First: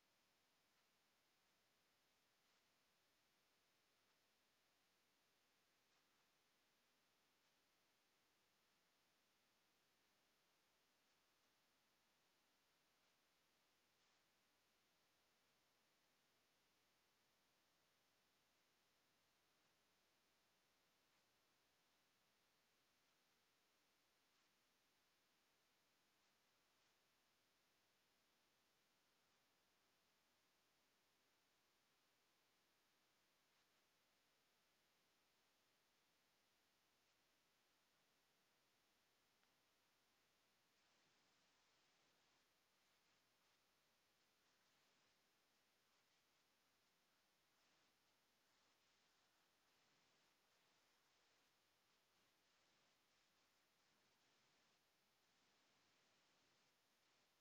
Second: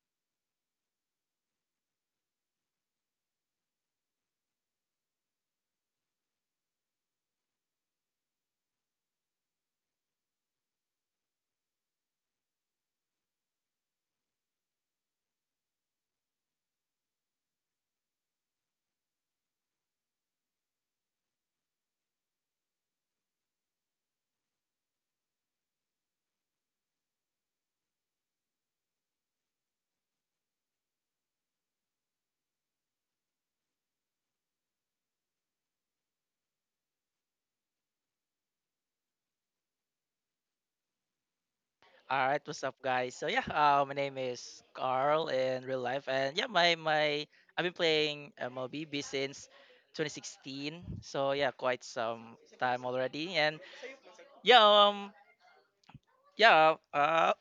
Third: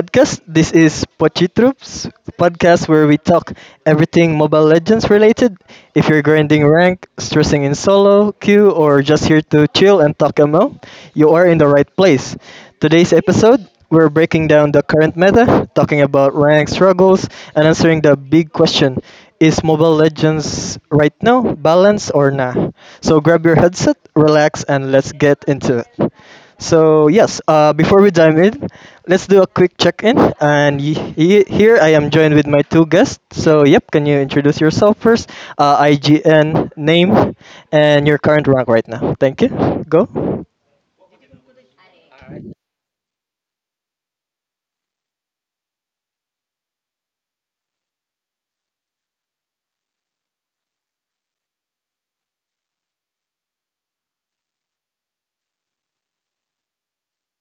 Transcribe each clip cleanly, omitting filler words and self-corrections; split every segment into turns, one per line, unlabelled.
podcast. This is Pochi Troops podcast where we talk everything Mobile Legends related. If you're grinding rank, stressing in solo, queue, or just here to chill and talk ML, you are in the right place. Today's episode, we're breaking down the current meta, talking about rank struggles, and answering the big question, is Mobile Legends right now balanced or nah? So grab your headset, relax, and let's get into it. So yes, before we dive in, let's do a quick check-in. And here I am joined with my two guests. So yep, can you introduce yourself first? IGN name and your current rank right now. Thank you. Go.
All right, what's up, guys? So yeah, my name is Carl in real life, and yeah, my I've been playing MLBB since 2016. So yeah, quite some time already, and yeah, yeah,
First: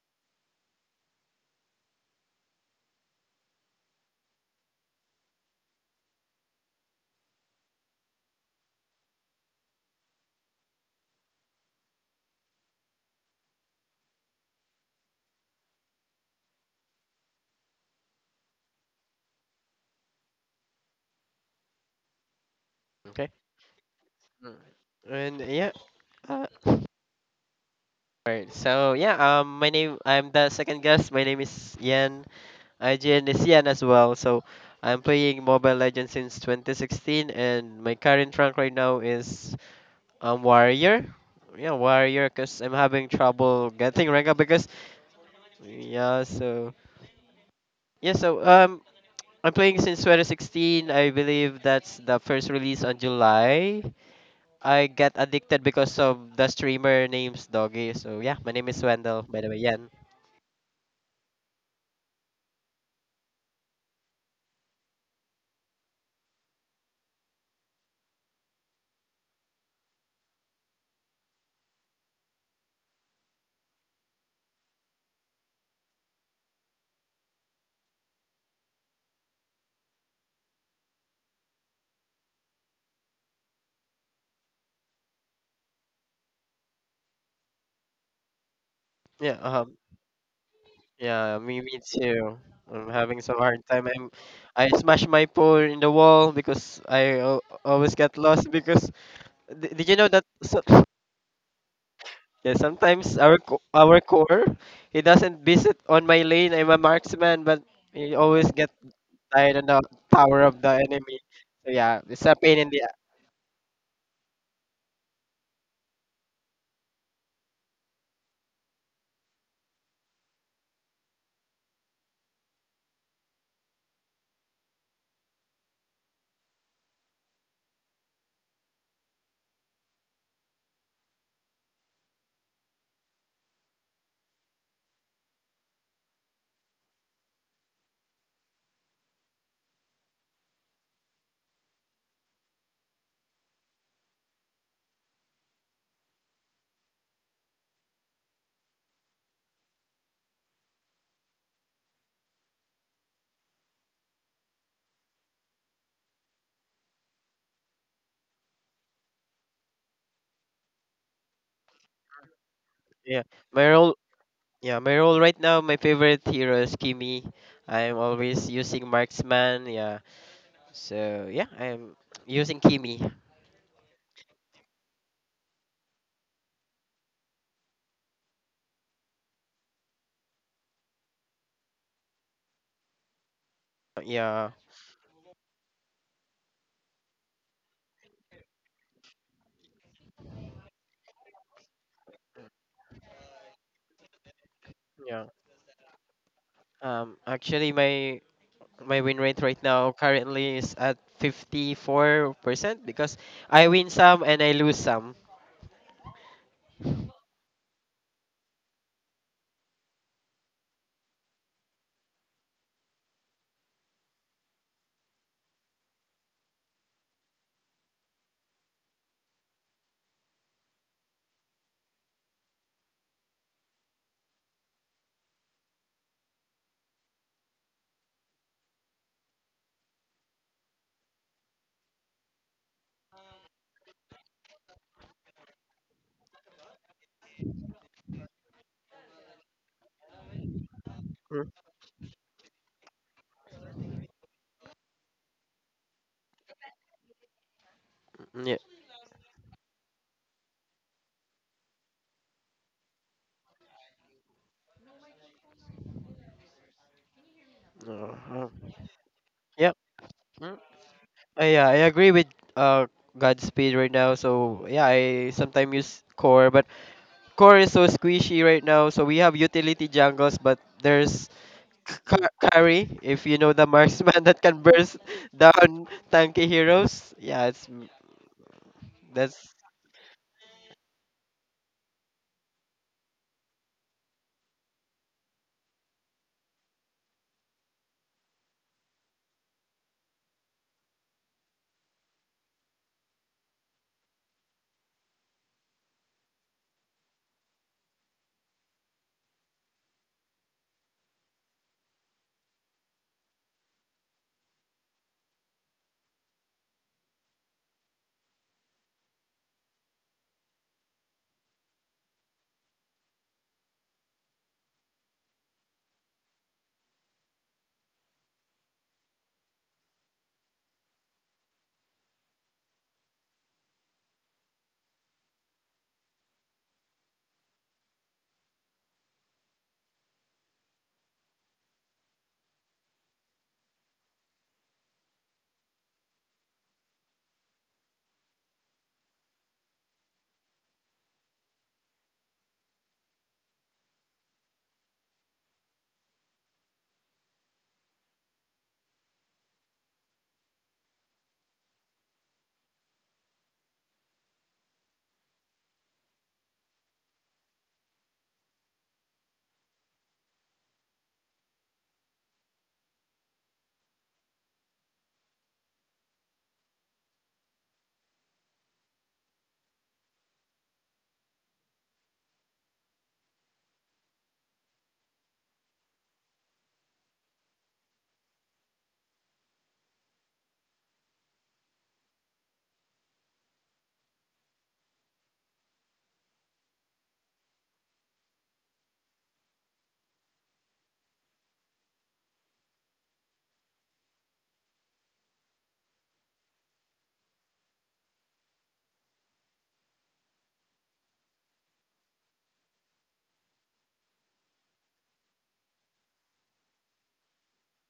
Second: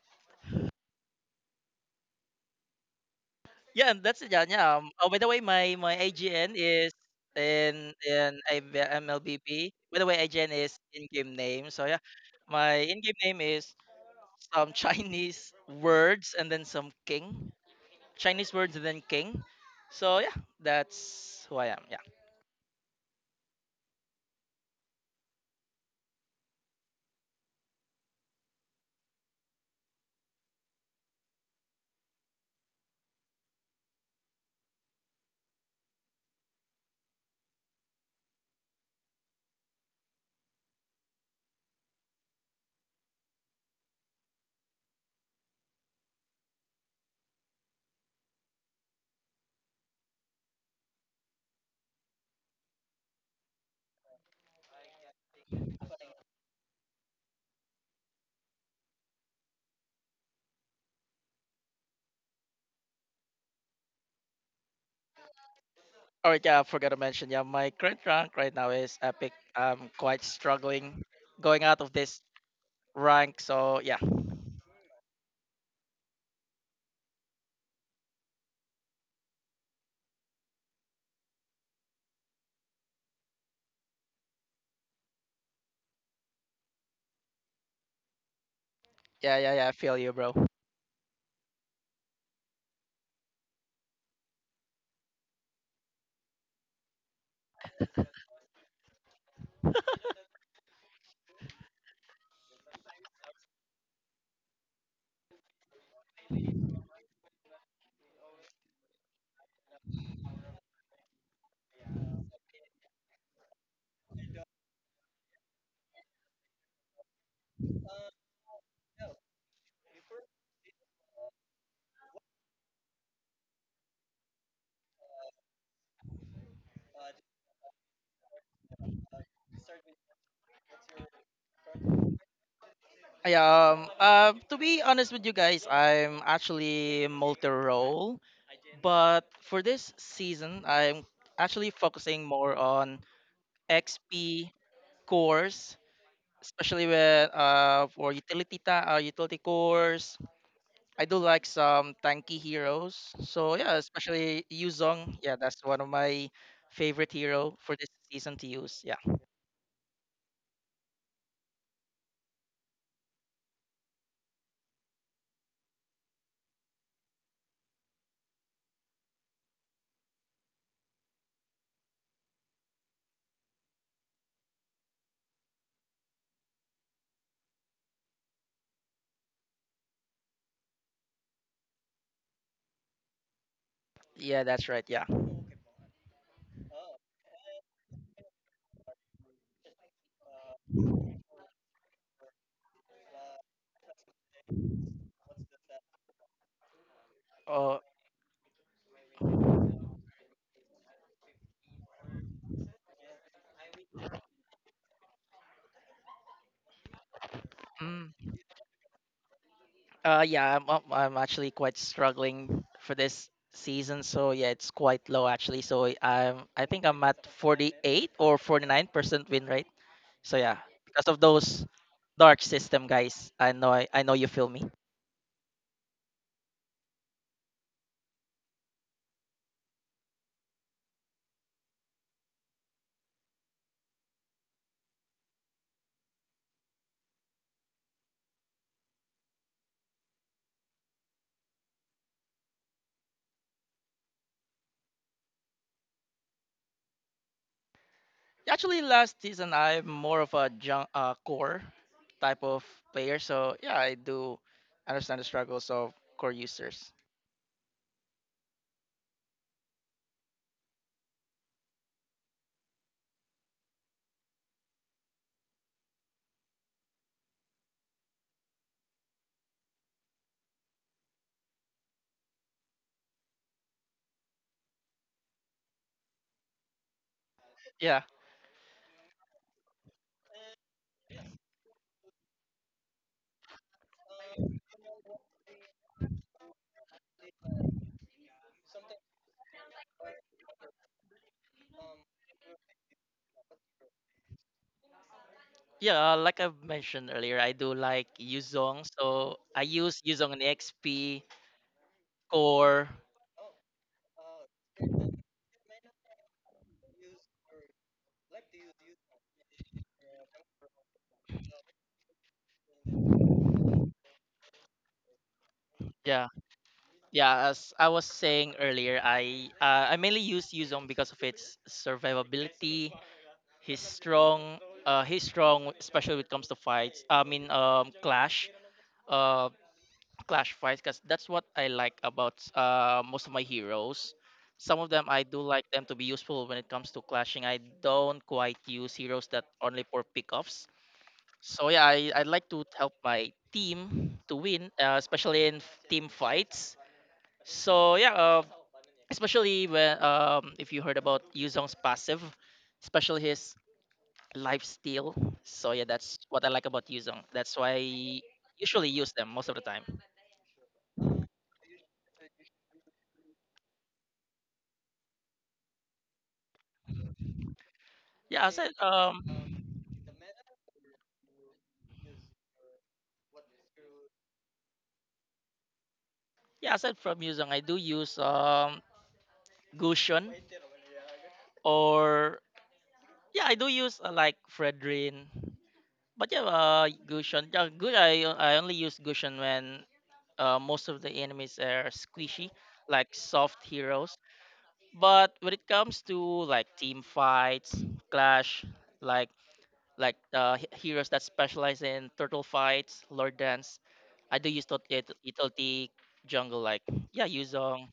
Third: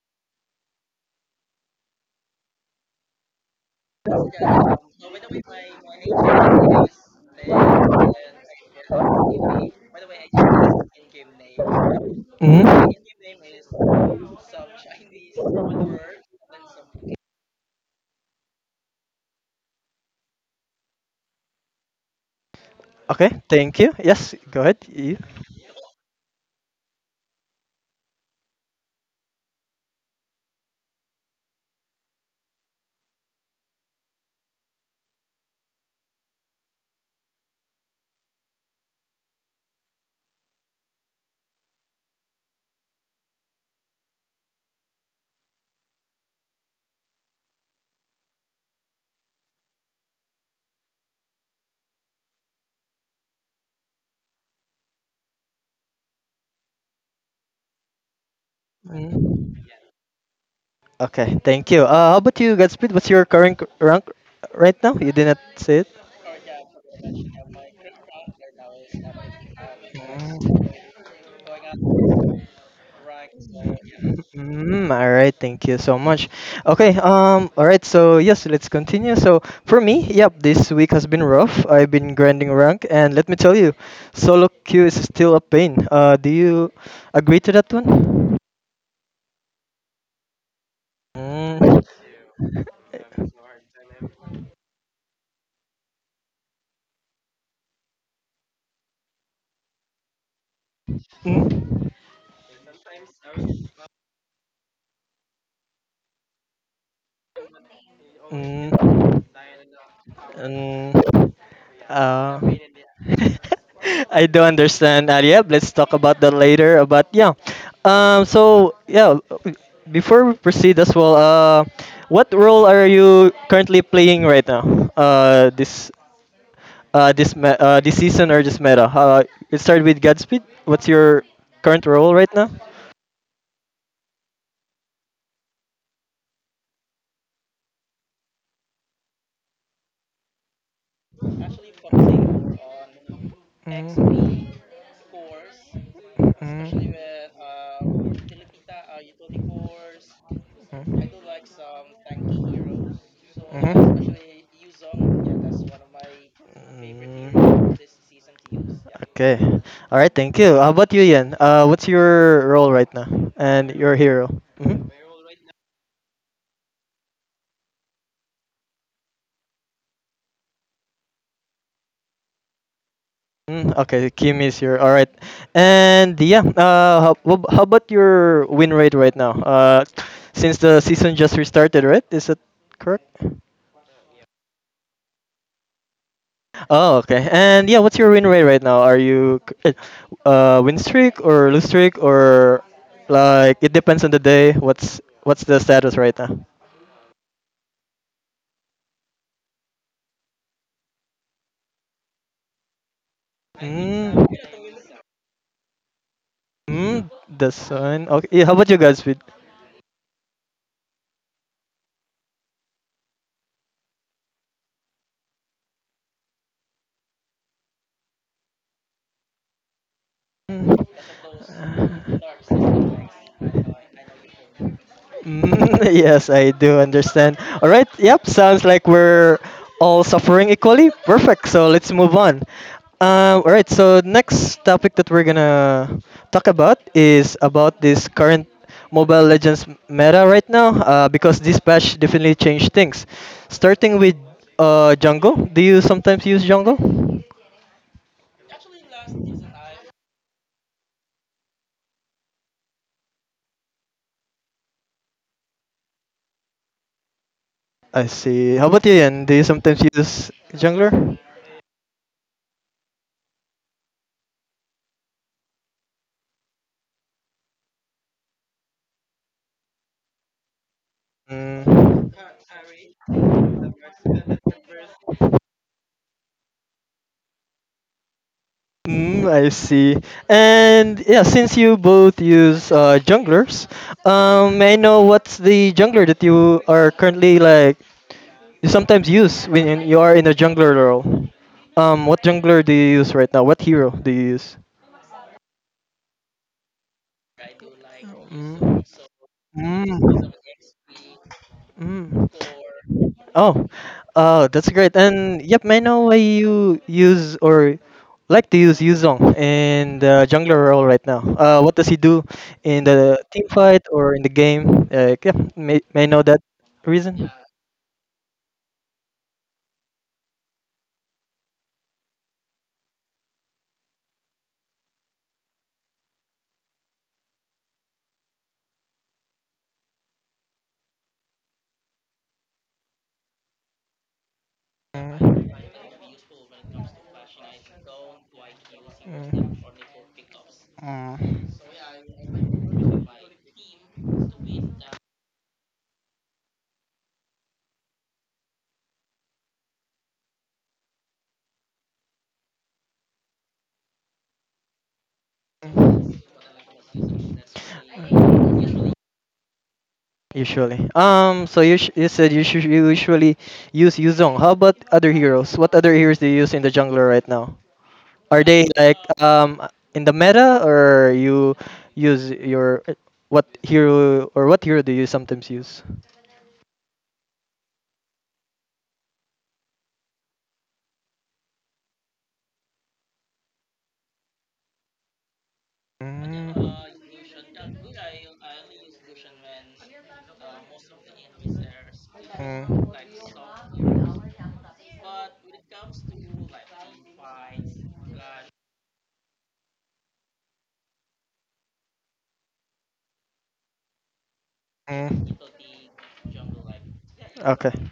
yeah, and that's it, yeah. Oh, by the way, my AGN is in MLBB. By the way, AGN is in-game name. So yeah,
Hmm.
my in-game name is some Chinese words and then some king. Chinese words and then king. So yeah, that's who I am. Yeah.
Okay.
Okay. Thank you. Yes.
Mm.
Go ahead. You.
And yeah. Uh, Alright, so yeah, my name I'm the second guest. My name is Yan. IGN is Yan as well. So I'm playing Mobile Legends since 2016, and my current rank right now is Warrior. Yeah, Warrior, cause I'm having trouble getting rank up because yeah. So yeah, so I'm playing since 2016. I believe that's the first release on July. I get addicted because of the streamer names Doggy. So yeah, my name is Wendell, by the
Mm-hmm.
way. Yan.
Okay, thank you. How about you, Godspeed? What's your current rank right now? You did not say it.
All right. Yeah, I forgot to mention. Yeah, my current rank right now is epic. I'm quite struggling going out of this rank. So yeah,
Mm, all right, thank you so much. Okay, all right, so yes, let's continue. So for me, yep, this week has been rough. I've been grinding rank, and let me tell you, solo queue is still a pain. Do you agree to that one?
yeah,
Yeah,
yeah, yeah, I feel you, bro.
yeah, me
Mm,
too. I'm having some hard time. I'm I smashed my phone in the wall because I always get lost because did you know that so,
mm,
yeah, sometimes our core he doesn't visit on my lane. I'm a marksman, but he always get
mm.
tied on the tower of the
Um,
enemy. So yeah, it's a
uh,
pain in the a-
I don't understand. Yeah, let's talk about that later. But yeah, so yeah, before we proceed as well, what role are you currently playing right now? Uh, this this season or this meta? It started with Godspeed. What's your current role right now?
Yeah. To be honest with you guys, I'm actually multi-role, but for this season, I'm actually focusing more on
Mm.
XP cores, especially with for utility cores.
Mm.
I do like
Mhm.
some tanky heroes. So yeah, especially Yuzong. Yeah, that's one of my favorite hero for this season to
Mm.
use. Yeah.
Okay. All right. Thank you. How about you, Yan? What's your role right now
yeah. My
and your
role
hero?
yeah,
Mhm.
my role right now, my favorite hero is Kimi. I'm always using marksman. Yeah, so yeah, I'm using Kimi.
Mm, okay, Kim is here. All right, and yeah. How about your win rate right now? Since the season just restarted, right? Is that correct?
Yeah,
Yeah,
that's right. Yeah.
Oh, okay. And yeah, what's your win rate right now? Win streak or lose streak, or like it depends on the day. What's
yeah.
what's the status right now?
Actually,
Oh,
my win rate right now currently is at 54% because I win some
Mm,
and I lose some.
mm, the sun. Okay.
mm,
Yeah, how about you guys? With
yeah, I'm actually quite struggling for this season. So yeah, it's quite low actually. So I I think I'm at 48 or 49% win rate. So yeah,
mm,
because of those dark system
uh,
guys, I know I know you feel me.
mm, yes, I do understand. All right. Yep. Sounds like we're all suffering equally. Perfect. So let's move on. All right. So next topic that we're gonna talk about is about this current Mobile Legends meta right now. Because
Mm,
this patch definitely changed things. Starting with jungle. Do you sometimes use jungle?
yeah.
Actually, last season I'm more of a core type of player, so yeah, I do understand the struggles of core users.
I
Uh-huh.
see. How about you, Ian? Do you
Yeah.
sometimes use
Mm.
jungler?
Yeah, I agree with uh Godspeed right now. So yeah, I sometimes use core, but core is so squishy right now. So we have utility jungles, but there's
Mm.
carry. If you know the marksman that can burst down tanky heroes, yeah, it's
Yeah,
Mm, I
that's
see. And yeah, since you both use junglers, may I know what's the jungler that you are currently like you sometimes use when you are in a jungler role? What jungler do you use right now? What hero do you use?
yeah. Like I've mentioned earlier, I do like
Mm.
Yuzong, so I use
Mm.
Yuzong in XP
Mm.
core.
Oh, that's great. And yep, I know why you use or like to use Yuzong in the jungler role right now. What does he do in the team fight or in the game? Like, yeah, may I know
Yeah,
that reason?
yeah. As I was saying earlier, I mainly use Yuzong because of its survivability. He's strong. He's strong, especially when it comes to fights. I mean, um, clash fights because that's what I like about most of my heroes. Some of them I do
Mm,
like them to be useful when it comes to clashing. I don't quite use heroes that
mm,
only for pickoffs.
mm,
So yeah, I like to help my team to win, especially in team fights. So yeah, especially when if you heard about Yuzong's passive, especially his life steal. So yeah, that's
mm.
what I like about Yuzong. That's why I usually use them most of the time.
Usually. So you, sh- you said you, sh- you usually use Yuzong. How about other heroes? What other heroes do you use in the jungler right now? Are
Yeah, I
they
said
like
um
in the meta, or you use your what hero or what hero do you sometimes use?
Yeah, aside from Yuzong, I do use Gusion, or yeah, I do use like Fredrin. But
Mm, mm,
Gusion, yeah, good. I only use Gusion when most of the enemies are squishy, like soft heroes. But when it comes to like team fights, clash, like like heroes that specialize in turtle fights, lord dance, I do use
mm.
Italti jungle. Like yeah,
Okay,
Yuzong,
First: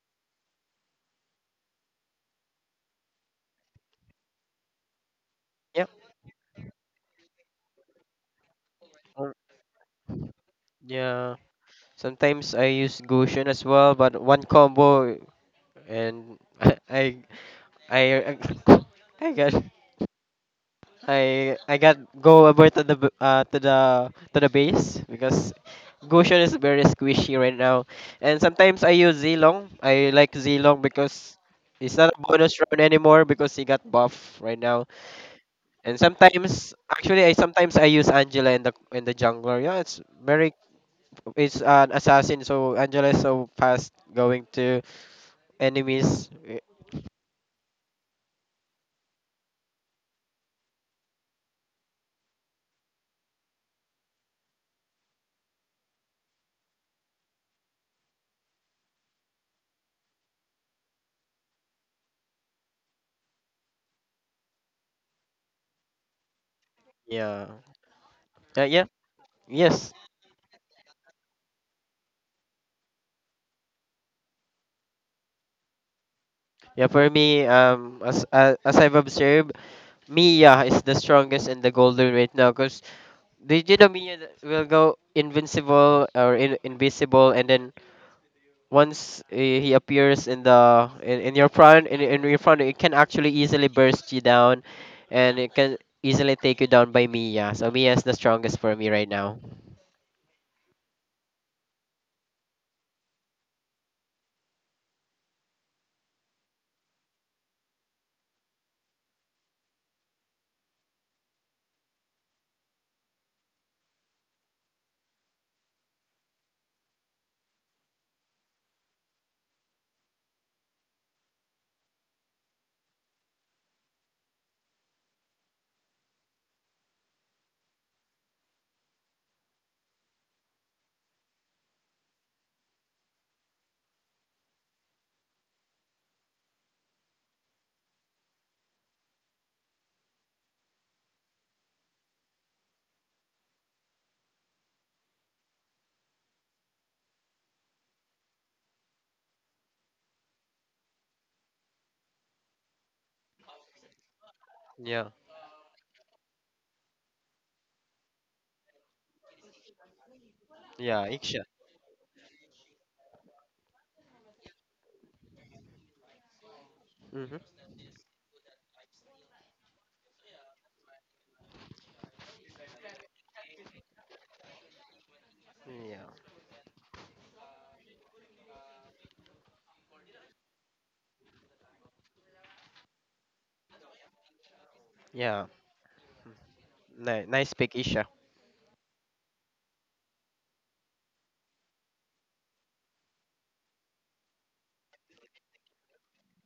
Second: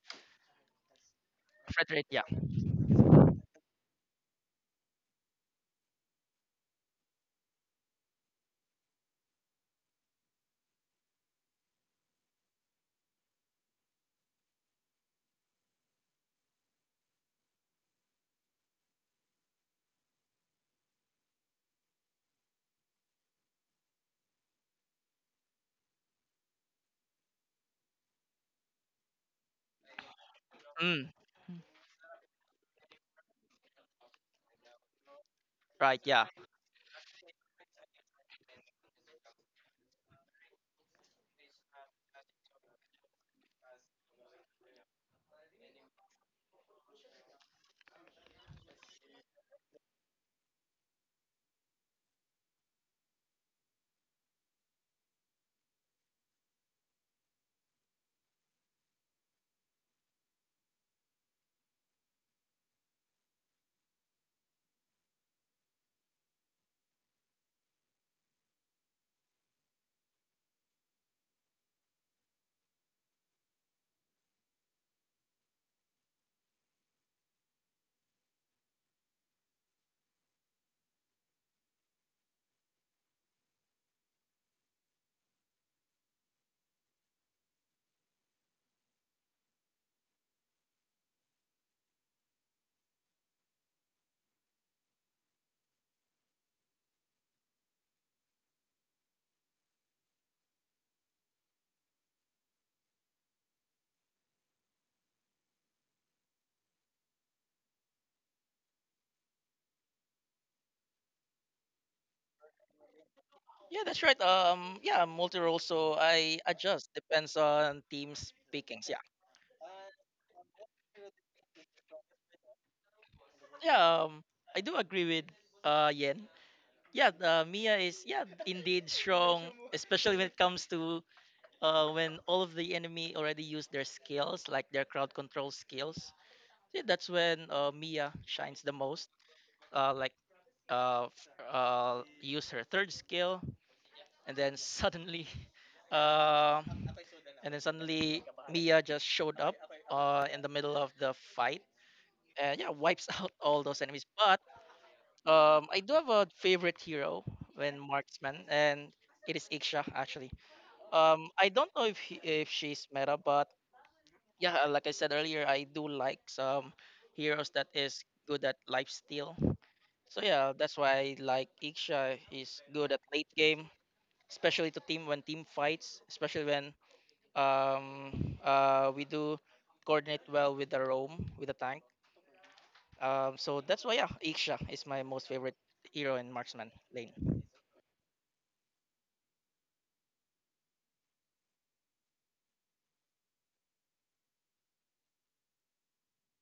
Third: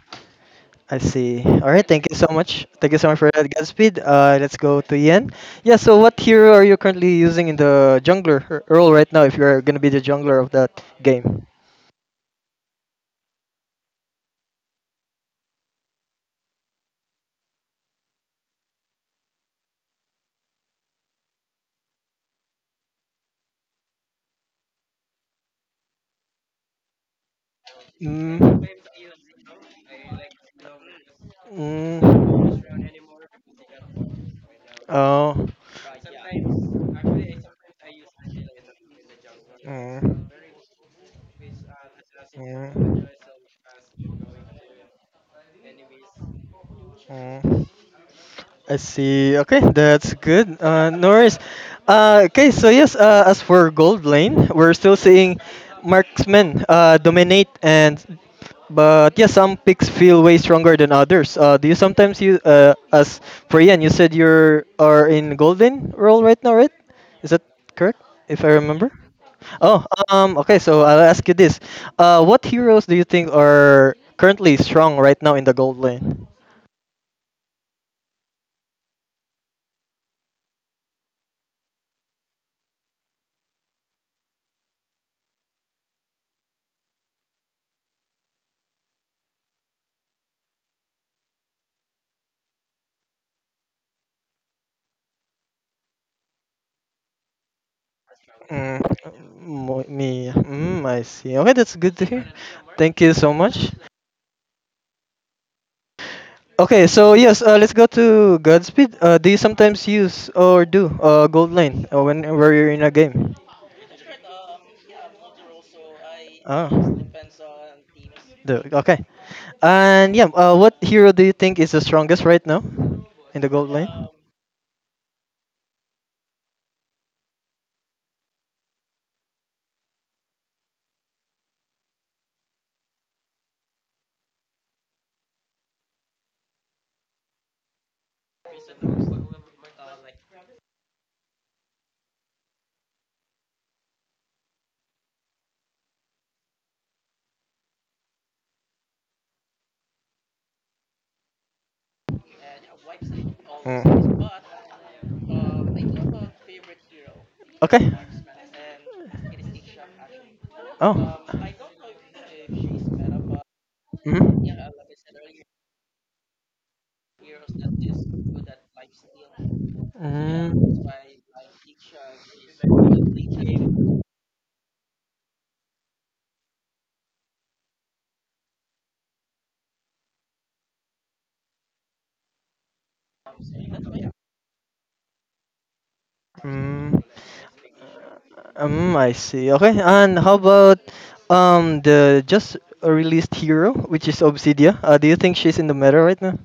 I see. All right,
Fredrin.
thank you
Yeah.
so much. Thank you so much for that, Godspeed. Let's go to Ian. Yeah,
yeah,
so what hero are you currently using in the jungler role right now
or-
if you're going to be the jungler of that
yeah.
game?
Sometimes I use Gushin as well, but one combo and I I I, I got I got go over to the to the base because Goshen is very squishy right now, and
Mm.
sometimes I use Zilong. I like Zilong
Mm,
because it's
Mm.
not a bonus round anymore because he got buff right now.
Oh.
And
right, yeah.
sometimes actually I sometimes I use Angela in the jungler. Yeah,
Mm.
it's an assassin, so
Mm.
Angela is so fast going to enemies. Y-
Mm. I see. Okay, that's good. No worries. Okay, so yes, as for Gold Lane, we're still seeing marksmen dominate, and but yeah, some picks feel way stronger than others. Do you sometimes you As for Ian, you said you're are in Golden role right now, right? Is that
Yeah.
correct? If I
Yeah.
remember. Oh,
Yes.
okay. So I'll ask you this: what heroes do you think are currently strong right now in the Gold Lane?
Yeah, for me, as I've observed, Mia is the strongest and the golden right now because did you know Mia will go invincible or invisible and then once he appears in your front in your front it can actually easily burst you down and it can easily take you down by Mia. So Mia is the strongest for
Mm,
me right now.
mo- me. Mm, I see. Okay, that's good to hear. Thank you so much. Okay, so yes, let's go to Godspeed. Do you sometimes use or do gold lane whenever you're in a game?
Yeah, that's right. Yeah, multi role. So I
Ah.
adjust depends on teams
The,
pickings.
okay.
Yeah,
And yeah, what hero do you think is the strongest right now in the gold
yeah.
lane?
I do agree with Yen. Yeah, Mia is yeah indeed strong, especially when it comes to when all of the enemy already use their skills, like their crowd control skills. Yeah, that's when Mia shines the most. Uh, like Use her third skill, and then suddenly Uh, and then suddenly Mia just showed up in the middle of the fight, and yeah, wipes out all those enemies. But
Yeah.
I do have
Mm.
a favorite hero when
Okay.
marksman, and it is Iksha actually.
Yeah,
Oh.
Isha.
I don't know if she's meta,
Mhm.
but yeah, like I said earlier, I do like some
Mhm.
heroes that is good at lifesteal. So yeah, that's
Mm,
why I like Iksha is good at late game, especially to team when team fights,
Yeah.
especially when um we do coordinate well with the Rome with the tank. Um, so that's why yeah, Ixia is my most
Yeah.
favorite hero in marksman
mm,
Ni-
lane.
nice pick, Isha.
I see. Okay, and how about the just released hero, which is Obsidia? Do you think she's in the meta right now?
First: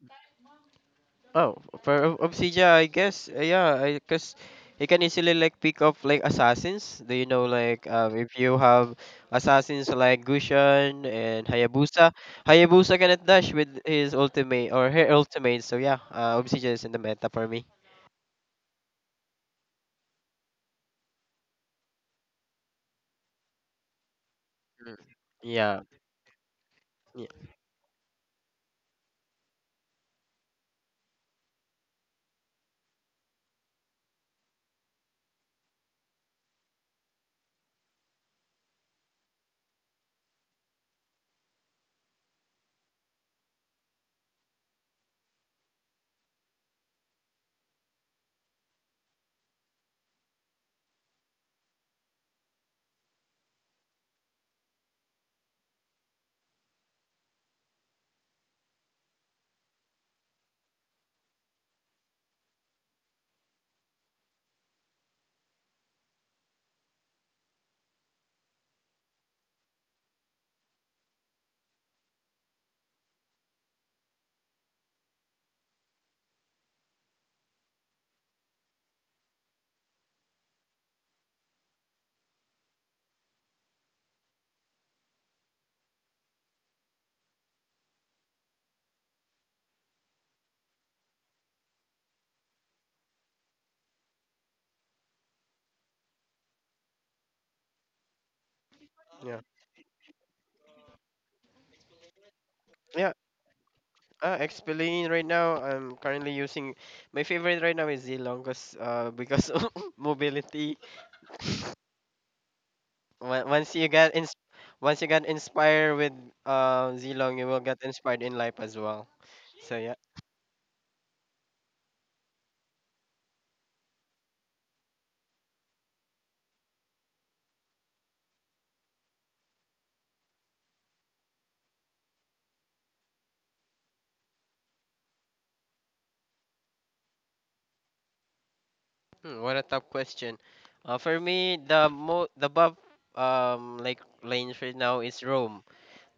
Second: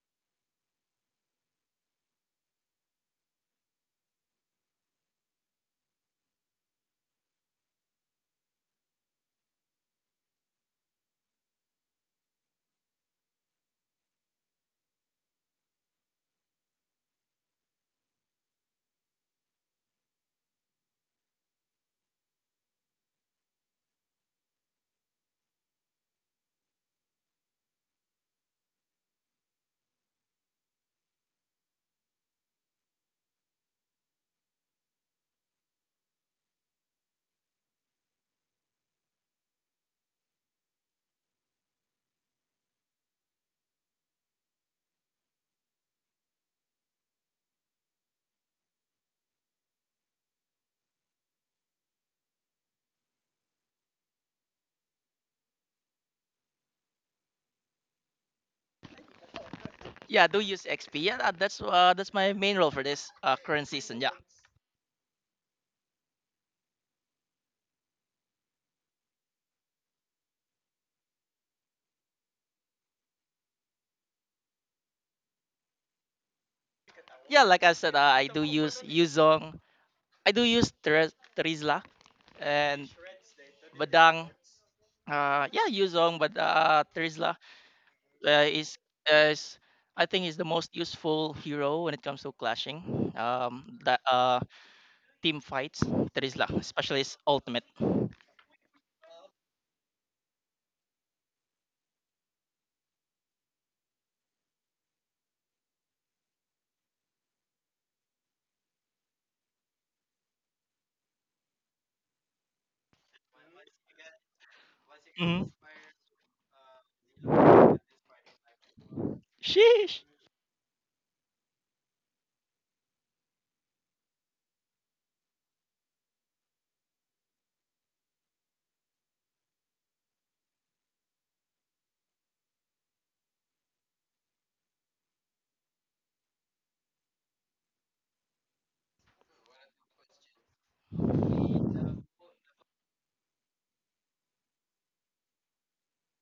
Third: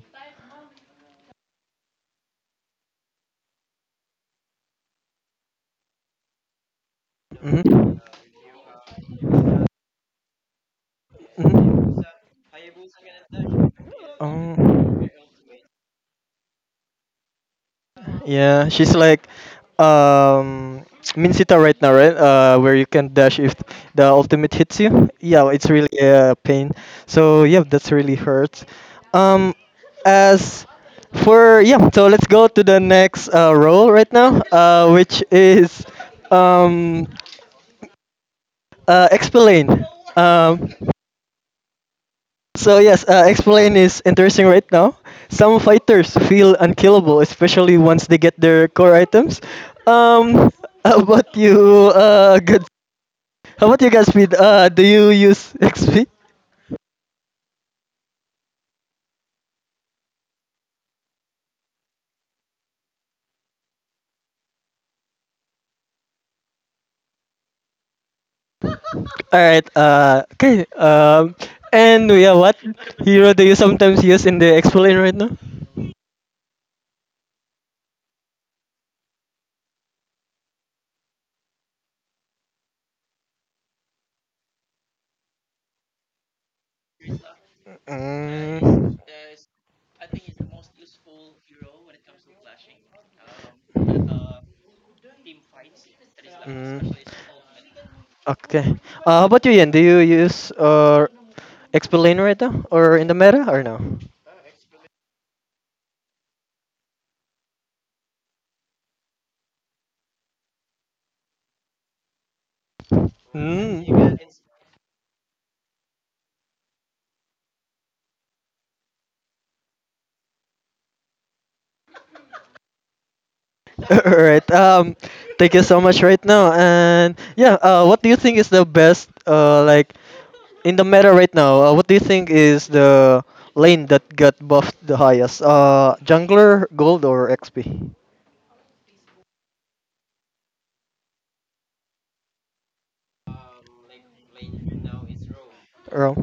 Oh, for Obsidian, yeah, I guess, yeah, I because you can easily like pick up like assassins. Do you know like
Mm-hmm.
if you have assassins like Gushan and
Mm-hmm.
Hayabusa, Hayabusa cannot dash with his ultimate or
Um,
her ultimate. So yeah, Obsidian is in the meta for me.
yeah, she's like um Minsita right now, right? Uh, where you can dash if the ultimate hits you. Yeah, it's
Yeah,
really a pain.
yeah,
So yeah, that's really hurts. Um, as for yeah, so let's go to the next role right now, which is um explain. Um, so yes, explain is interesting right now. Some fighters feel unkillable, especially once they get their core items. Um, how about you, Godspeed? Do you use XP?
Yeah, I do use XP. Yeah, that's my main role for this current season. Yeah.
All right. Okay. And yeah, what hero do you sometimes use in the explain right now?
Yeah, like I said, I do use Yuzong. I do use Terizla and Badang. Yeah, Yuzong, but Terizla uh, is
Mm,
is I think is the most useful hero when it comes to clashing. Um, that team fights, Trisla,
mm,
specialist ultimate.
okay. How
yeah,
about you, Ian? Do you use or explain right now or in
yeah.
the meta or no?
Explain right now. I'm currently using my favorite right now is Zilong 'cause, because of mobility. on- once
Mm.
you get ins Once you get
hmm.
inspired with Zilong, you will get inspired in life as well. So yeah,
Sheesh.
All right. Thank you so much right now. And yeah, what do you think is the best like in the meta right now? What do you think is the lane that got buffed the highest? Jungler, gold, or XP?
hmm, what a tough question. For me, the buff like range right now is Rome.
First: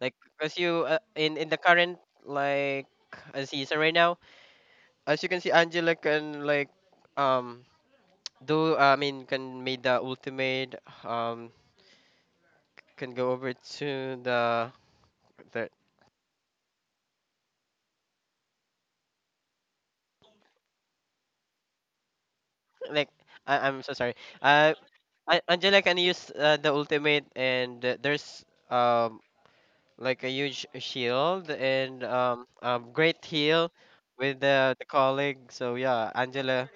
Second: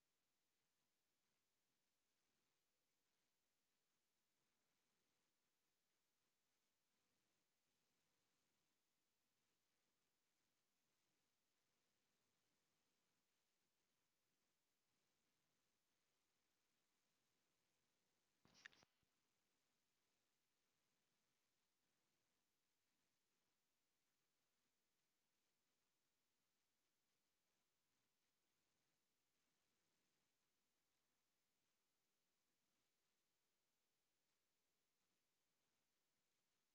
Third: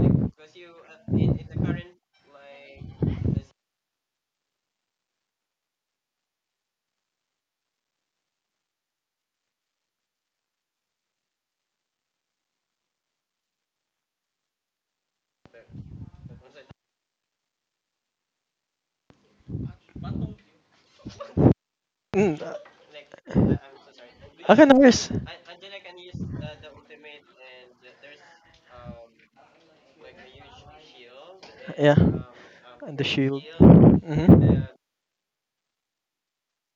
Like, cause you in the current like season right now, as you can see, Angela can like um do I mean can make the ultimate um can go over to the the
Mm,
like I I'm so sorry.
okay,
Uh,
no worries.
Angela can use the ultimate, and there's like a huge shield
Yeah.
and a
And the
great
shield.
heal with
Mm-hmm.
the colleague. So yeah, Angela,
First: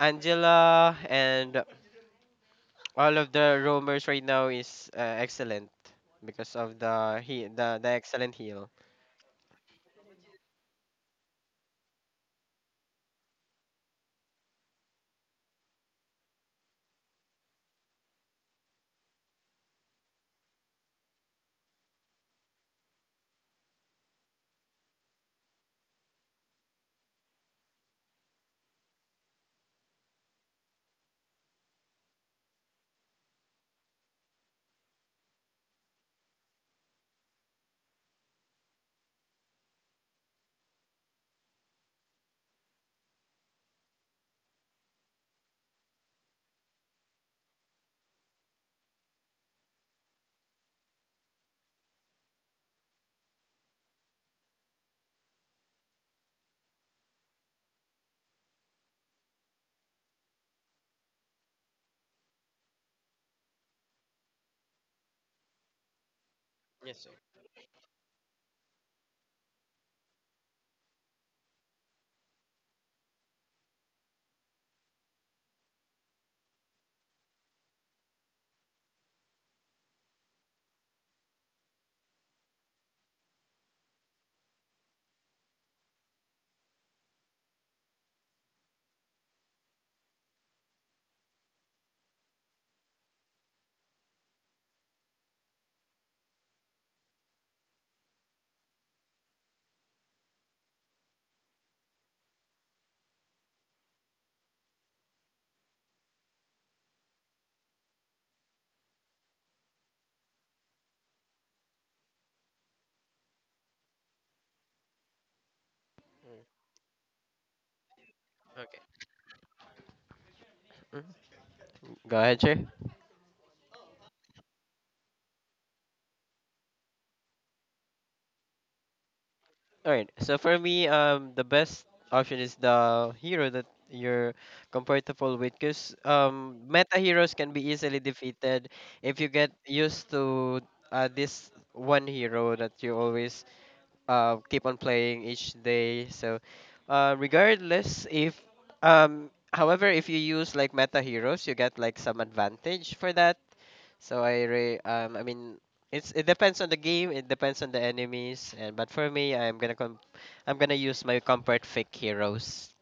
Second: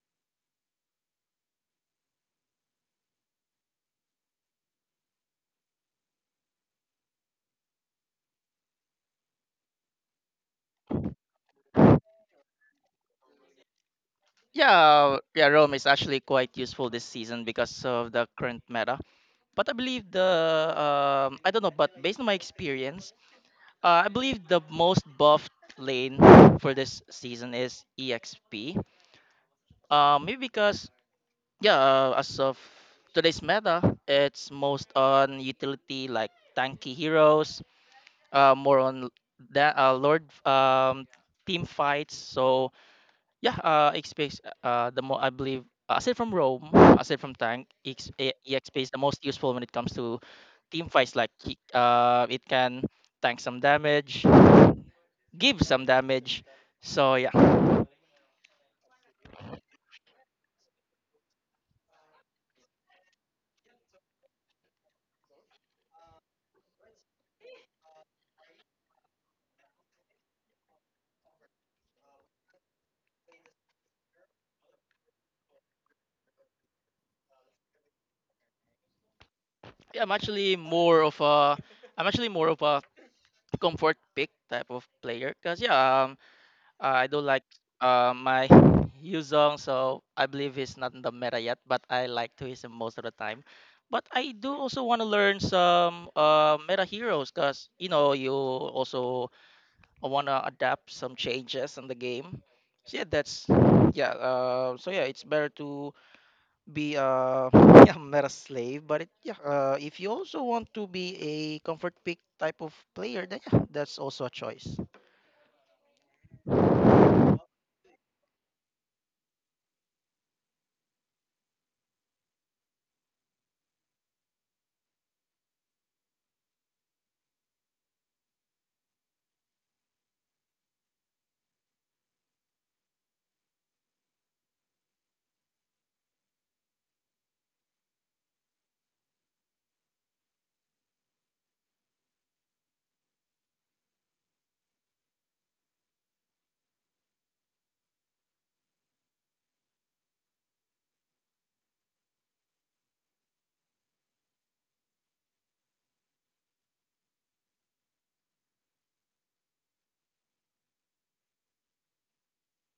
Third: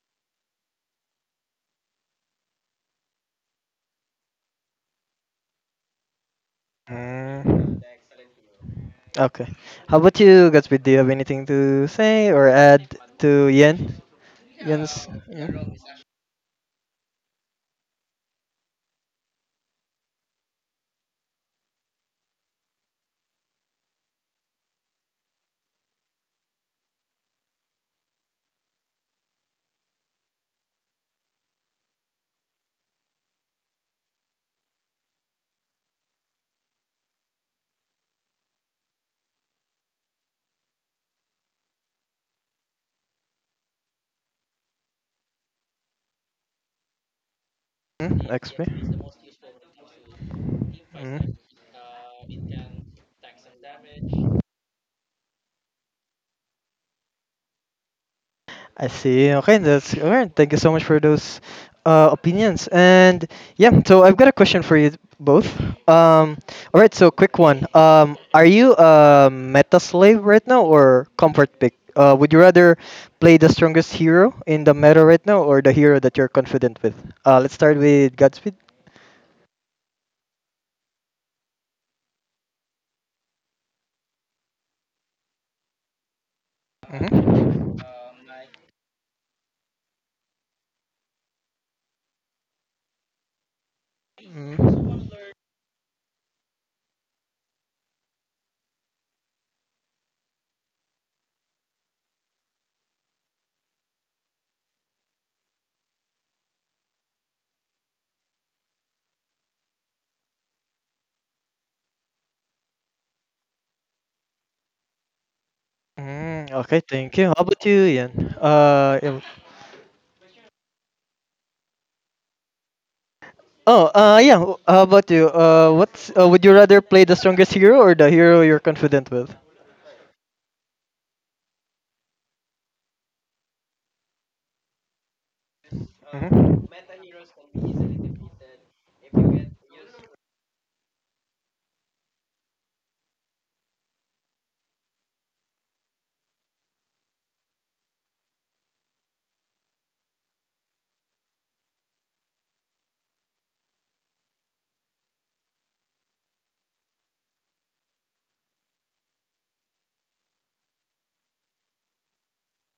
Angela, and all of the roamers right now is excellent because of the he
Mm.
the excellent heal.
Okay. How about you, Gatsby? Do you have anything to say or add to Yen? Yen's.
Yeah, yeah, Rome
Mm?
is actually quite useful this season because of the current meta. But I believe the I don't know, but based on my experience, I believe the most buffed lane for this season is EXP. Maybe because yeah, as of today's meta, it's most on utility like tanky heroes, more on that Lord team fights. So yeah, space. The more I believe, aside from Rome, aside from Tank,
Mm? XP?
EXP is the most useful when it comes to team fights. Like
Mm?
it can tank some damage, give some damage. So yeah,
I see. Okay, that's all right. Thank you so much for those opinions. And yeah, so I've got a question for you both. Um, all right,
Yes, sir.
so quick one. Are you a meta slave right now or comfort pick? Would you rather play the strongest hero in the meta right now or the hero that you're confident with? Let's start with Godspeed.
yeah, I'm actually more of a comfort pick type of player because I do like
Mhm.
my Yuzong, so I believe he's not in the meta yet, but I like to use him most of the time. But I do also want to
Mm.
learn some meta heroes because you know you also want to adapt some changes in the game. So yeah, that's yeah. So yeah, it's better to be a yeah, meta slave, but if you also want to be a comfort pick type of player, then yeah, that's also a choice.
Mm, okay, thank you. How about you, Ian?
Okay.
Yeah,
Mhm. Go ahead, sir.
oh, yeah. How about you? What's Would you rather play the strongest hero or the hero you're confident with?
All right. So for me, the best option is the hero that you're comfortable with, because
Mhm.
meta heroes can be easily defeated if you get used to this one hero that you always keep on playing each day. So, regardless if however, if you use like meta heroes, you get like some advantage for that so I mean it's it depends on the game, it depends on the enemies, and but for me I'm gonna use my comfort fake heroes.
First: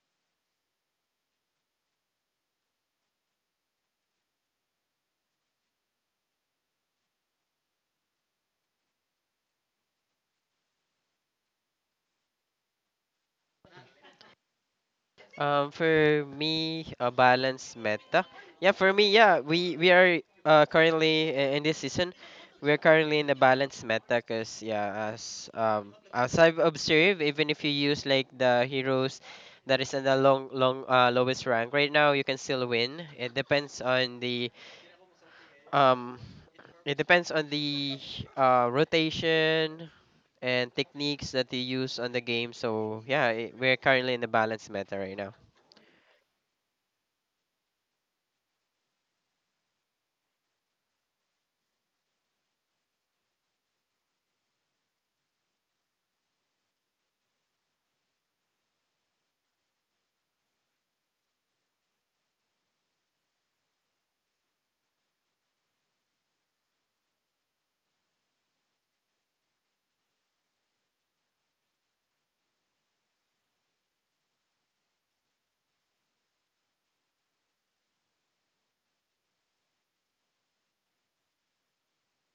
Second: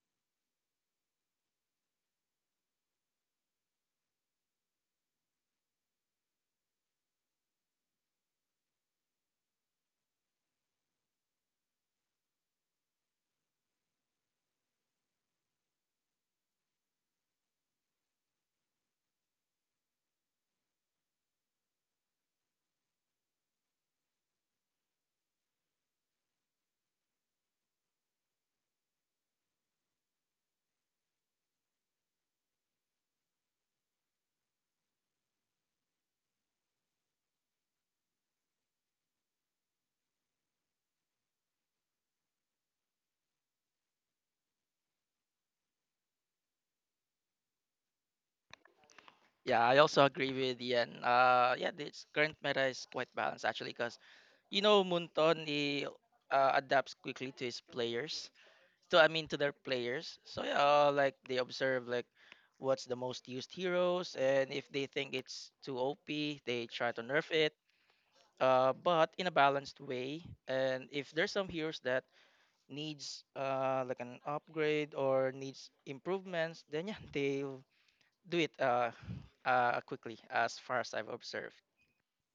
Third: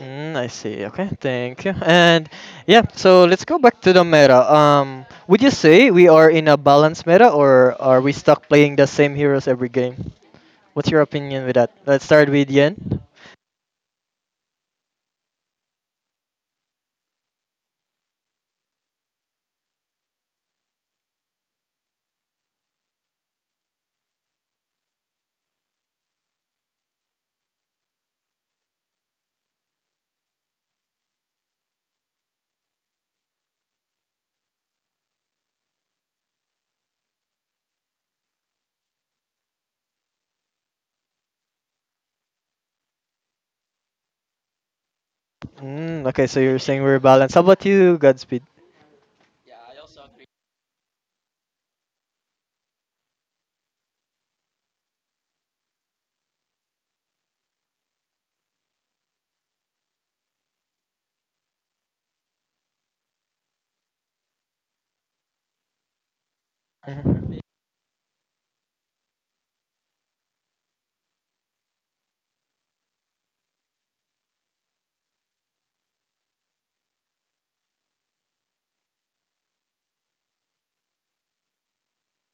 Mm, I see. Okay, thank you. And yeah, so let's go back to the meta. Would you say we are in a balanced meta, or are we stuck playing the same heroes every game? What's your opinion with that? Let's start with Yen.
For me a balanced meta. Yeah, for me yeah, we are currently in this season we're currently in a balanced meta because yeah as I've observed even if you use like the heroes that is in the long lowest rank right now you can still win. It depends on the um It depends on the rotation and techniques that you use on the game. So yeah, I we're currently in the balance meta right now.
Mm, okay, so you're saying we're balanced. How about you, Godspeed?
Yeah, I also agree with Ian. Yeah, this current meta is quite balanced actually, because you know Munton he adapts quickly to his players. So I mean to their players. So yeah, like they observe like what's the most used heroes, and if they think it's too OP, they try to nerf it. But in a balanced way. And if there's some heroes that needs like an upgrade or needs improvements, then yeah, they do it quickly as far as I've observed.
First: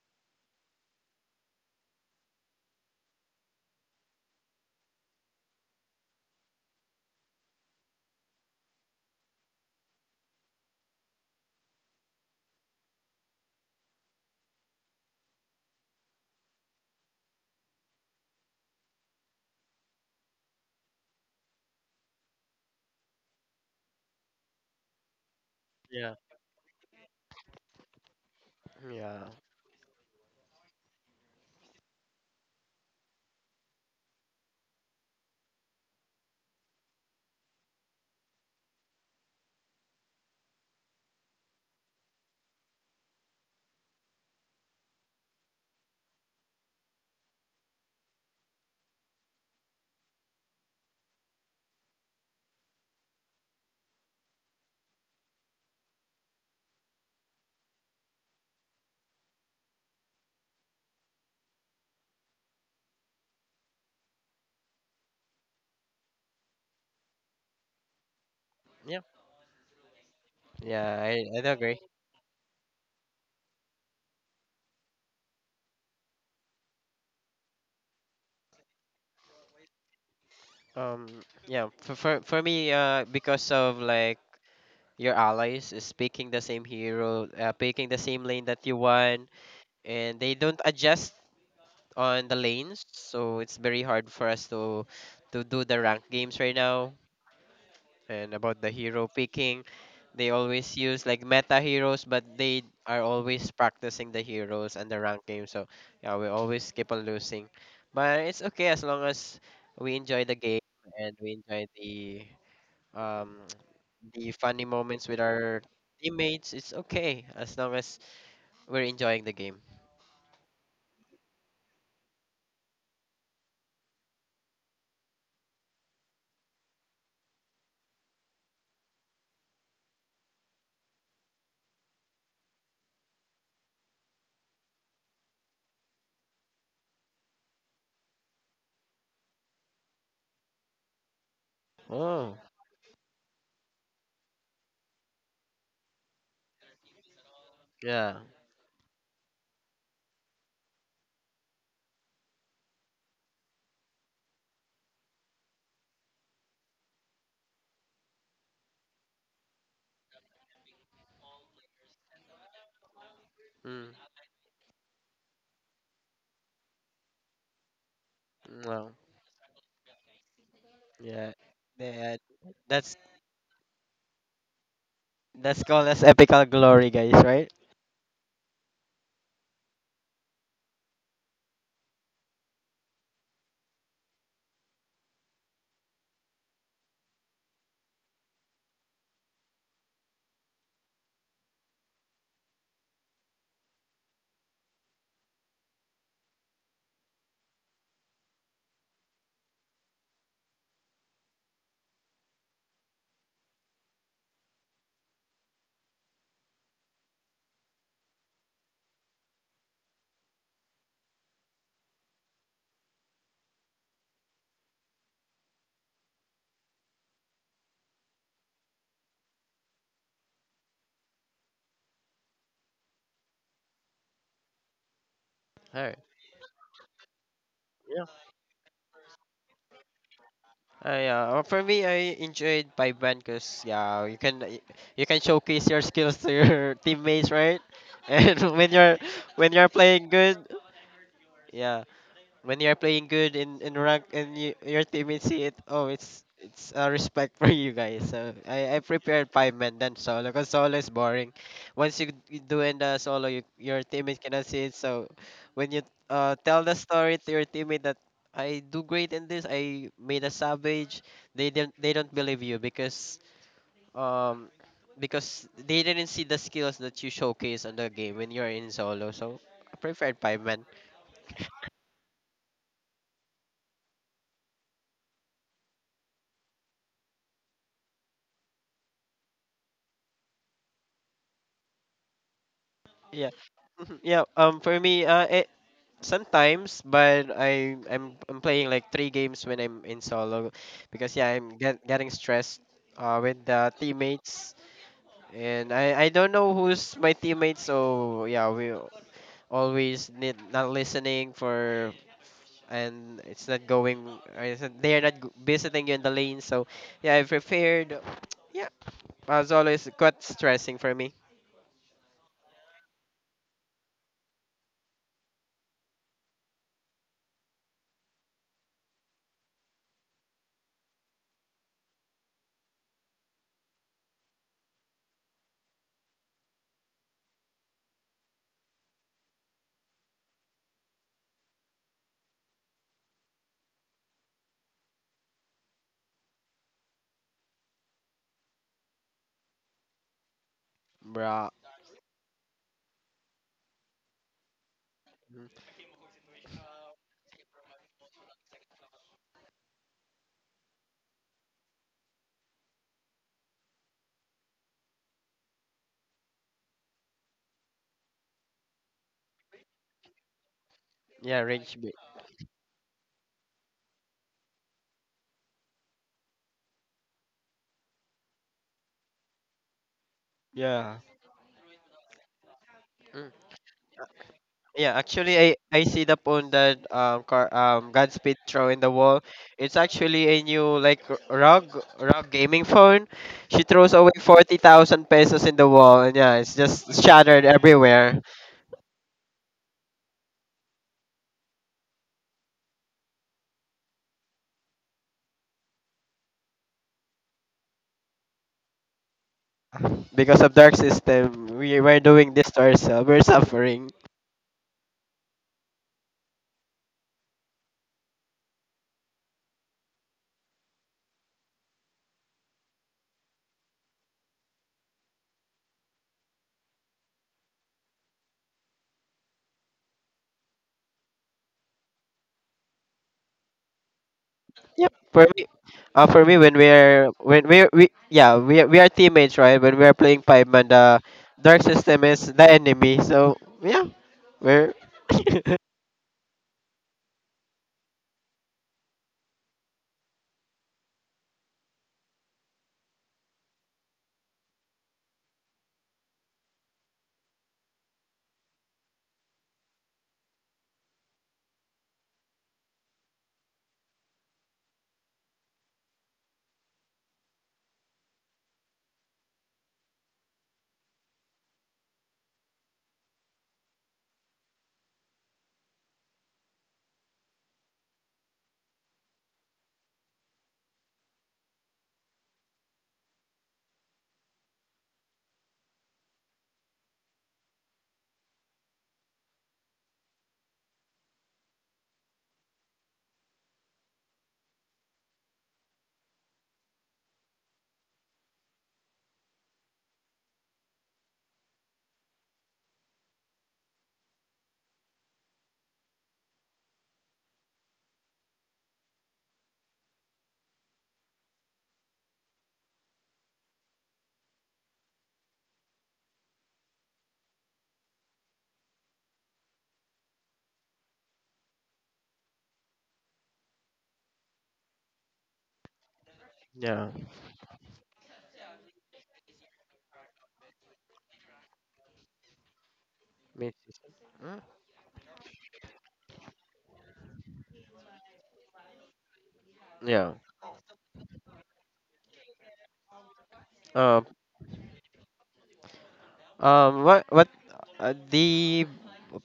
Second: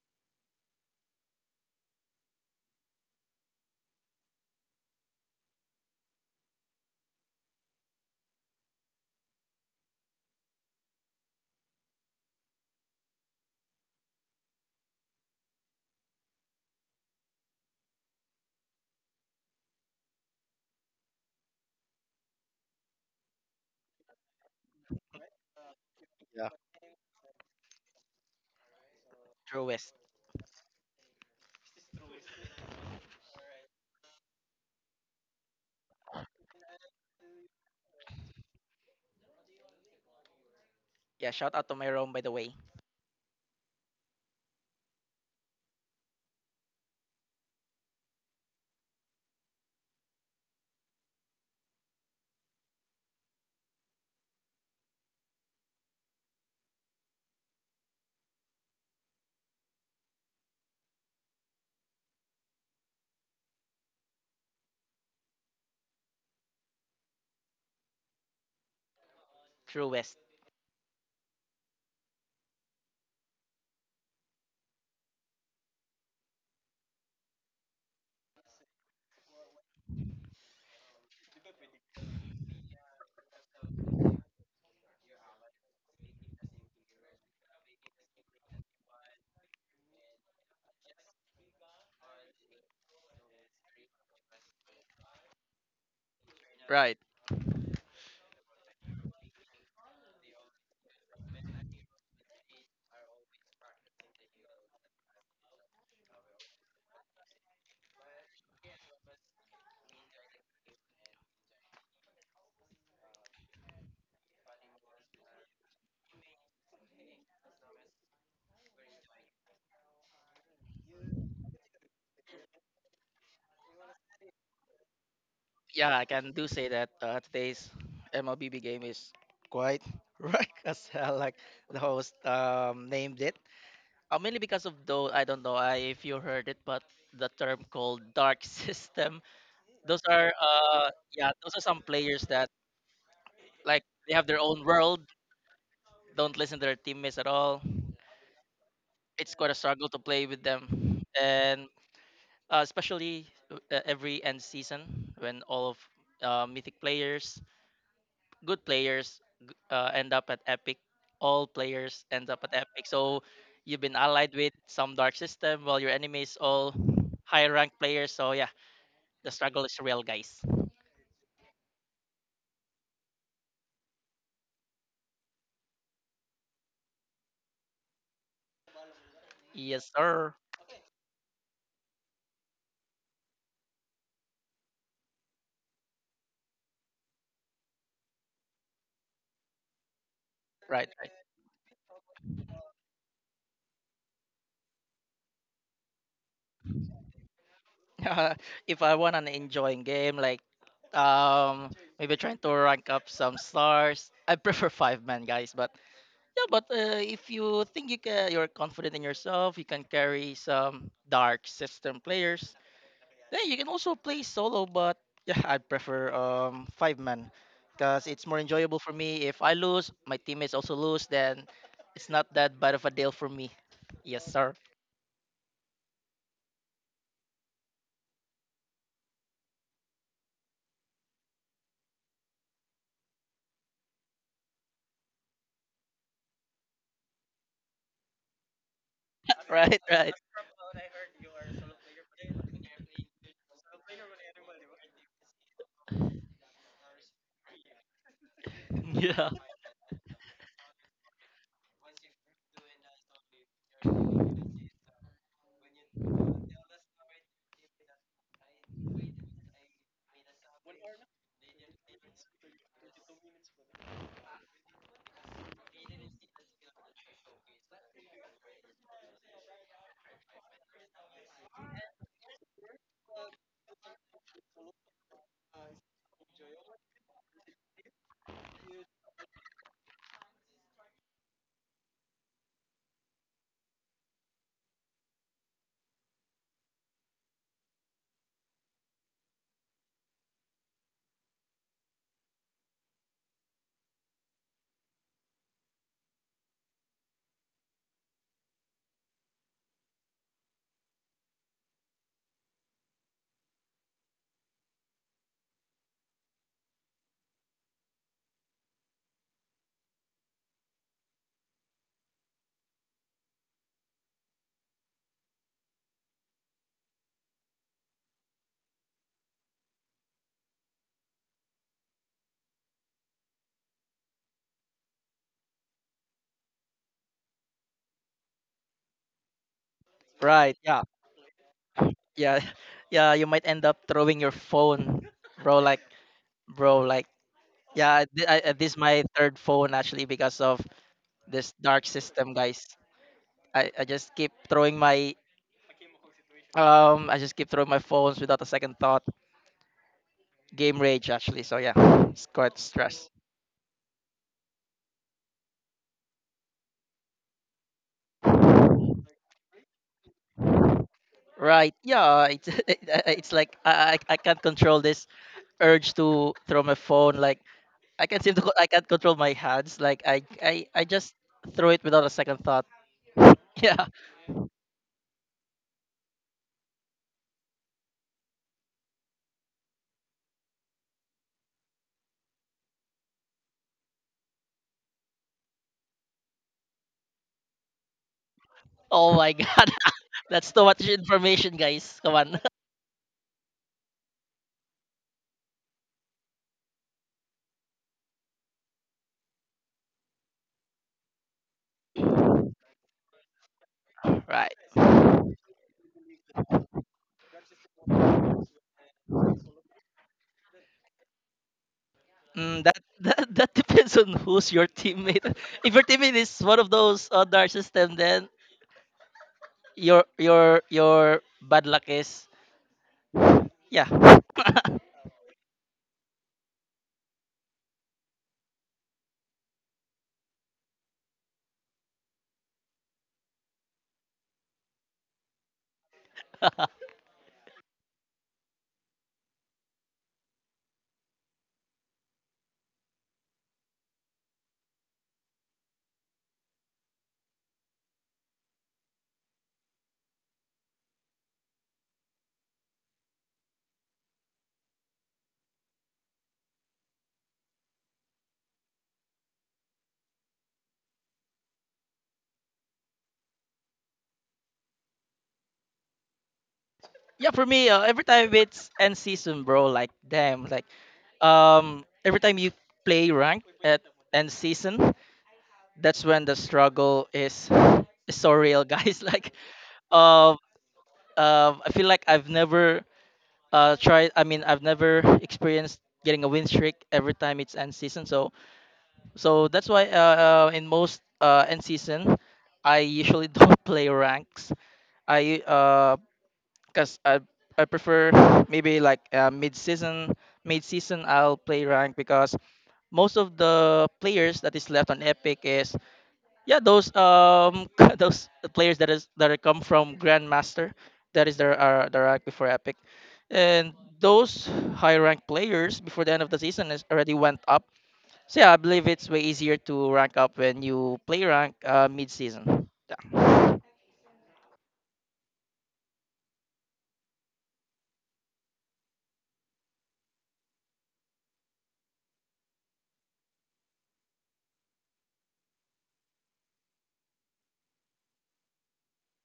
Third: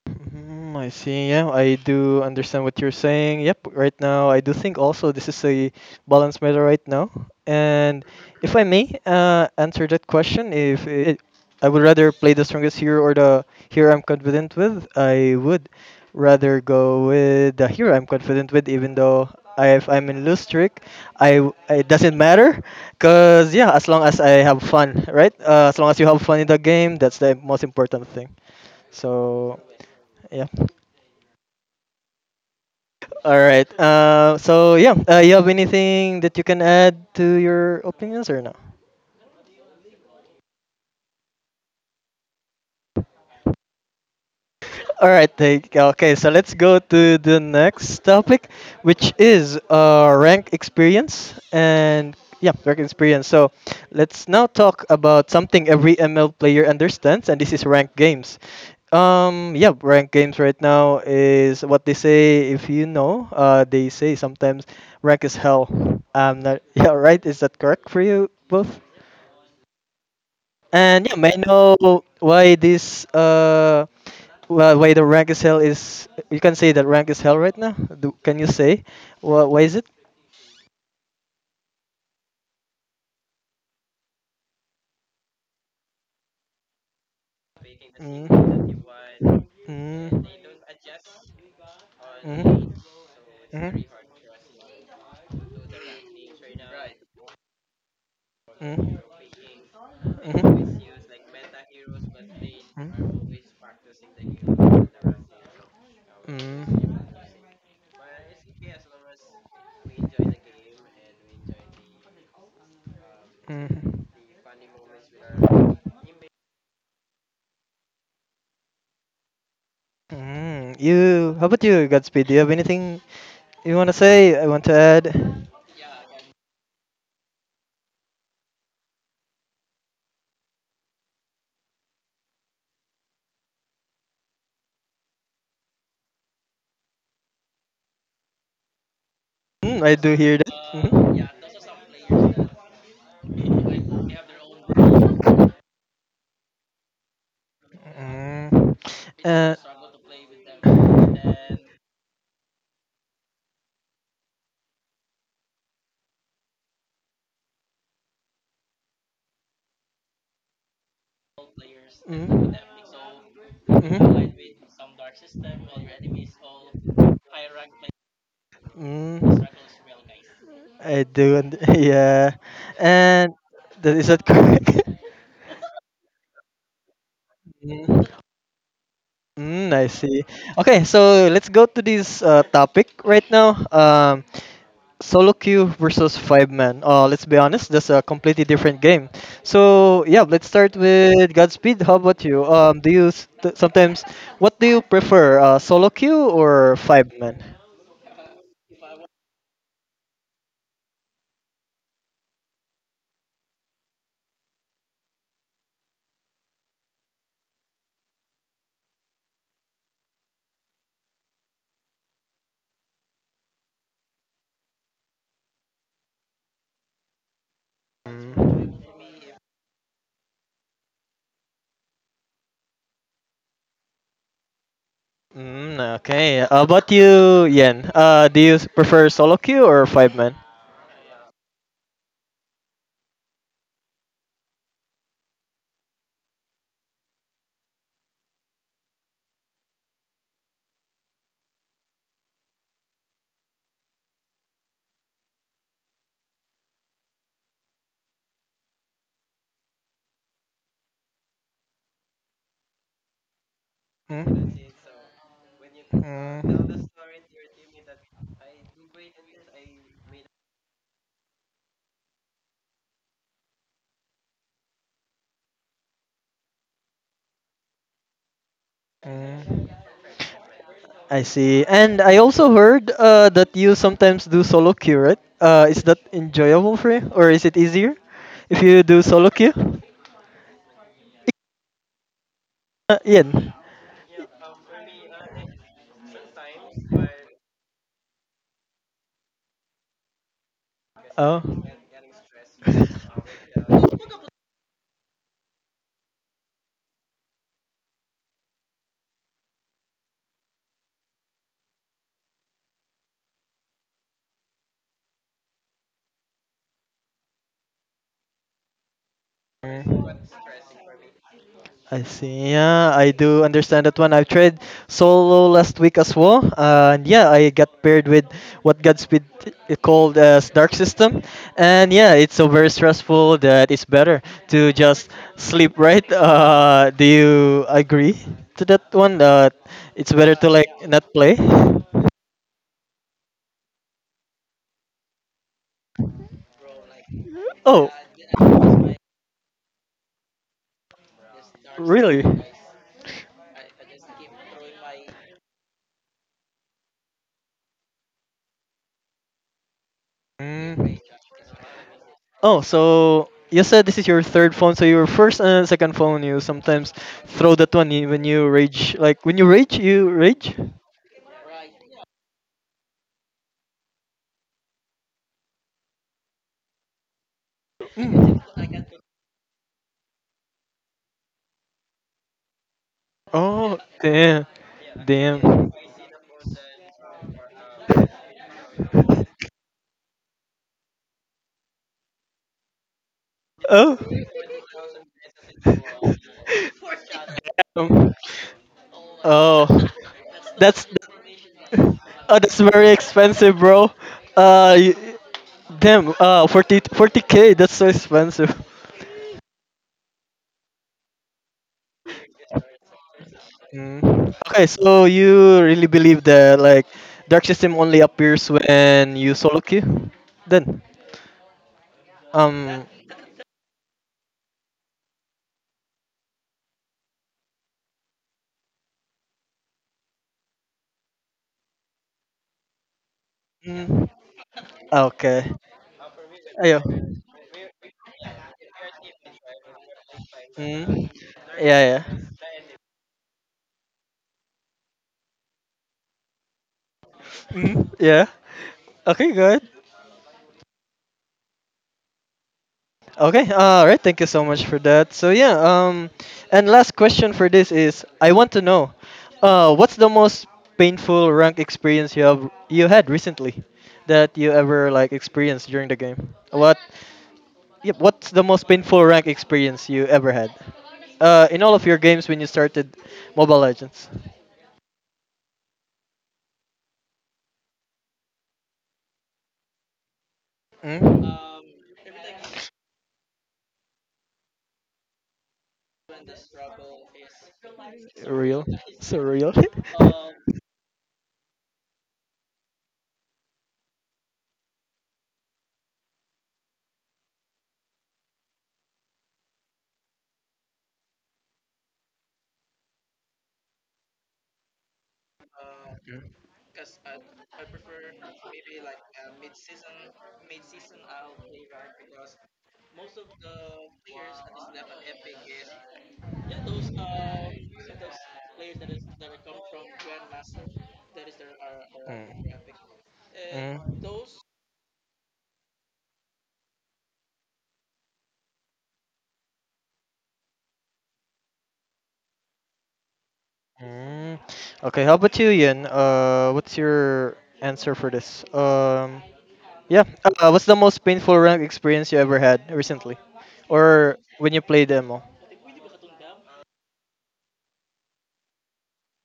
Mm, I see. Yeah, I do understand what you're saying. Yep, right now, I do think also this is a balanced matter right now. And if I may answer that question, if it, I would rather play the strongest hero or the hero I'm confident with, I would rather go with the hero I'm confident with, even though if I'm in loose streak, it doesn't matter, cause yeah, as long as I have fun, right? As long as you
Yeah.
have fun in
Yeah.
the game, that's the most important thing.
Yeah.
So
True West.
yeah. All right. You have anything that you can add to your opinions or no?
Yeah, shout out to my Rome by the way.
All right. Okay. So let's go to the next topic, which is rank experience. So let's now talk about something every ML player understands, and this is ranked games. Yeah, ranked games right now is what they say. If you know, they say sometimes rank is hell. Not, yeah, right. Is that correct for you both?
Yeah.
True West.
Yeah,
And yeah, may
I,
I
I do agree.
know why this why the rank is hell, is you can say that rank is hell right now? Can you say why is it?
Um, yeah, for me, because of like your allies is picking the same hero, picking the same
Mm.
lane that you
Mm.
want,
Mm. Mm.
and
Mm.
they don't adjust on the
Mm.
lanes, so it's very hard for us to do the rank games right now.
Right.
And about the
Mm. Mm. Mm.
hero picking. They
Mm.
always use like meta heroes, but they are always practicing the heroes and the rank game. So yeah, we always keep on losing, but it's okay as long as we enjoy the game and we enjoy the um the funny moments with our teammates. It's okay as long as we're enjoying the game.
You, how about you, Godspeed? Do you have anything you want to say? I want to add.
Yeah, I can do say that today's MLBB game is quite wreck as hell, like the host named it. Mainly because of though I don't know if you heard it, but the term called dark system.
Mm, I
Those
do
are
hear that. Mhm.
yeah, those are some players
Oh
that like they have their own world, don't listen to their teammates at all.
yeah.
Mm.
It's quite
Uh,
a struggle to play with them,
mm.
and especially every end season when all of mythic players, good players, end up at Epic. All players end up at
Mhm.
Epic, so you've
Mm,
been allied with some dark system, while your enemies all high rank players. So yeah,
no.
the
Mm.
struggle is real, guys.
I
Yeah.
do.
Yeah.
Yeah.
That's
And that, is that correct?
that's called as epical glory, guys, right?
Mm, mm, I
Yes,
see.
sir.
Okay, so let's go to this topic right now. Solo queue versus five man. Let's be honest, that's a completely different game. So yeah, let's start
Right.
with Godspeed. How about you? Do you s- t- sometimes what do you prefer, solo queue or five man?
If I want an enjoying game, like um maybe trying to rank up some stars, I prefer five-man guys, but yeah, but if you think you're confident in yourself, you can carry some dark system players. Then you can also play solo, but yeah, I prefer five-man because it's more enjoyable
Mm,
for me. If I lose, my teammates also lose, then it's not that bad of a deal for me. Yes, sir.
mm,
Alright.
okay. How about you, Yen? Prefer solo queue or five man?
Yeah, for me, I enjoyed Five Band because yeah, you can showcase your skills to your teammates, right? And when you're
Right,
playing
right.
good, yeah, when you're playing good in rank and your teammates see it oh it's a respect for you guys so I prepared
Yeah.
five men then solo because solo is boring once you do in the solo your teammates cannot
Mm?
see it so when you tell the
Mm.
story to your teammate that I do great in this I made a savage they don't believe you um because they didn't see the skills that you showcase on the game when you're in solo so
Mm.
I preferred five men.
I see. And I also heard that you sometimes do solo queue, right? Is that enjoyable for you, or is it easier if you do solo queue?
Yeah.
Ian.
Mhm. Yeah. For me, it sometimes, but I'm playing like three games when I'm in solo, because yeah,
Oh.
getting stressed, with the teammates, and I don't know who's my teammates, so yeah, we always need not listening for. And it's not going. Or it's not- they are not visiting you in the lane, so yeah, I prepared. Yeah, as always, quite
Mm.
stressing for me,
I see. Yeah, I do understand that one. I've tried solo last week as well, and yeah, I got paired with what Godspeed called as Dark System, and yeah, it's so very stressful that it's better to just sleep. Right? Do you agree to that one? That it's better to
Right.
like
Yeah.
not play.
yeah. Yeah, you might end up throwing your phone, bro like bro,
Oh,
yeah. th- I- this is my third phone actually because of
bruh.
this dark
really?
system guys. I just keep throwing my
Mhm.
phones without a second thought game
Mm.
rage actually, so yeah it's quite
Oh,
stress.
so you said this is your third phone. So your first and second phone, you sometimes throw that one when you rage. Like when you rage, you rage.
Yeah,
Right,
range bait.
yeah, it's it's like I can't control this urge to throw my phone like I can't seem
Mm.
to I can't control my hands like I
Yeah.
just throw it without a second thought.
Oh,
Yeah.
damn,
Yeah, actually,
damn.
I see the phone that car Godspeed throw in the wall. It's actually a new like rug gaming phone. She throws
Oh,
away 40,000 pesos in the wall, and yeah, it's just shattered
Um,
everywhere
Oh my god.
oh,
That's too much
that's
information,
oh,
guys. Come on.
that's very expensive, bro. Uh, y- damn. Forty k. That's so expensive.
because of dark system. We're doing this to ourselves. We're suffering.
Mm.
Right.
Okay, so you really believe that like dark system only appears when you solo queue? Then,
Mm,
um,
that depends on who's your teammate. If your teammate is one of those on our system, then your bad luck is yeah.
mm,
Yep.
ah,
For
okay,
me, when
ayo,
we yeah we are teammates, right? When we are playing five man, the
mm, yeah,
dark
yeah,
system is the enemy. So yeah, we're.
mm, yeah. Okay, good. Okay, all right. Thank you so much for that. So yeah, and last question for this is, I want to know, what's the most painful rank experience you had recently, that you ever like experienced during the game? What? Yep. What's the most painful rank experience you ever had? In all of your games when you started Mobile Legends.
Yeah, for me, every time it's end season, bro. Like damn, like
Mm?
every time you play rank at end season, that's when the struggle is is so real,
Real.
guys.
So
Like
real.
um, I feel like I've never try. I mean I've never experienced getting a win streak every time it's end season, so so that's why in most end season I usually don't play ranks. I Because I prefer maybe like mid season I'll play rank, because most of the players that is left on epic is yeah, those those players that is that are come from grandmaster. That is their rank before
Mm.
epic, and
Mm.
those high rank players before the end of the season is
yeah.
already went up. So yeah, I believe it's way easier to rank up when you play rank mid season,
Mid
yeah.
season.
Mm.
Mm,
Okay, how about you, Ian? What's your answer for this? Yeah,
yeah.
what's the most painful rank experience you ever had recently,
Um.
or when you played demo?
What? The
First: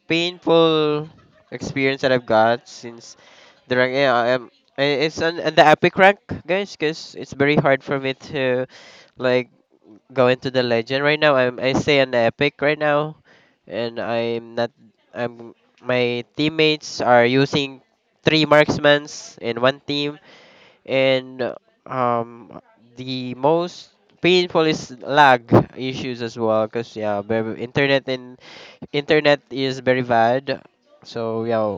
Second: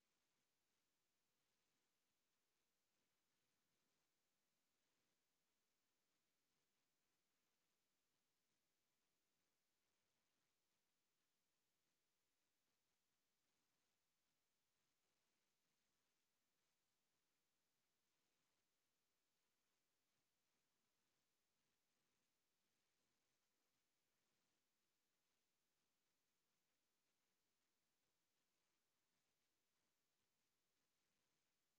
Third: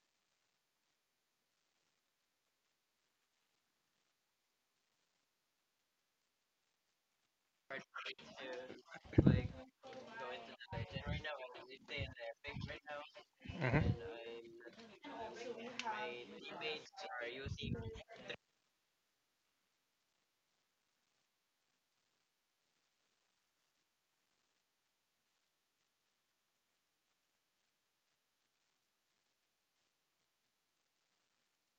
painful experience that I've got since the rank. Yeah. It's on the epic rank, guys, because it's very hard for me to, like, go into the legend right now. I stay on the epic right now,
Mhm.
and I'm not. I'm. my teammates are using three marksmans in one team and um the most painful is lag issues as well because yeah very internet and internet is very bad so yeah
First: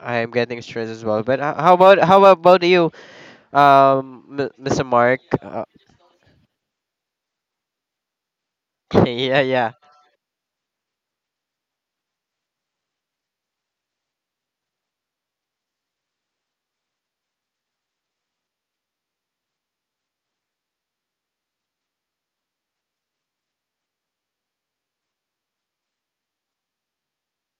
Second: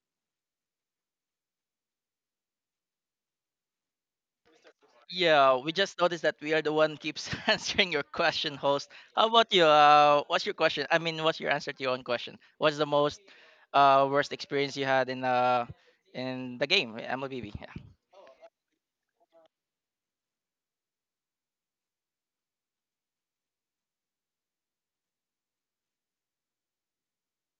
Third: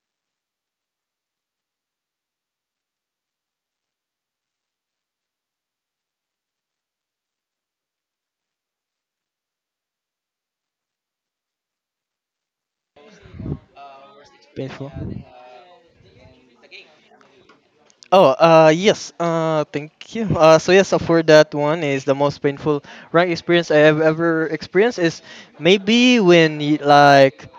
I am getting stressed as well but how about you mr mark
Yeah, we just noticed that we are the one keeps answering your question, host. How
yeah
about you?
yeah
What's your question? I mean, what's your answer to your own question? What's the most worst experience you
Painful.
had in the game MLBB?
Oh, yes. Thank you. So yes, for that one is the most painful rank experience I have ever experienced is maybe when like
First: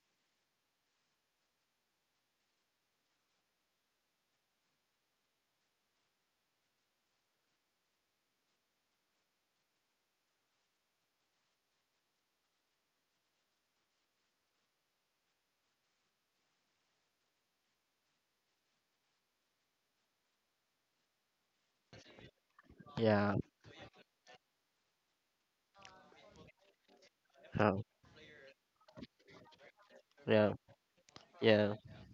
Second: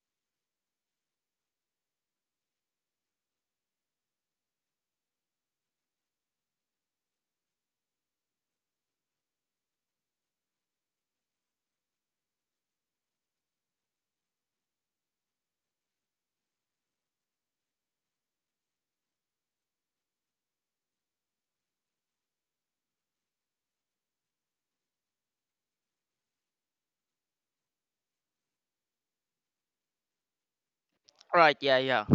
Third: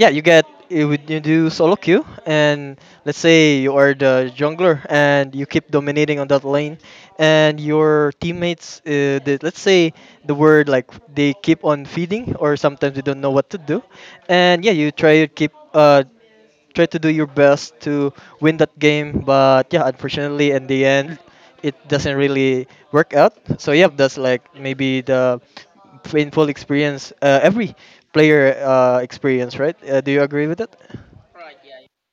yeah, you get you would you do solo queue, and let's say you are the jungler and you keep dominating on that lane, and your teammates, let's say the word like they keep on feeding, or sometimes they don't know what to do, and yeah, you try to keep try to do your best to win that game, but yeah, unfortunately in the end, it doesn't really work out.
yeah
So yeah, that's like maybe the painful experience. Every
oh,
player experience, right? Do you agree
yeah
with that?
Right,
yeah
yeah, yeah.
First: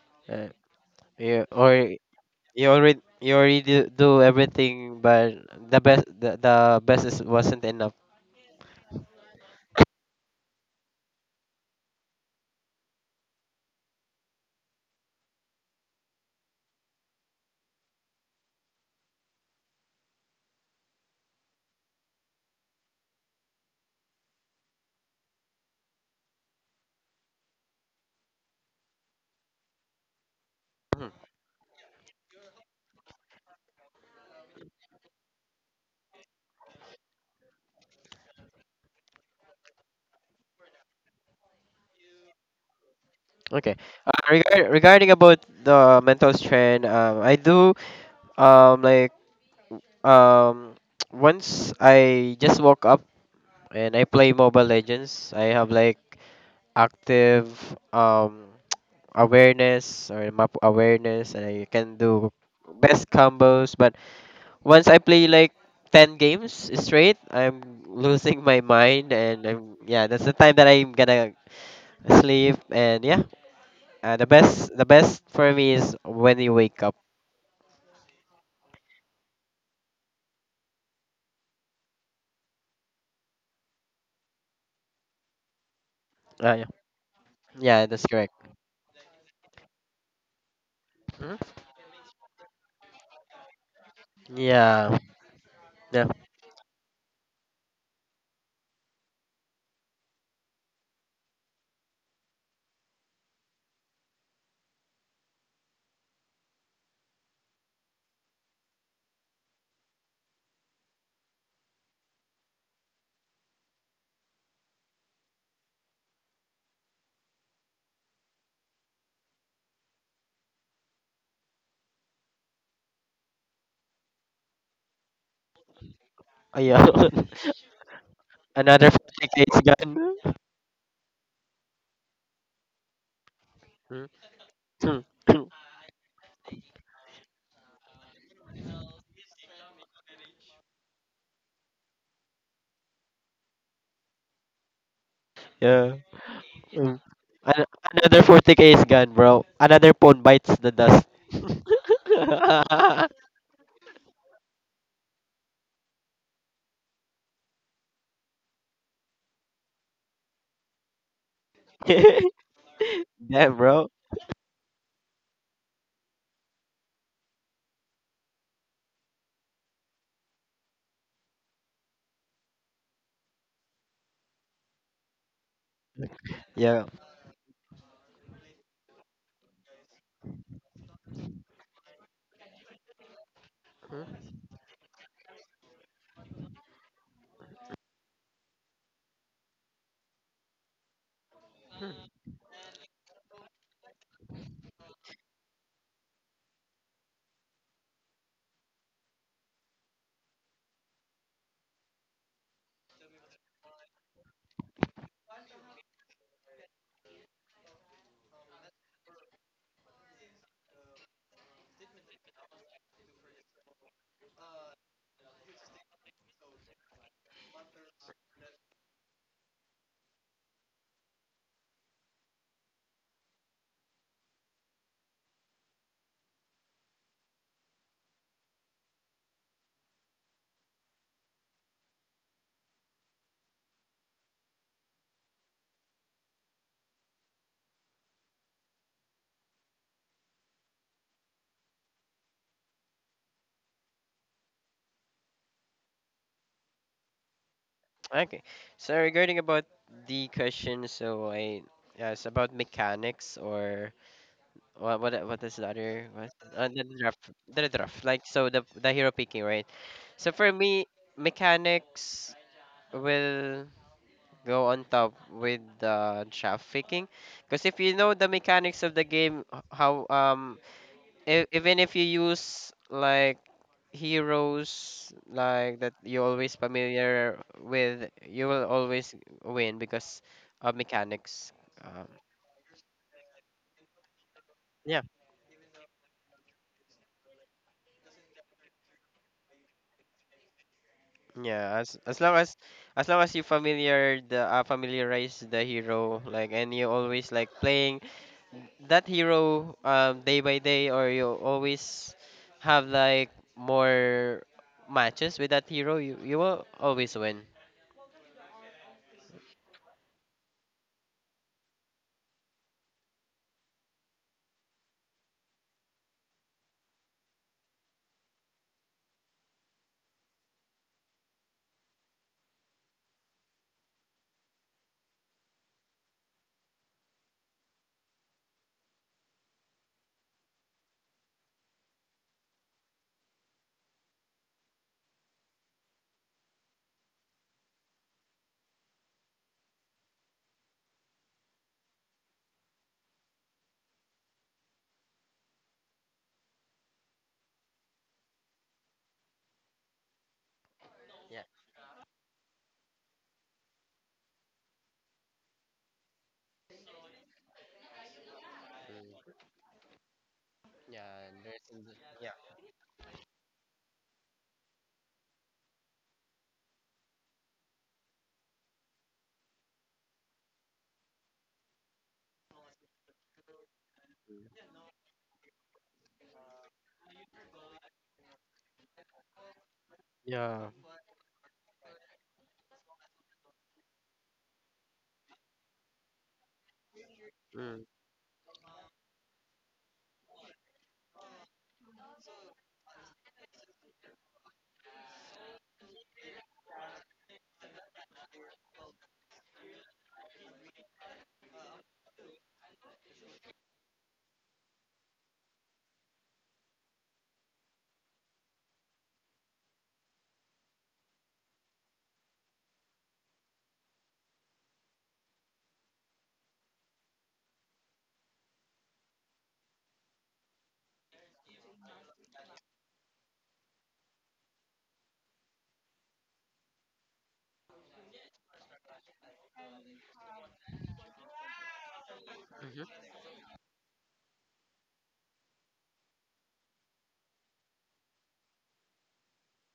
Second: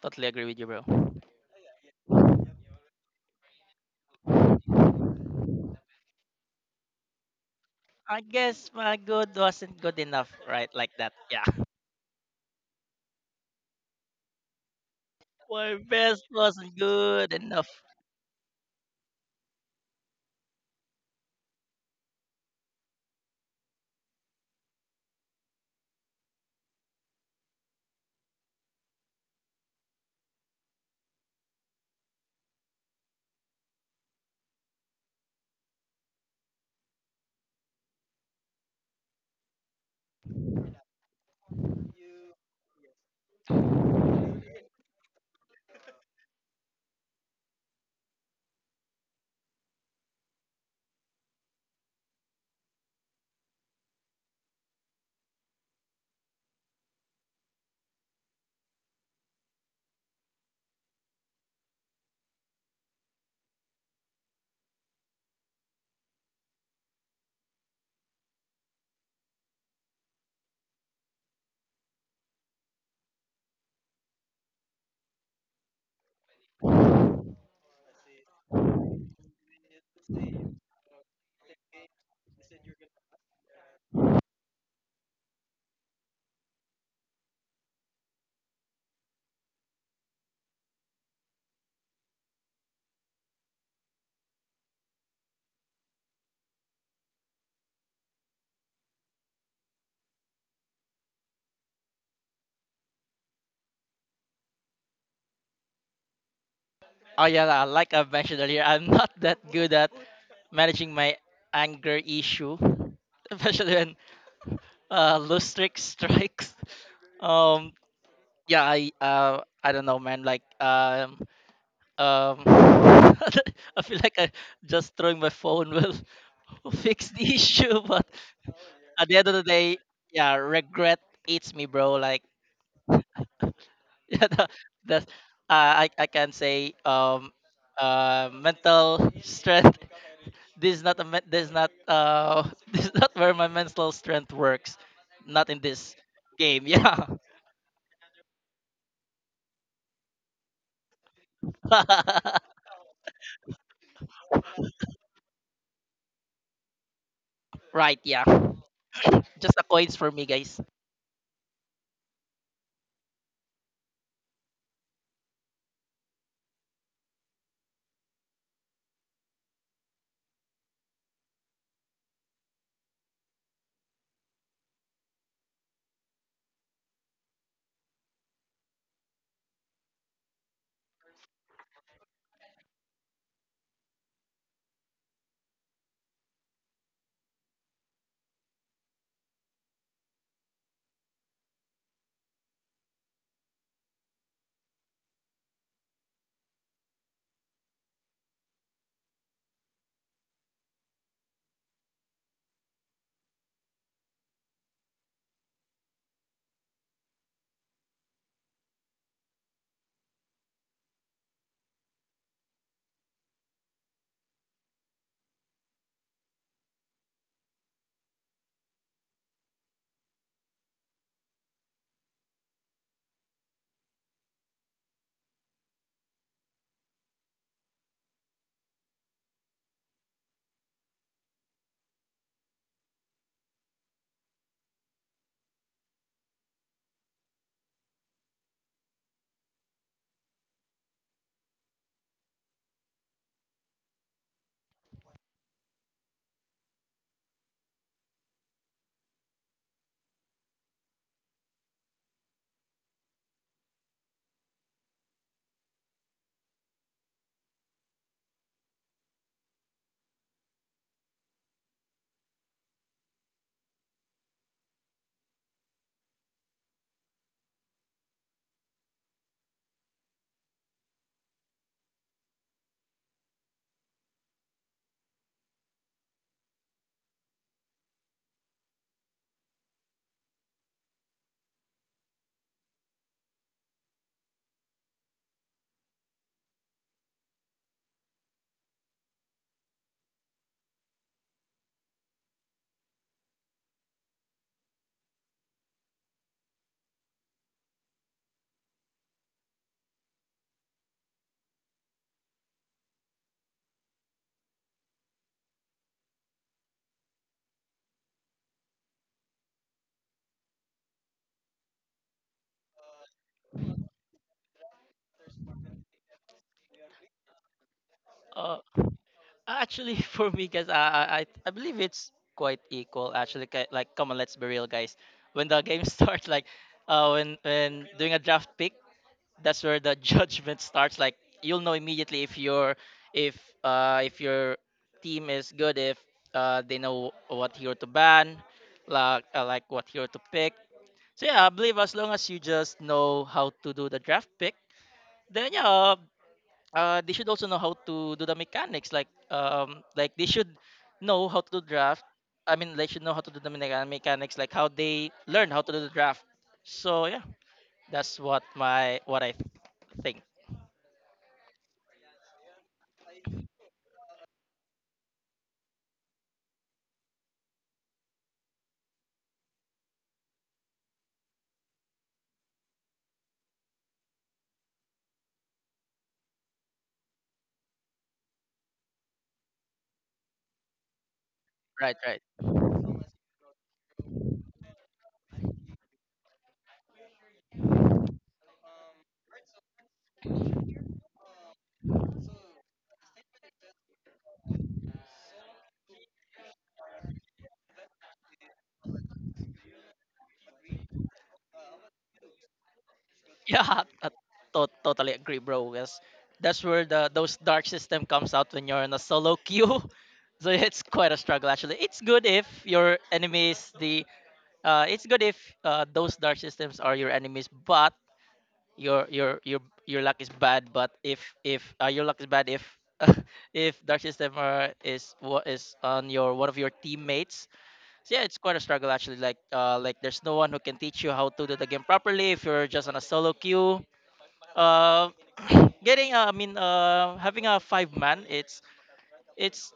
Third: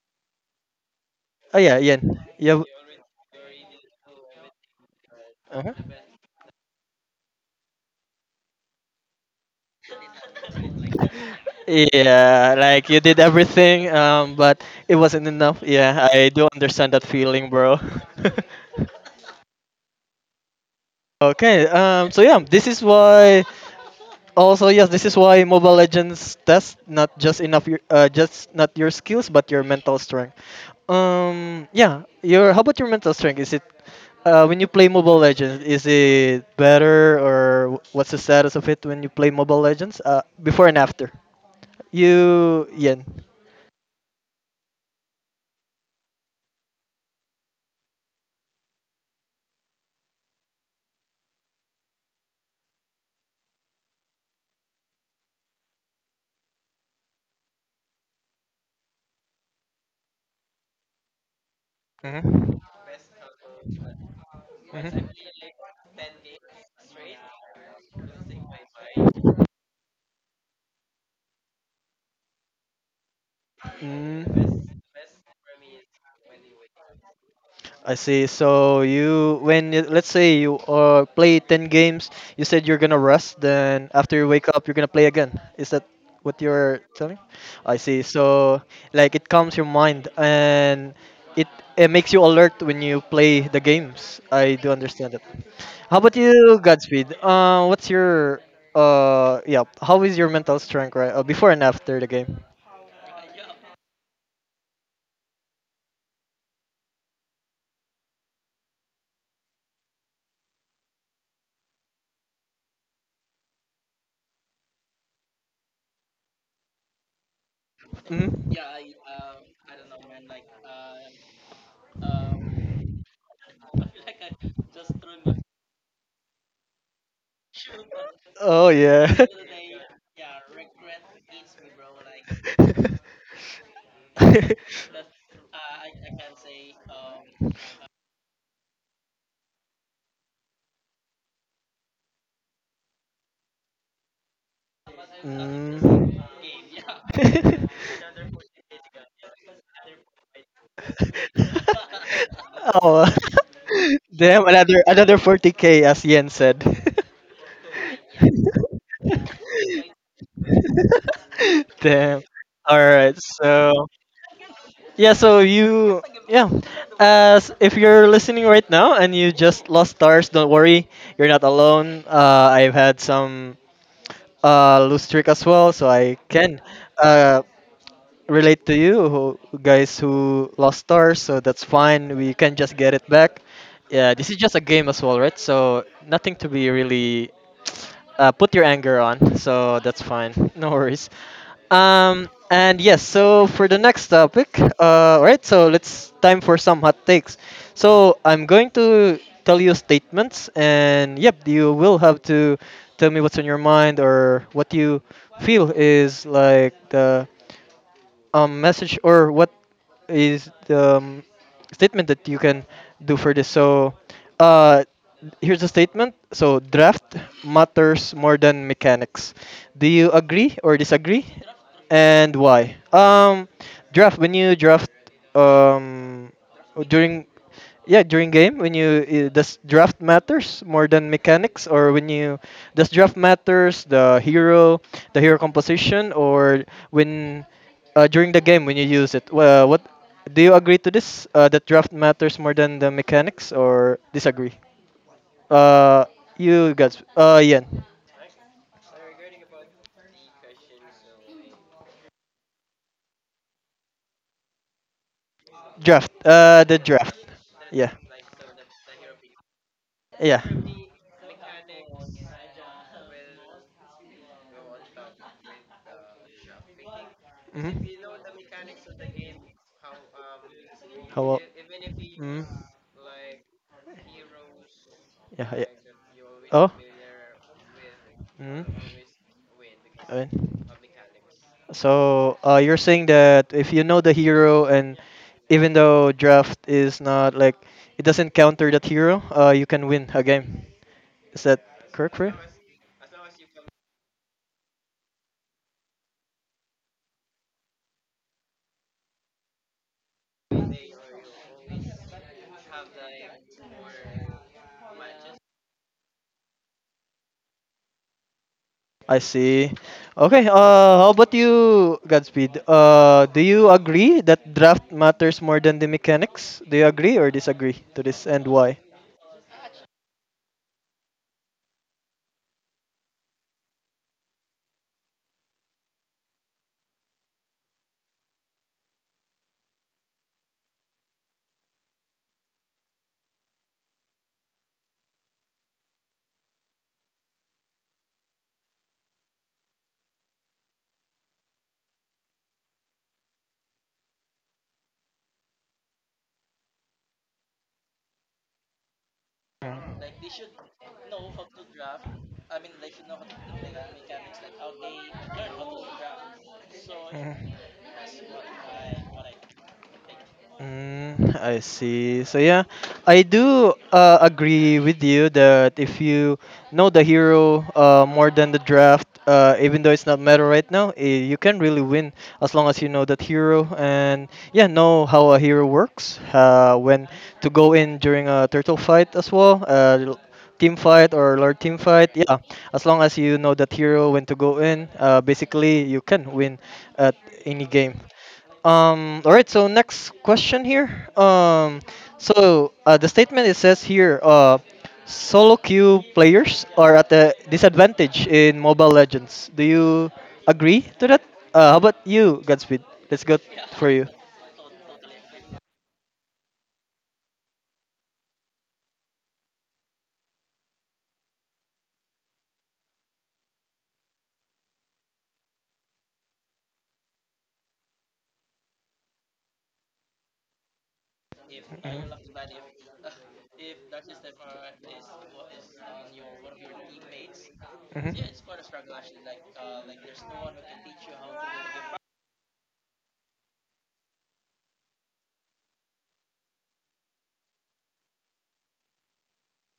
Totally agree
uh,
with you, bro.
yeah
Oh yeah, yeah,
or
yeah.
you already do everything but
Uh-huh.
the best is wasn't enough.
I guess my good wasn't good enough, right? Like that, yeah.
Yeah, like you did everything, but it wasn't enough.
My
Yeah,
best
I do
wasn't
understand that
good
feeling,
enough.
bro. Okay, so yeah, this is why. Also, yes, this is why Mobile Legends tests not just enough your just not your skills but your mental strength. Yeah, your how about your mental strength? Is it When you play Mobile Legends, is it better or what's the status of it when you play Mobile Legends? Before and after. You, Yen.
Okay. Regarding about the mental strain, I do like um once I just woke up and I play Mobile Legends. I have like active um awareness or map awareness, and I can do
Hmm.
best combos. But once I play like 10 games straight, I'm losing my mind, and I'm yeah. That's the time that I'm gonna sleep, and yeah,
Mm.
the best for me is when you wake up.
I see. So you, let's say you play ten games, you said you're gonna rest. Then after you wake up, you're gonna play again. Is that what
Uh, yeah,
you're telling? I
Yeah,
see.
that's correct.
So like it calms your mind and it
Hmm.
it makes you alert when you play the games. I do
Yeah,
understand it. How
yeah,
about you, Godspeed? What's your yeah? How is your mental strength right before and after the game?
Oh yeah, la, like I mentioned earlier, I'm not that good at managing my anger issue, especially when loose streak strikes. Um,
Hmm.
yeah, I don't know, man. Like um, I feel like I just throwing my phone will
oh, yeah.
fix the issue, but
Oh
Another
yeah.
at the end of the
40k is
day,
gone.
yeah, regret eats me, bro. Like
Mm.
the, the
Mm.
I can say mental strength. This is not a this is not this is not where my mental strength works. Not in
yeah,
this
Mm.
game.
Mm.
Yeah.
Another 40k is gone, bro. Another phone bites the dust.
Oh, damn! Another 40K, as Yen said.
Right. Yeah. Just the coins for me, guys.
Damn. All right.
Damn,
So
bro.
yeah. So you, yeah. As if you're listening right now and you just lost stars, don't worry. You're not alone. I've had some lose streak as well, so I can
Yeah.
uh relate to guys who lost stars, so that's fine. We can just get it back. Yeah, this is just a game as well, right? So nothing to be really put your anger on. So that's fine. No worries. And yes, so for the next topic, right? So let's time for some hot takes. So I'm going to tell you statements, and yep, you will have to tell me what's on your mind or what you feel is like the message or what is the statement that you can do for this? So, uh, here's a statement. So, draft matters more than mechanics. Do you agree or disagree? And why? Draft when you draft um, during yeah during game when you does draft matters more than mechanics or when you does draft matters the hero composition or when during the game when you use it. Well, what do you agree to this? That draft matters more than the mechanics, or disagree? Uh, you guys. Yeah,
Okay. So regarding about the question, so I yeah, it's about mechanics or what is the other
draft.
what's
The
the
draft.
draft the
Yeah,
draft like, so the hero picking, right? So
yeah,
for
hmm.
me, mechanics will go on top with the draft picking, because if you know the mechanics of the game, how
How?
even if you
Mm,
use like heroes
yeah, yeah.
like that you're always
Oh.
familiar with, you
Hmm.
will always win because
Alright.
of mechanics. um,
So you're saying that if you know the hero and even though draft is not like it doesn't counter that hero, you can win a game. Is that
Yeah, as
correct
as
for you?
long as as long as you familiar the familiarize the hero like, and you always like playing that hero day by day, or you always have like more matches with that hero, you will always win.
I see. Okay. How about you, Godspeed? Do you agree that draft matters more than the mechanics? Do you agree or disagree to this, and
Uh,
why?
Actually, for me, guys, I believe it's quite equal. Actually, like come on, let's be real, guys. When the game starts, like when doing a draft pick, that's where the judgment starts. Like you'll know immediately if your if if your team is good, if they know what hero to ban, like what hero to pick. So yeah, I believe as long as you just know how to do the draft pick, then yeah, they should also know how to do the mechanics, like they should know how
Yeah.
Mm.
to do draft. I mean, they should know how to do the mechanics like how they learn how to do the draft. So yeah, that's what my what
Mm,
I think.
yeah.
Mm, I
There's in the,
see.
yeah.
So yeah, I do agree with you that if you know the hero more than the draft, even though it's not meta right now, eh, you can really win as long as you know that hero and yeah, know how a hero works, when to go in during a turtle fight as well,
Yeah.
team fight or large team
Right,
fight.
right.
Yeah, as long as you know that hero when to go in, basically you can win at any
Mm.
game. All right, so next question here. The statement it says here, solo queue players are at a disadvantage in Mobile Legends. Do you agree to that? How about you, Godspeed? Let's go
Yeah,
for you.
I totally agree, bro. Because that's where the those dark system comes out when you're in a solo queue. So it's quite a struggle actually. It's good if your enemies the it's good if those dark systems are your enemies, but your your luck is bad. But if your luck is bad if if dark system are, is what is on your one of your teammates,
Mhm, mhm.
yeah, it's quite a struggle actually. Like there's no one who can teach you how to do the game properly if you're just on a
Mm-hmm.
solo queue. Uh, getting I mean having a five-man, it's it's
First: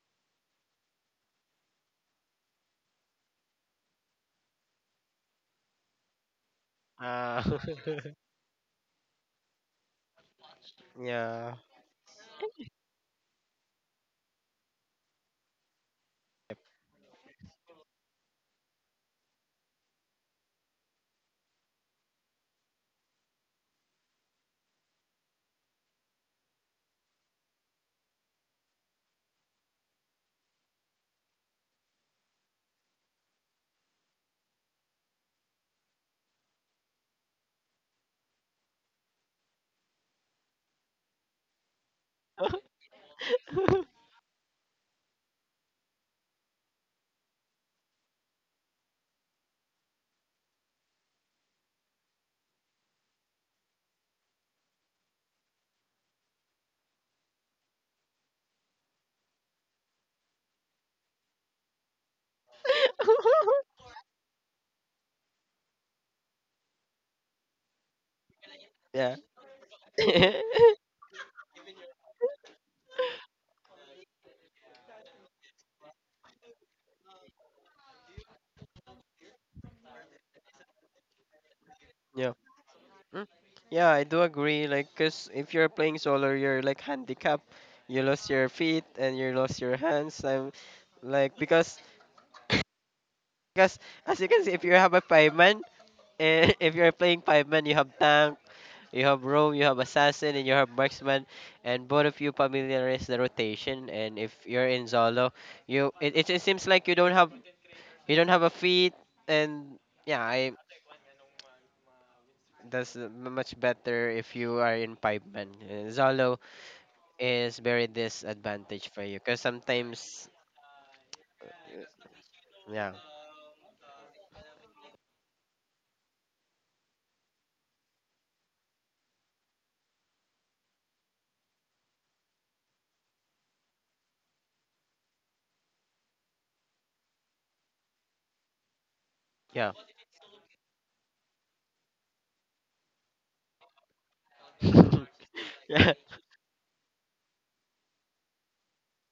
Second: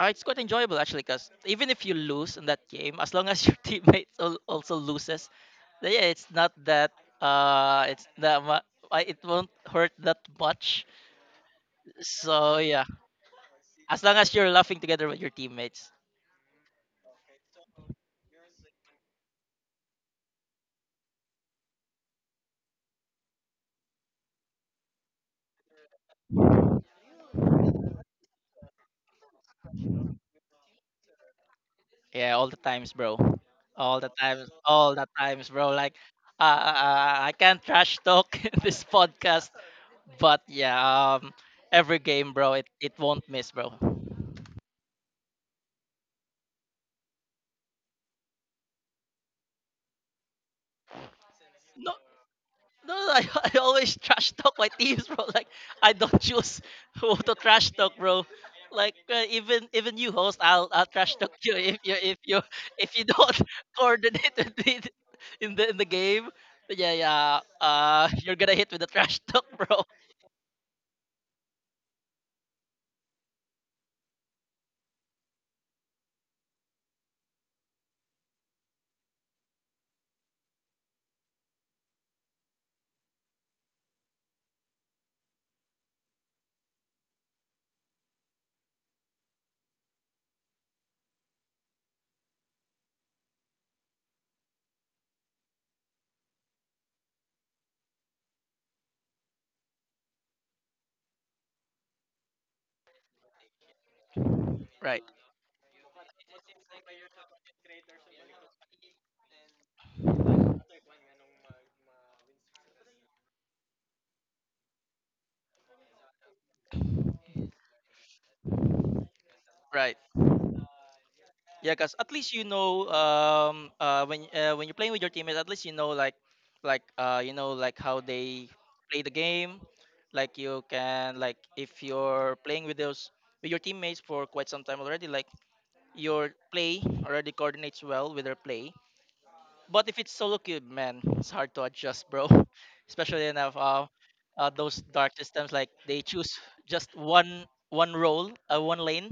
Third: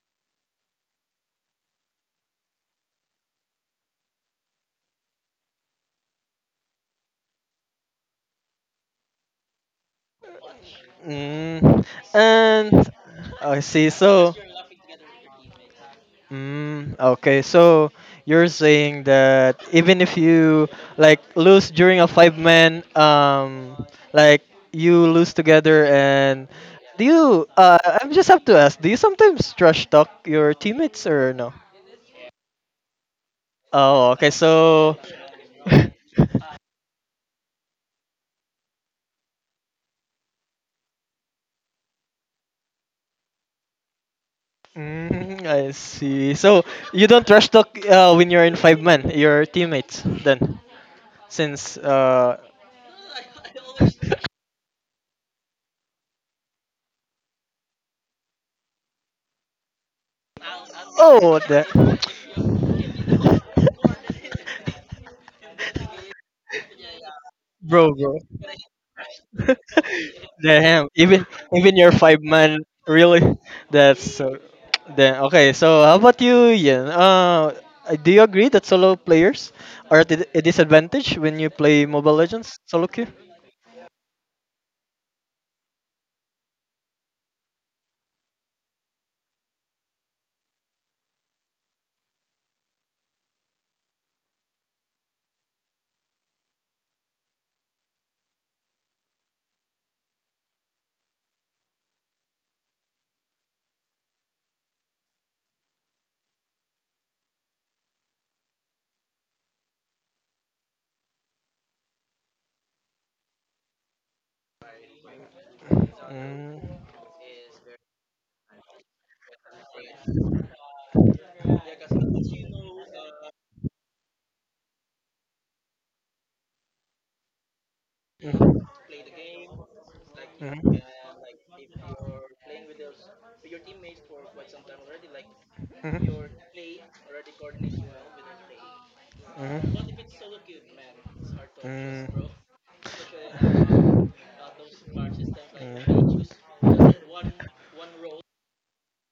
it's quite enjoyable actually, because even if you lose in that game, as long as your teammate also loses, then yeah, it's not that
Uh,
uh, it's that mu- it won't hurt that much.
yeah.
Mm,
So yeah,
and I see.
as long
So,
as you're laughing together with your teammates.
mm, okay. So you're saying that even if you like lose during a five man, like you lose together, and do you? I just have to ask. Do you sometimes trash talk your teammates or no?
Yeah, all the times, bro.
Oh, okay.
All
So.
the times, bro. Like, I can't trash talk in this podcast, but yeah, every game, bro, it won't miss, bro.
Mm, I see. So you don't trash talk when you're in five-man, your teammates then. Since
No, no, I, I always trash talk my teams, bro. Like, I don't choose who to trash talk, bro. Like, even even you, host, I'll trash talk
oh,
you
the
if you if you don't coordinate with me in the game. Yeah, yeah.
bro bro
You're gonna hit with the
yeah.
trash talk, bro.
Damn, even your five man, really, that's so, then okay, so how about you, Ian, do you agree that solo players are at a disadvantage when you play Mobile
yeah.
Legends solo queue?
Mm, yeah, I do agree. Like, 'cause if you're playing solo, you're like handicapped. You lost your feet and you lost your hands. I'm like, because as you can see, if you have a fireman and if you're playing five man, you have tank, you have roam, you have assassin, and you have marksman, and both of you familiarize the rotation. And if you're in
Right.
solo, you it seems like you don't have, you don't have a feet, and yeah, I that's much better if you are in fireman. Solo
Mm,
is very disadvantage for you because
Right.
sometimes
Yeah, cause at least you know
yeah,
when you're playing with your teammates, at least you know like you know like how they play the game. Like you can like if you're playing with those with your
mm,
teammates for quite some time already,
mm. Mhm.
like
Mhm.
your play already coordinates well with their play.
yeah.
But
Mm.
if it's solo queue, man, it's hard to adjust, bro. Especially in F. Those dark
Mm.
systems, like
yeah.
they choose just one one role, one lane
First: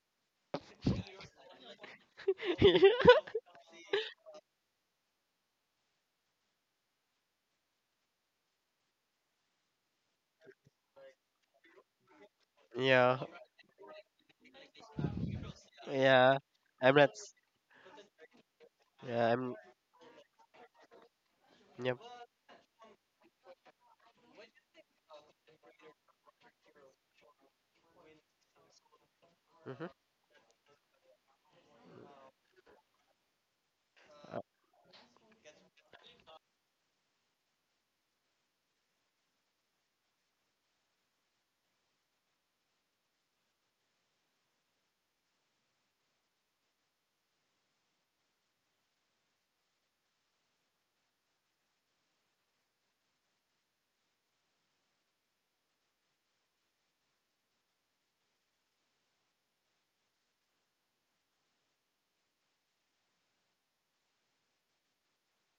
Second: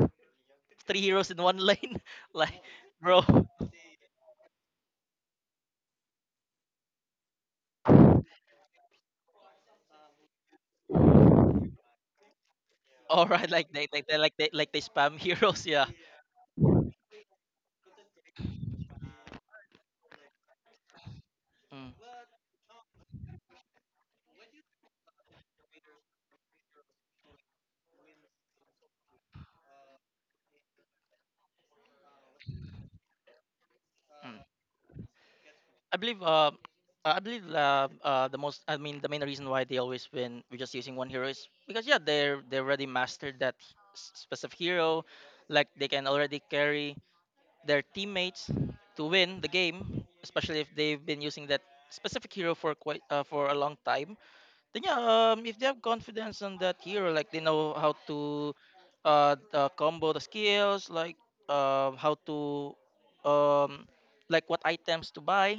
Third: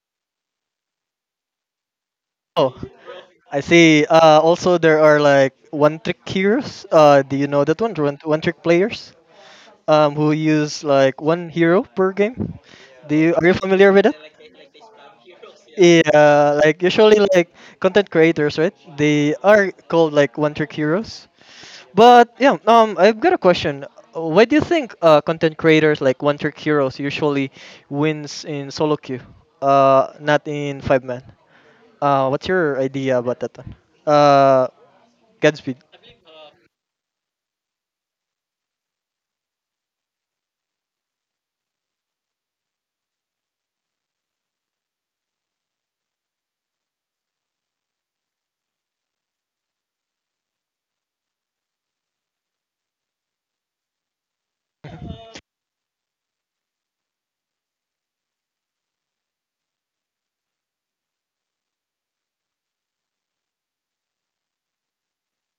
three heroes in one lane. Like,
Oh,
bro.
I see. Also, there are like one trick heroes. Do you know that one? One trick players who use like one hero per game. Do
yeah.
All
you are
right,
you
like they,
familiar with
like
it?
they like they like they spam heroes. Yeah.
Yeah.
Yeah, like
I'm not
usually
s-
like content creators, right?
Yeah,
They
i'm,
are called like one trick heroes.
Mm,
yep.
But yeah, I've got a question. Why do you think content creators like one trick heroes usually wins in solo queue?
Hmm.
Not in five man. What's your idea about that one?
mm.
uh,
Uh Godspeed.
I believe um I believe the most, I mean, the main reason why they always win with just using one hero is because yeah, they're they already mastered that specific hero, like they can already carry their teammates to win the game, especially if they've been using that specific hero for quite for a long time. Then yeah,
Mhm,
if they have confidence on that hero, like they know how to combo the skills, like how to um like what items to buy,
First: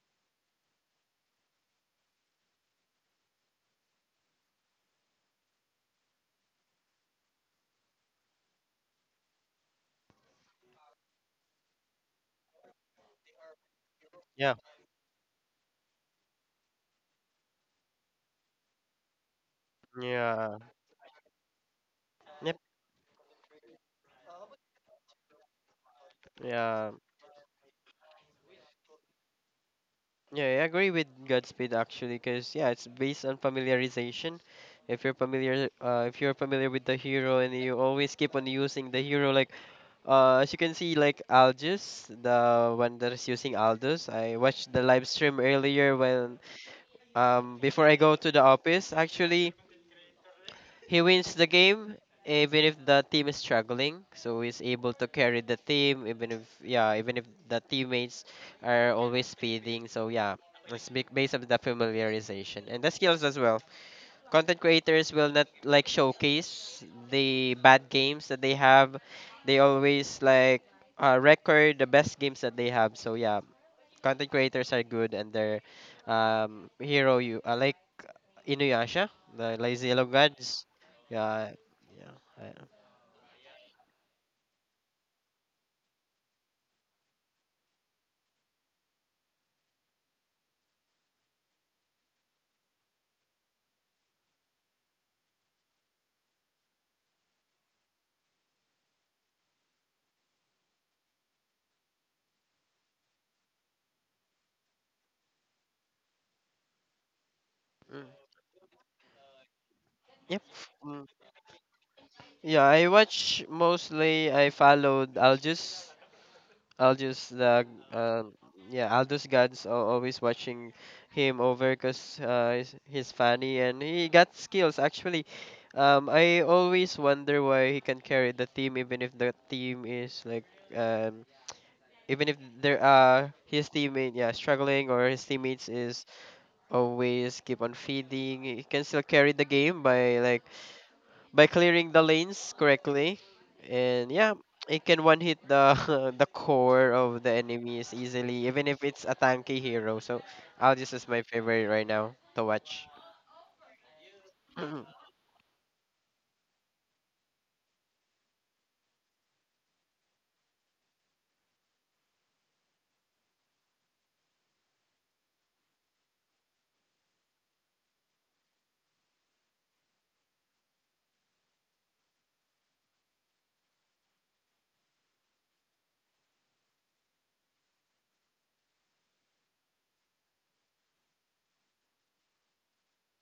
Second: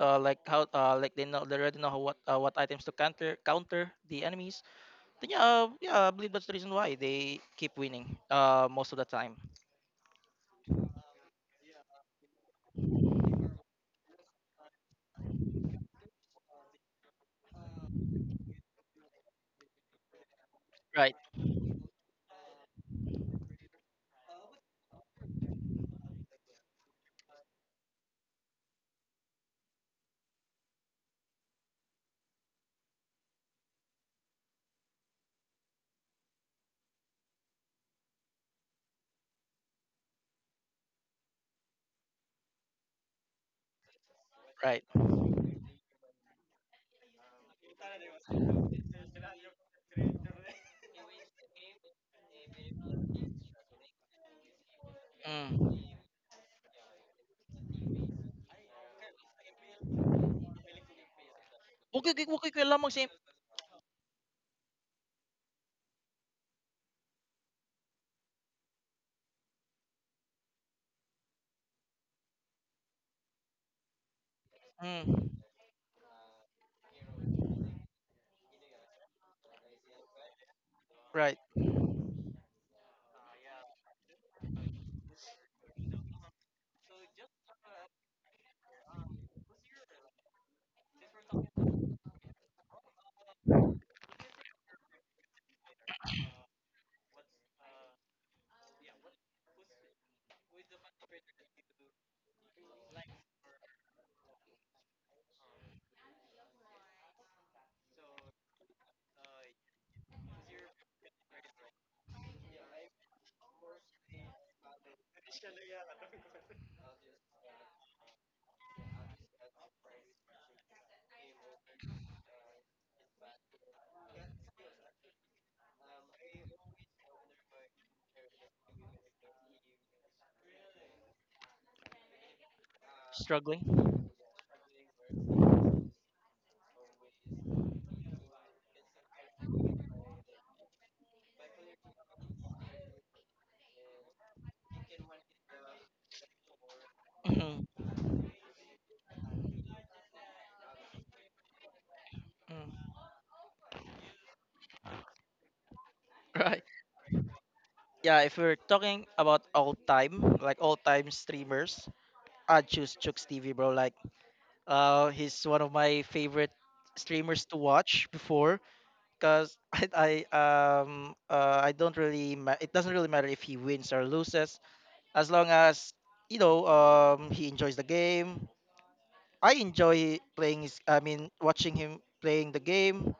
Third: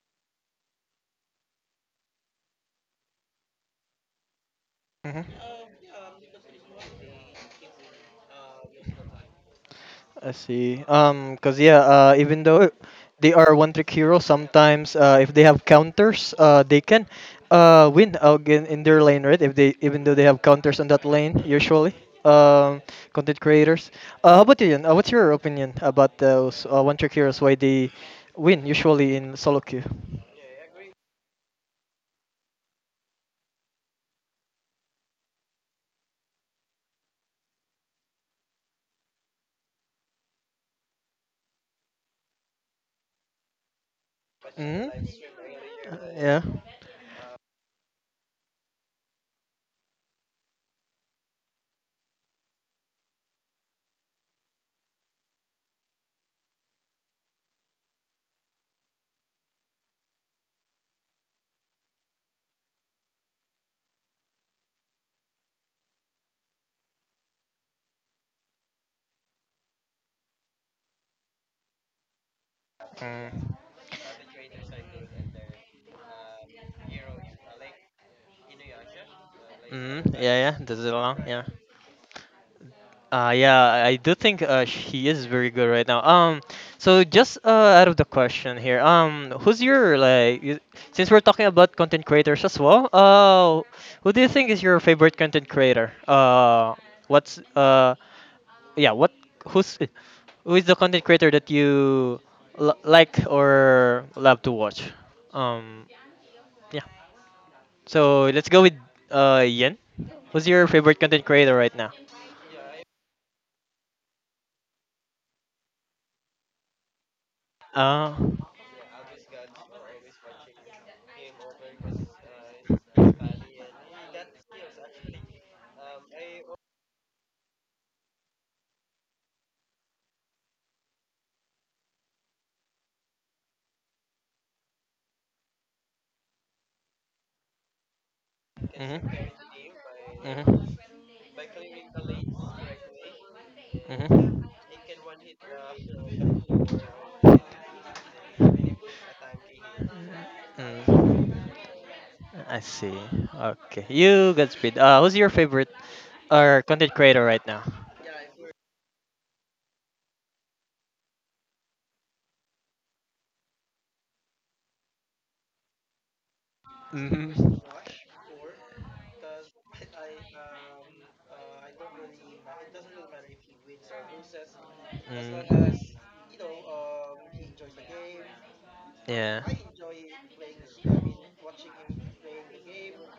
like how like they know they already know how, what items to counter counter the enemies. Then yeah,
mhm.
yeah, I believe that's the reason why they keep winning most of the time.
I see. Cause yeah, even though they are one trick hero,
yeah,
sometimes if they have counters, they can win again in their lane, right? If they even though they have
yeah.
counters on that
Right,
lane, usually.
Yep.
Um, content creators. How about you, Yan? What's your opinion about those
Yeah,
one trick heroes? Why they win usually in solo queue?
yeah, I agree with Godspeed, actually, because yeah, it's based on familiarization. If you're familiar, if you're familiar with the hero and you always keep on using the hero like, uh, as you can see, like Algis, the one that is using Aldous, I watched the
right.
Mm?
live stream earlier when,
Yeah.
before I go to the office. Actually, he wins the game even if the team is struggling. So he's able to carry the
Mm.
team even if, yeah, even if the teammates are always speeding. So yeah, it's big based on the
Okay, okay, okay,
familiarization and
kailangan
the
mag-.
skills as well. Content creators will not like showcase the bad games that they have. They always like record the best games that they have. So yeah,
Mm.
content creators are good, and
Mm.
their hero you like Inuyasha, the Lazy Yellow
Mm. Yeah, yeah.
Gods.
Does it along?
Right.
Yeah.
Yeah, yeah.
Yeah, I do think he is very good right now. So just out of the question here, who's your like? Since we're talking about content creators as well, who do you think is your favorite content creator? What's yeah, what who's who is the content creator that you like or love to watch? Um, yeah.
Mm,
So let's go with Yen.
yep.
Who's your favorite
Mm.
content creator right now?
Yeah, I watch mostly. I followed Aljus. I'll just the uh
Uh
um, yeah, Aldous God's always watching him over, 'cause he's funny and he got skills, actually. I always wonder why he can carry the team even if the team is like, um even if there are
Struggling.
his teammate yeah struggling, or his teammates is always keep on feeding, he can
hmm,
still carry the game by like,
hmm.
by clearing the lanes correctly, and yeah, it can one hit the the core of the
Mm-hmm.
enemies easily even if it's a tanky hero. So Aldous is my
Mm.
favorite right now to
I
watch.
Mm.
see. Okay. You, Godspeed. Who's your favorite
Right.
or content creator right now?
Yeah, if we're talking about all time, like all time streamers, I'd choose Chooks TV, bro. Like, he's one of my favorite streamers to
Mm-hmm.
watch before, cause I don't really it doesn't really matter if he wins or loses, as long
Mm.
as you know he enjoys the game.
Yeah.
I
Mm-hmm.
enjoy playing his, I mean, watching him playing the game.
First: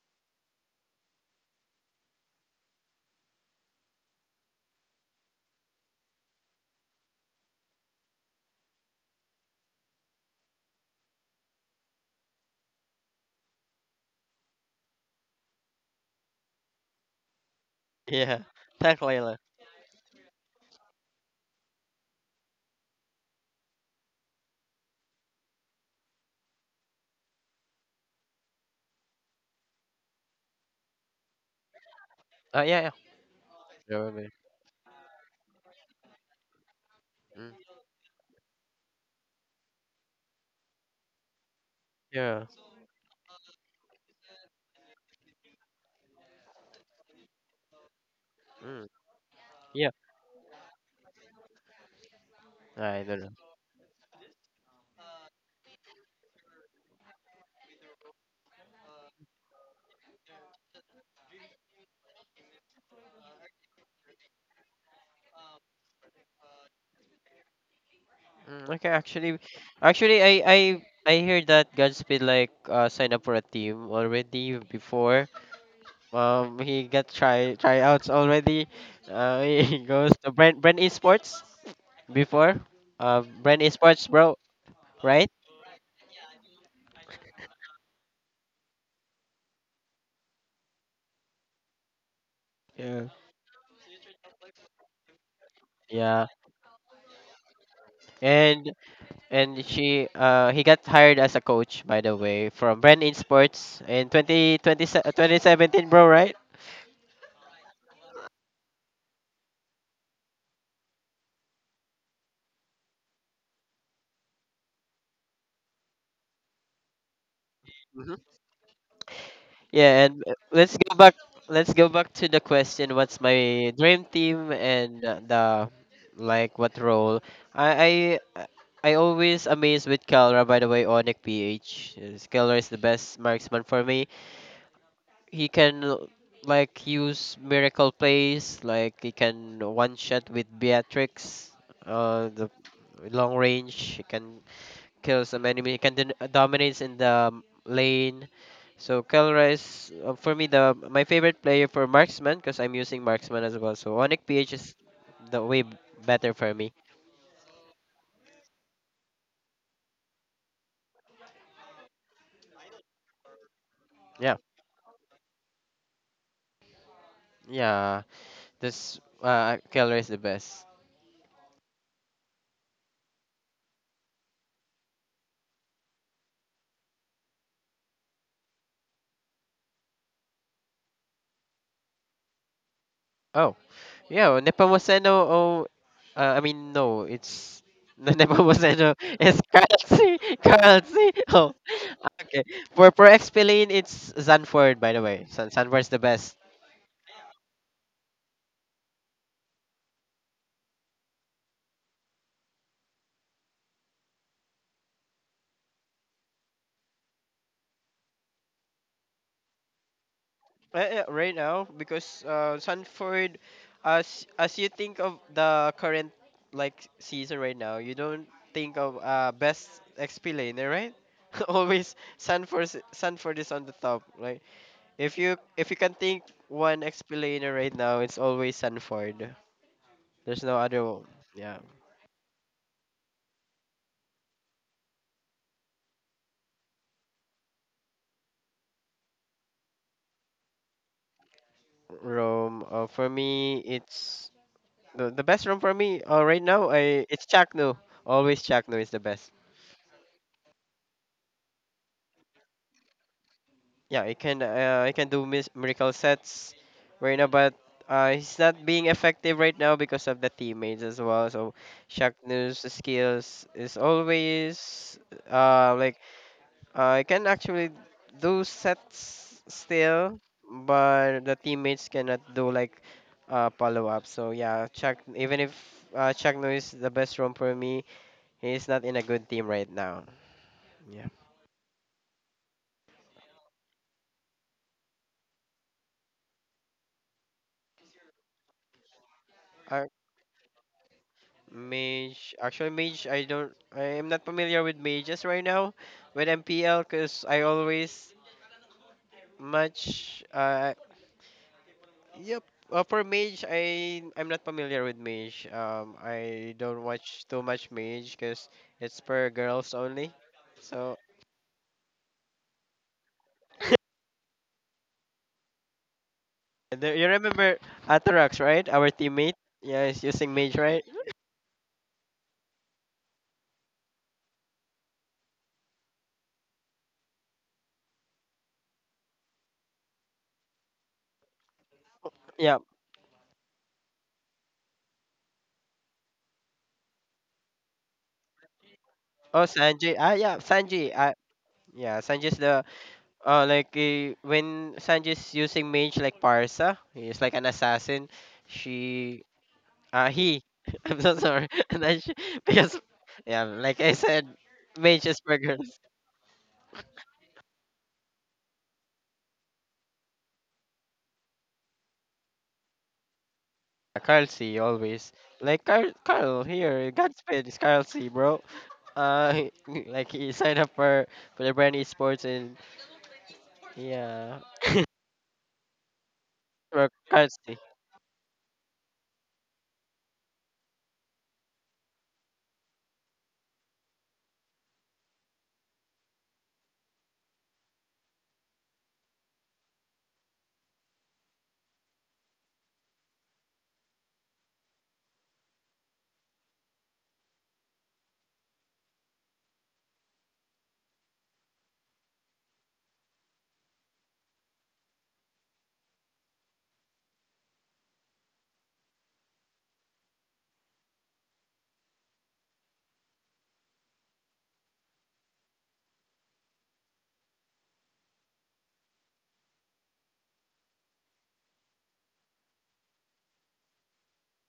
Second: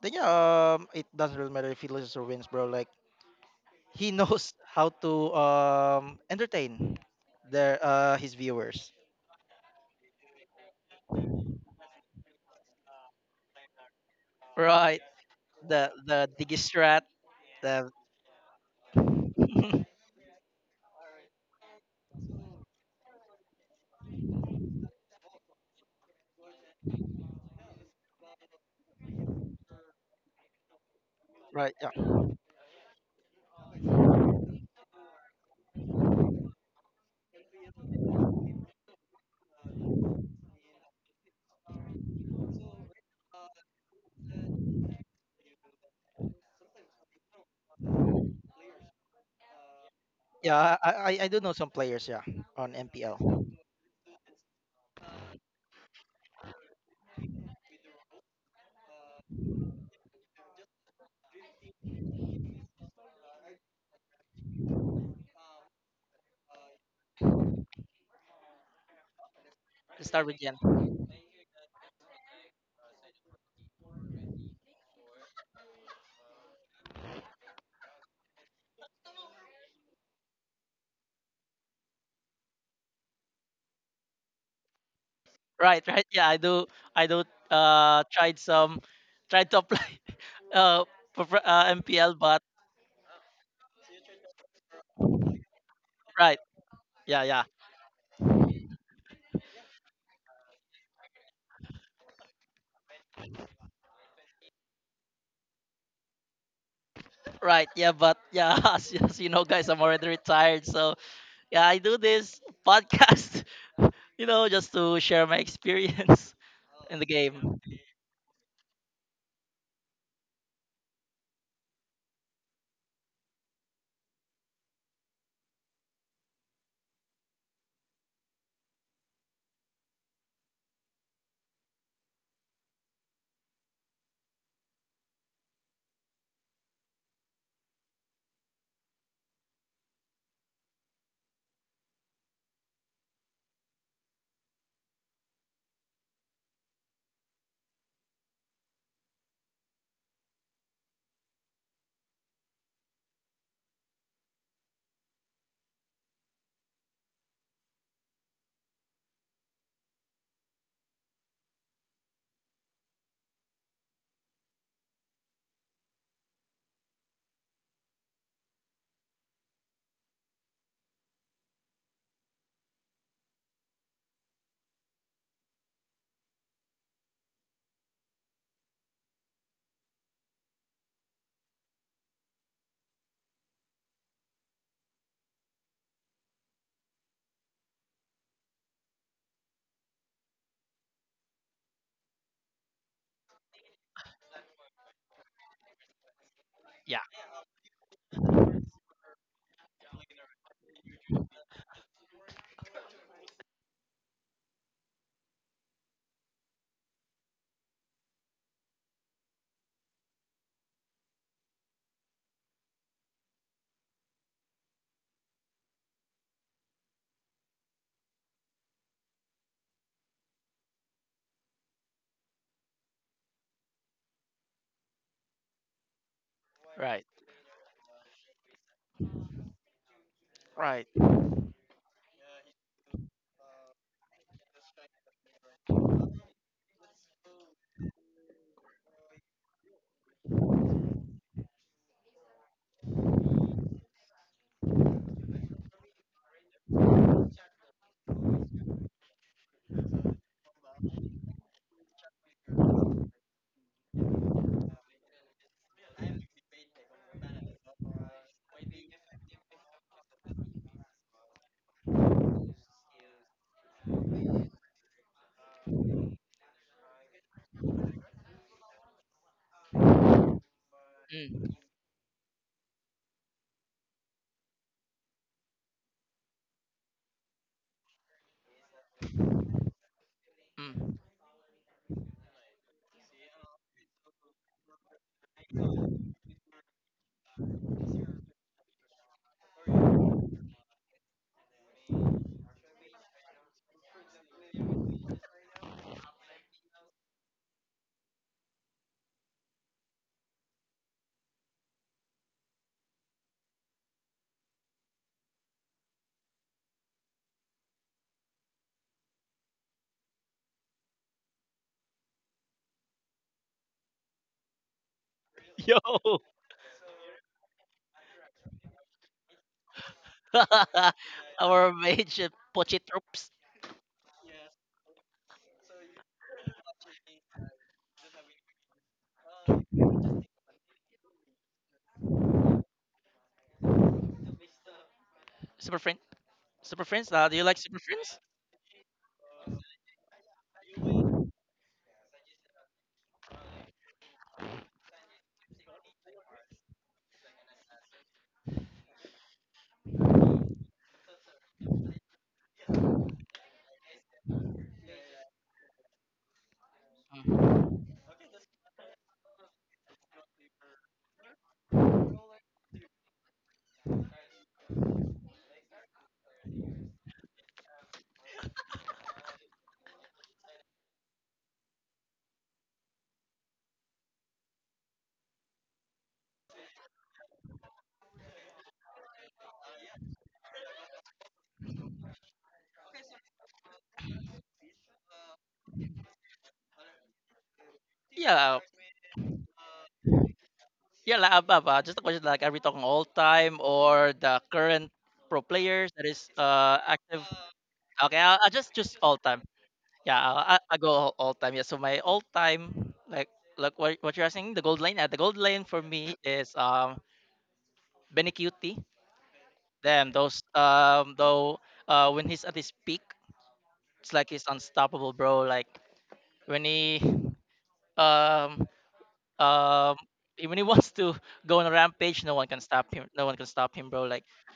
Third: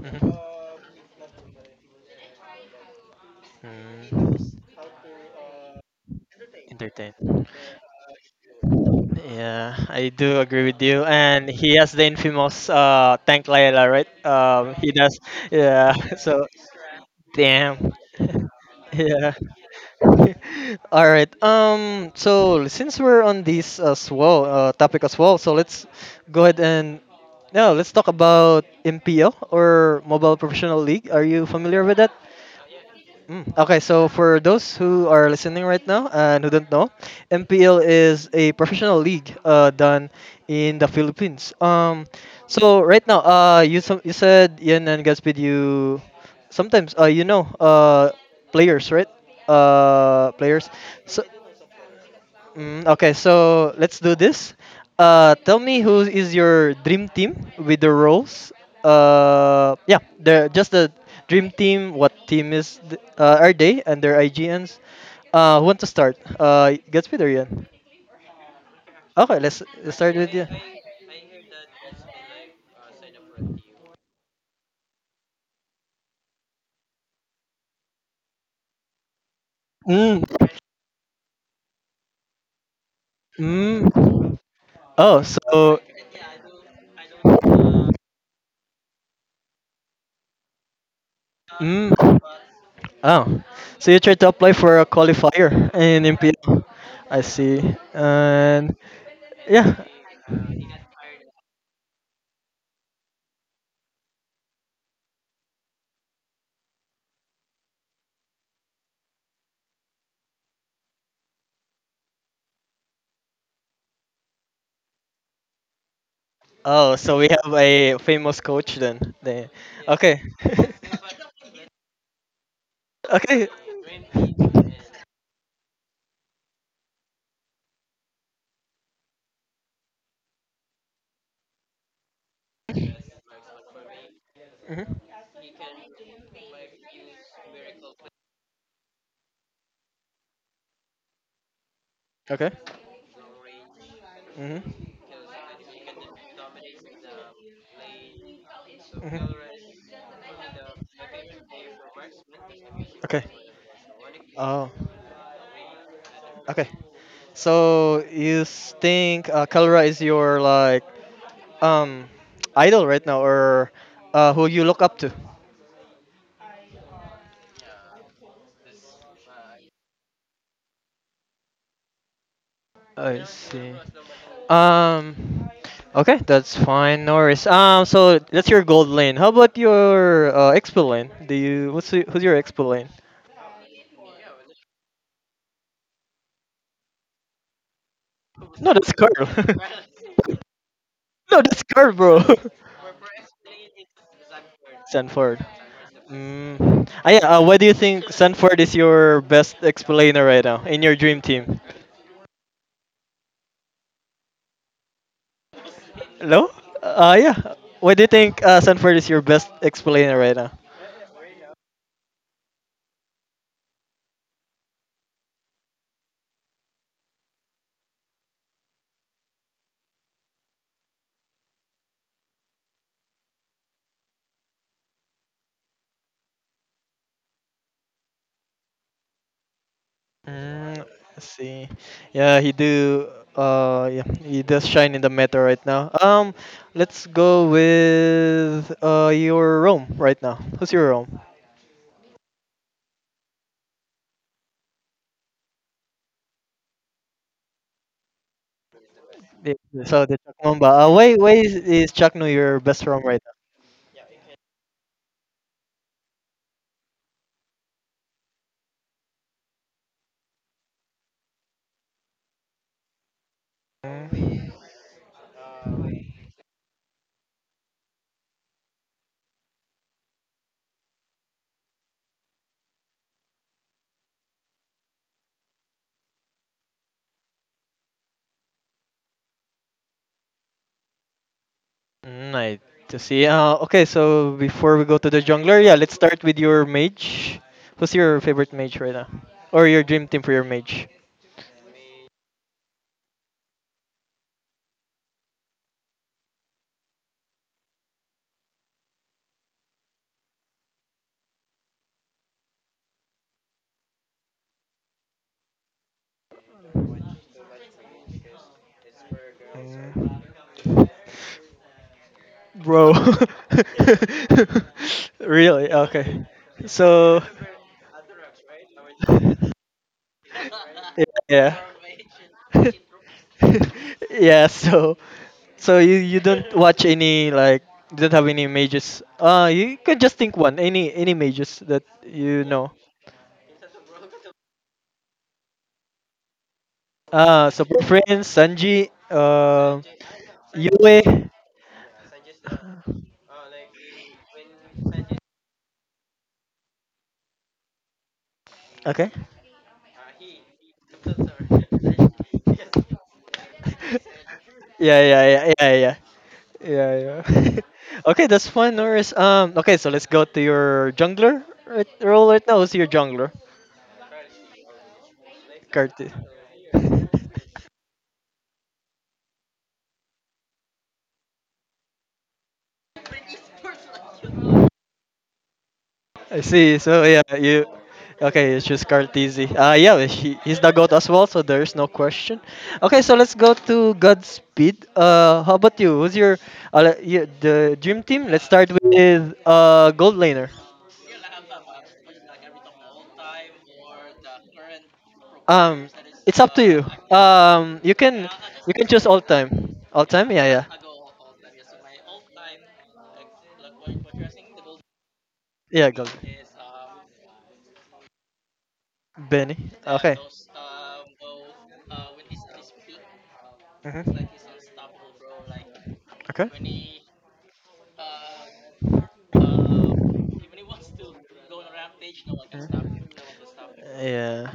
Then yeah, it doesn't really matter if he loses or wins, bro. Like he
Mm.
knows how to entertain
Entertain.
their his viewers.
Yeah, I do agree with you. And he has the infamous tank Layla, right? He
Right.
does. Yeah.
The
So,
digistrat the
damn.
yeah, thank
Yeah.
Layla.
All right. So since we're on this as well, topic as well, so let's go ahead and yeah, let's talk about MPL or Mobile Professional League. Are you
Right,
familiar with
yeah.
that?
Yeah, yeah,
Mm. Okay,
yeah.
so
Okay.
for those who are listening right now and who don't know,
Mm,
MPL is a professional league done in the Philippines.
yeah.
So right now, you said Ian and Gaspid, you sometimes
Mm,
players right
yeah.
players,
Yeah,
so.
I do know some players, yeah, on
Mm,
I
okay,
MPL.
don't know.
so let's do this. Tell me who is your dream team with the roles. Yeah, the just the dream team. What team is are they and their IGNs? Who want to start? Gatsby or Ian?
Mm, okay,
Okay,
actually,
let's
Let's
start
actually
start
with
I
with
you.
Jen.
I I hear that Godspeed like signed up for a team already before. He got tryouts already. He goes
Mm,
to Brand Esports before. Brand Esports,
mm.
bro,
Oh,
right?
so
Right, right. Yeah, I do. I do. Uh, tried some, tried to apply, uh, for,
mm.
MPL, but
Yeah.
Oh, so you tried to apply for a qualifier in
Yeah,
right.
MPL. I
Yeah, yeah.
see,
and
and
and
yeah.
she he got hired as a coach, by the way, from Brand Esports in 2020, 2017, bro, right?
Right. Yeah, but yeah, as you know, guys, I'm already retired. So yeah, I do this podcast, you know, just to share my experience
Oh,
in the
so we have
game.
a famous coach then. The-
Yeah,
Okay.
and let's go back. Let's go back to the question. What's
okay.
my dream team, and the like? What role? I I always amazed with Kelra. By the way, Onic PH. Yes, Kelra is the best marksman for me.
Hmm.
He can like use miracle plays. Like he can one shot with Beatrix. The
Okay.
long range. He can
Hmm.
kills some enemy. He can dominates in the lane. So Kelra
Hmm.
is, for me, the my favorite player for marksman, because I'm using
Okay.
marksman as well. So Onyx PH
Oh.
is the better for
Okay.
me.
So you think Kalra is your like um idol right now, or
Yeah,
who you look up to?
yeah. This Kelra is the best.
I see. Um. Okay, that's fine. No worries. So that's your gold lane. How about your expo lane? Do you what's y- who's your expo lane?
Oh, yeah, well, Nepomuceno. Oh, I mean, no, it's the
No, that's
Nepomuceno
Carl.
is currency currency.
no,
Oh,
that's Carl, bro.
okay. For XP lane, it's Zanford, by the way.
Sanford.
San Zanford's the best.
Mm.
Yeah,
Ah, yeah, why do you think Sanford is your best explainer right now in your dream team? Hello? Uh, yeah. Why do you think Sanford is your best explainer right now?
Right now, because Sanford, as you think of the current like season right now, you don't think of best XP laner, right? Always Sanford is on the top. Like if you can think one
right.
XP laner right now, it's always Sanford. There's no other
Mm,
Right.
one.
let's
Yeah.
see. Yeah, he do. Yeah, he does shine in the meta right now. Let's go with your Rome right now. Who's your Rome?
Rome. For me, it's the best roam for me. Right now, I it's Chakno. Always Chakno is the best.
The- So the Chuck Mamba. Why is Chuck Nu your best Rome right.
Yeah, he can do miracle sets right now, but he's not being effective right now because of the teammates as well. So Shaq News skills is
Mm,
always like he can actually do sets still, but the
Mm,
teammates cannot do like follow up. So yeah, Chuck, even if Chuck News is the best room for me, he's not in a good team right now.
mm.
Yeah.
mm, to see. Okay, so before we go to the jungler, yeah, let's start with your mage. Who's your favorite mage right now, or your dream team for your mage?
Mage, actually. Mage, I am not familiar with mages right now with MPL because I always match. Yep. For mage, I I'm not familiar with mage. I don't watch too much mage because it's for girls only.
Mm.
So
Bro, really?
Yo,
Okay,
the, you
so
remember Atarax, right? Our teammate. Yeah, he's using mage, right?
yeah.
our mage, Pochi Troops.
yeah, so. So you don't watch any like you don't have any mages. You can just think one. Any mages that you
Yeah.
know.
Super Friend. Super Friends. Do you like
So
Super Friends?
Friends, Sanji,
Oh, Sanji. Ah, yeah, Sanji. Ah,
Yue.
yeah, Sanji's the, uh, like, eh, when Sanji's using mage like Parsa, he's like an assassin.
Okay.
She, he. I'm so sorry. And then she, because, yeah, like I said,
yeah,
mage
yeah,
is for
yeah, yeah,
girls.
yeah. Yeah, yeah. okay, that's fine, Norris. Okay, so let's go to your jungler right, role right now. Who's your jungler?
Carl C always. Like Carl,
Karti.
Carl here, Godspeed is Carl C, bro. Uh, he- like he signed up for the brand esports and yeah,
I see. So
for
yeah,
Carl
you
C.
okay? You choose Cartesi. Yeah, well, he's the goat as well. So there's no question. Okay, so let's go to Godspeed. How about you? Who's your the dream team? Let's
Yeah.
start with gold laner.
Yeah, la, above, just a question like, are we talking all time or the current pro
Um,
players that is
it's up to you.
active?
Um, you
Okay,
can
I'll
you
just
can
choose
choose
all
all
time.
time. All
Yeah,
time? Yeah,
I'll go all time. Yeah, so my all time, like what you're
yeah,
asking, the gold lane. The gold lane for
yeah. Gold.
me is Benny Cutie.
Benny.
Damn,
Okay.
those though when he's at his peak, it's
Hmm.
like he's unstoppable, bro. Like
Okay.
when
Mm.
he um um when he wants to go on a rampage, no one can stop him. No one can stop him, bro. Like
Yeah,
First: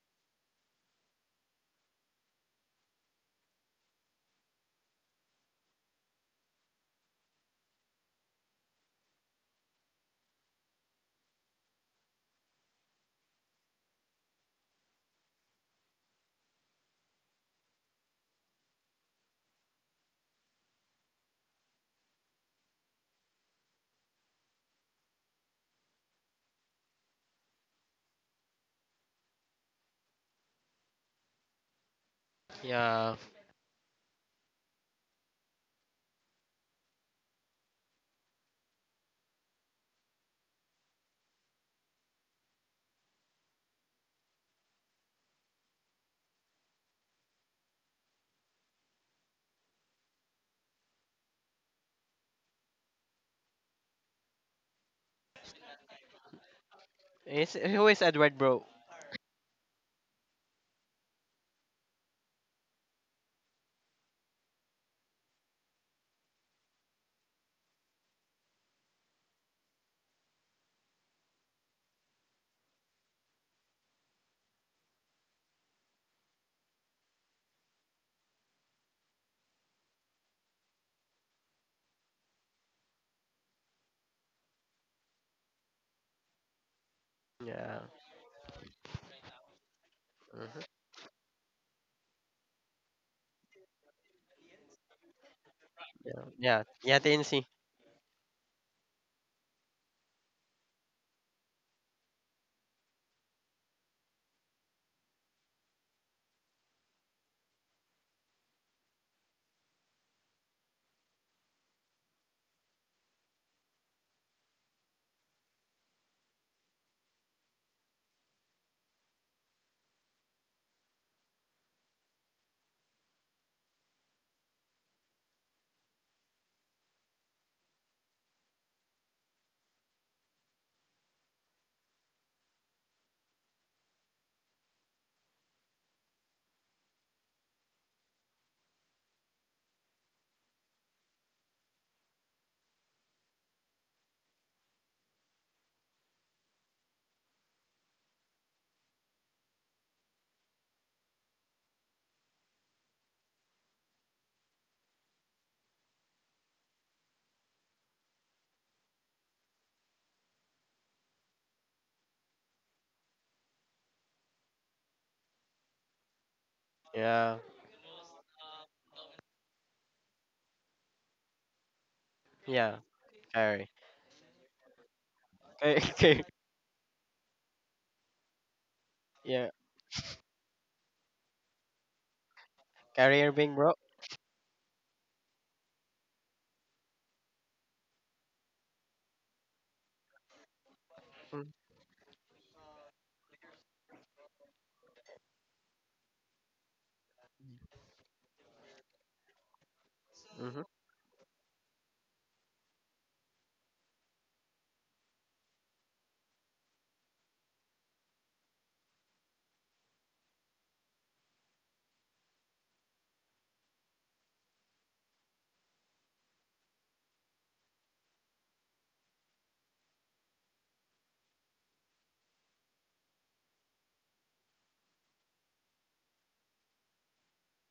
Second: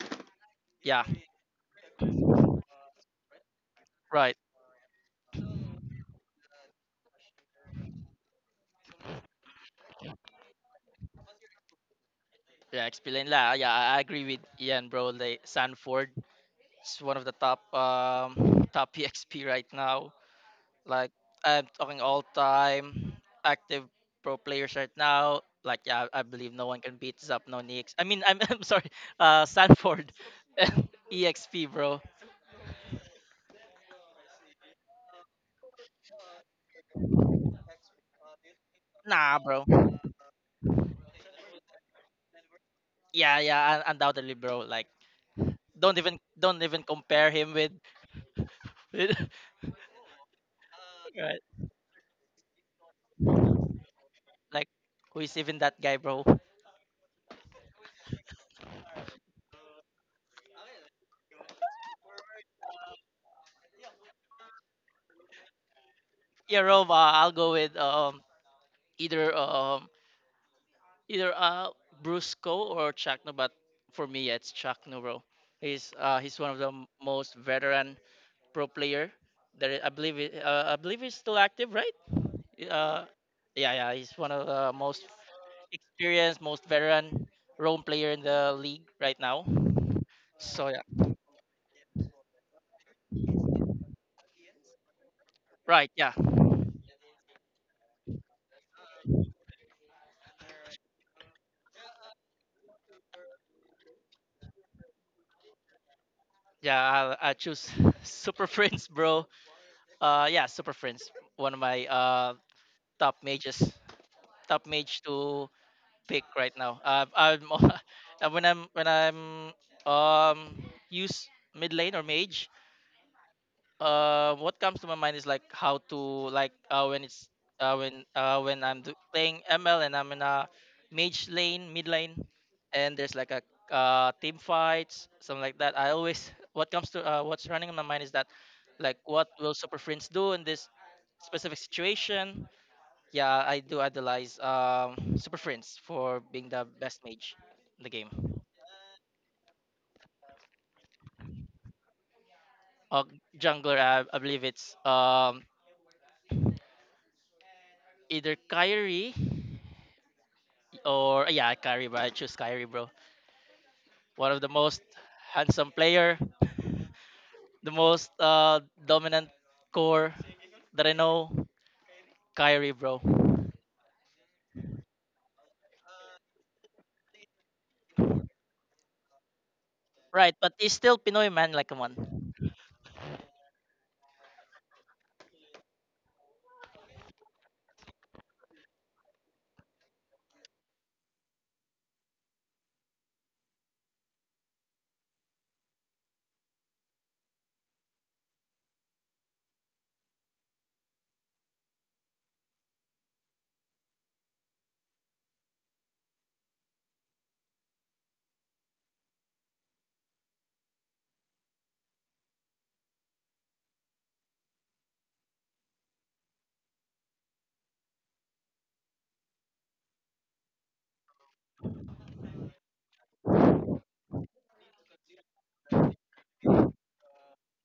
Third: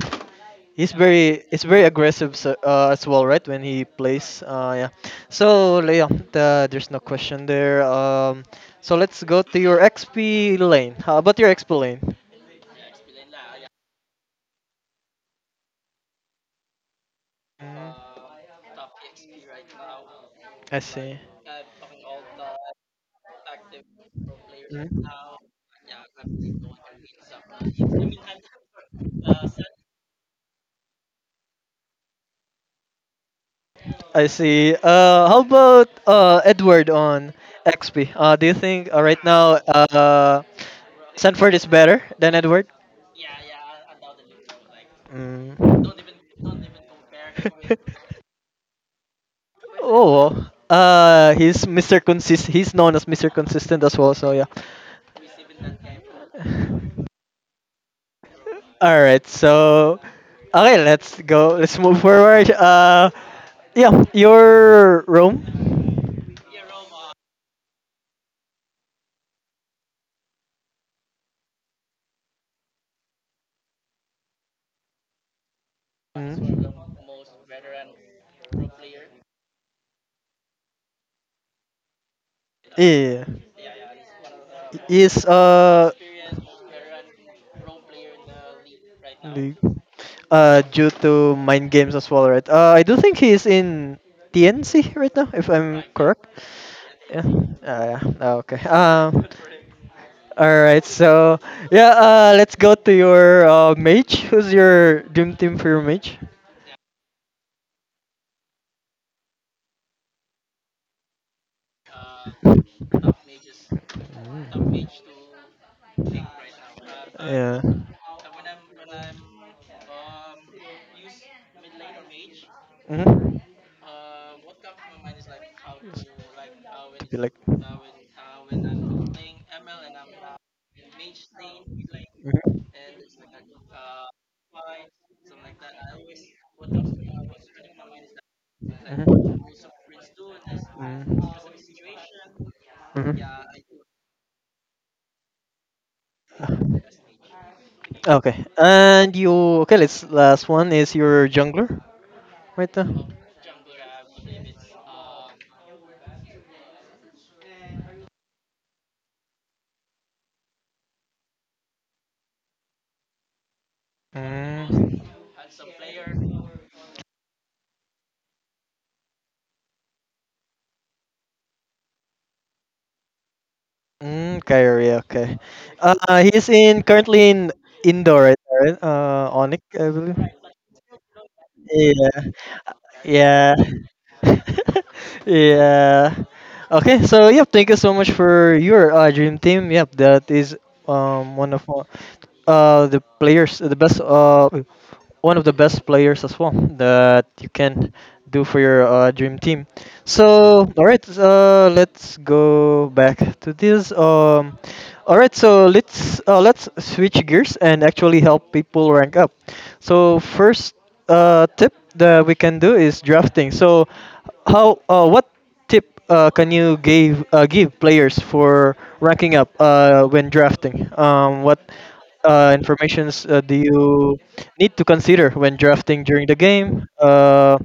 he's Yeah.
yeah,
very it's very aggressive so, as well, right? When he
right.
plays, yeah. So yeah, the, there's no question there. So let's go to your XP lane. How about your XP lane?
Yeah, explain la. Yeah, I agree with Ian, bro. Like Sanford is one of the top
Mm,
top PXP right now.
I
Like
see.
I'm talking all time active pro players right
Mm.
now. Like yeah, I believe no one can beat Zapno Nix. I mean, I'm, I'm sorry, Sanford, EXP, bro.
Yeah,
I see. How about Edward on XP? Do you think right
Nah,
now
bro.
Sanford is better than Edward.
Yeah, yeah, undoubtedly, bro. Like
Mm.
don't even compare him with
oh,
right.
he's Mr. Consist. He's known as Mr. Consistent as well. So yeah.
Like who is even that guy, bro?
it's who is Edward, bro?
All right. So, okay, let's go. Let's move forward. Yeah, your Rome.
Yeah, Roma. I'll go with either um either Brusco or Chacno, but for me, yeah, it's Chacno, bro. He's one of the
Mm.
most veteran pro player. There, I believe it, I believe he's still active, right? Uh,
Yeah,
yeah, yeah, he's one of the most
he's.
experienced, most veteran
Yeah.
Rome player in the league right now.
League.
Mhm.
Uh,
So yeah,
due to mind games as well, right? I do think he's in TNC right now, if I'm
right, yeah,
Yeah,
correct.
yeah, yeah,
Yeah.
TNC.
Yeah. Okay. All right. So yeah. Let's go to your mage. Who's your dream team for your mage?
yeah. I choose Super Friends, bro. Yeah, Super Friends, one of my
Mm.
top mages, top mage to pick right now. I'm
Yeah.
when I'm um use mid lane or mage.
Mm-hmm.
What comes to my mind is like how to like when
To be
it's
like.
when I'm playing ML and I'm in a mage lane, mid lane,
Mhm.
and there's like a team fights, something like that. I always what comes to what's running in my mind is that like
Mhm.
what will super friends do in this specific situation.
Mhm.
Yeah, I do idolize Super Friends for being the
Mhm.
best mage in the game.
Okay. And you okay? Let's last one is your jungler, right there.
Uh, jungler, I believe it's either Kyrie or yeah Kyrie, bro. I choose Kyrie, bro. One of the most
Mm.
handsome player,
Yeah.
the most dominant core that I know,
Yeah,
Kyrie, bro.
career.
Mm, Kyrie, okay.
Ca- ca-
He's in currently in indoor, right? Right?
yeah,
Onyx, I believe.
Right, but he's still Pinoy man, like come
Yeah,
on.
career being
yeah.
broke.
yeah. Okay, so yep, thank you so much for your dream team. Yep, that is one of the players, the best one of the best players as well that you can do for your dream team.
Mm-hmm.
So, all right, let's go back to this. All right, so let's switch gears and actually help people rank up. So, first tip that we can do is drafting. So, how what tip can you give give players for ranking up when drafting? What informations do you need to consider when drafting during the game?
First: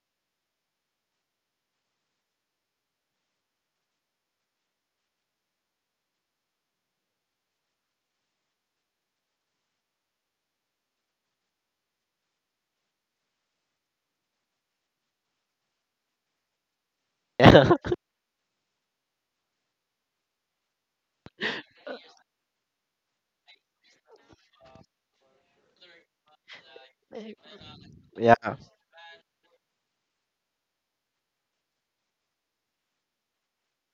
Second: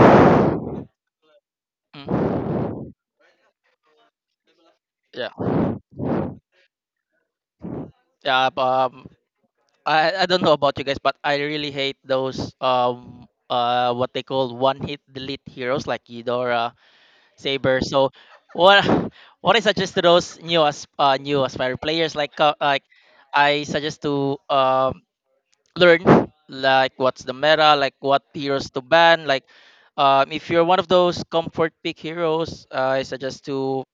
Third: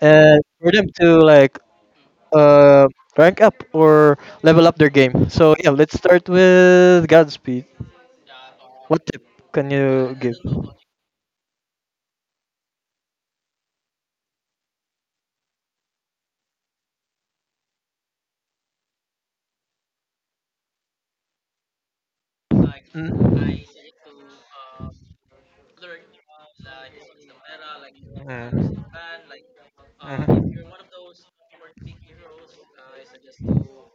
And for them to like
Mm.
uh, rank up or level up their
Yeah,
game. So yeah, let's start with Godspeed.
yeah.
What
Um,
tip can you
I I
give?
don't know about you guys, but I really hate those what they call one hit delete heroes like Eudora,
Yeah,
Saber. So what what I suggest to those new aspiring players like
Mm.
I suggest to learn like what's the meta, like what
yeah,
heroes to
Mm.
ban, like if you're one of those comfort pick heroes,
Mhm.
I suggest to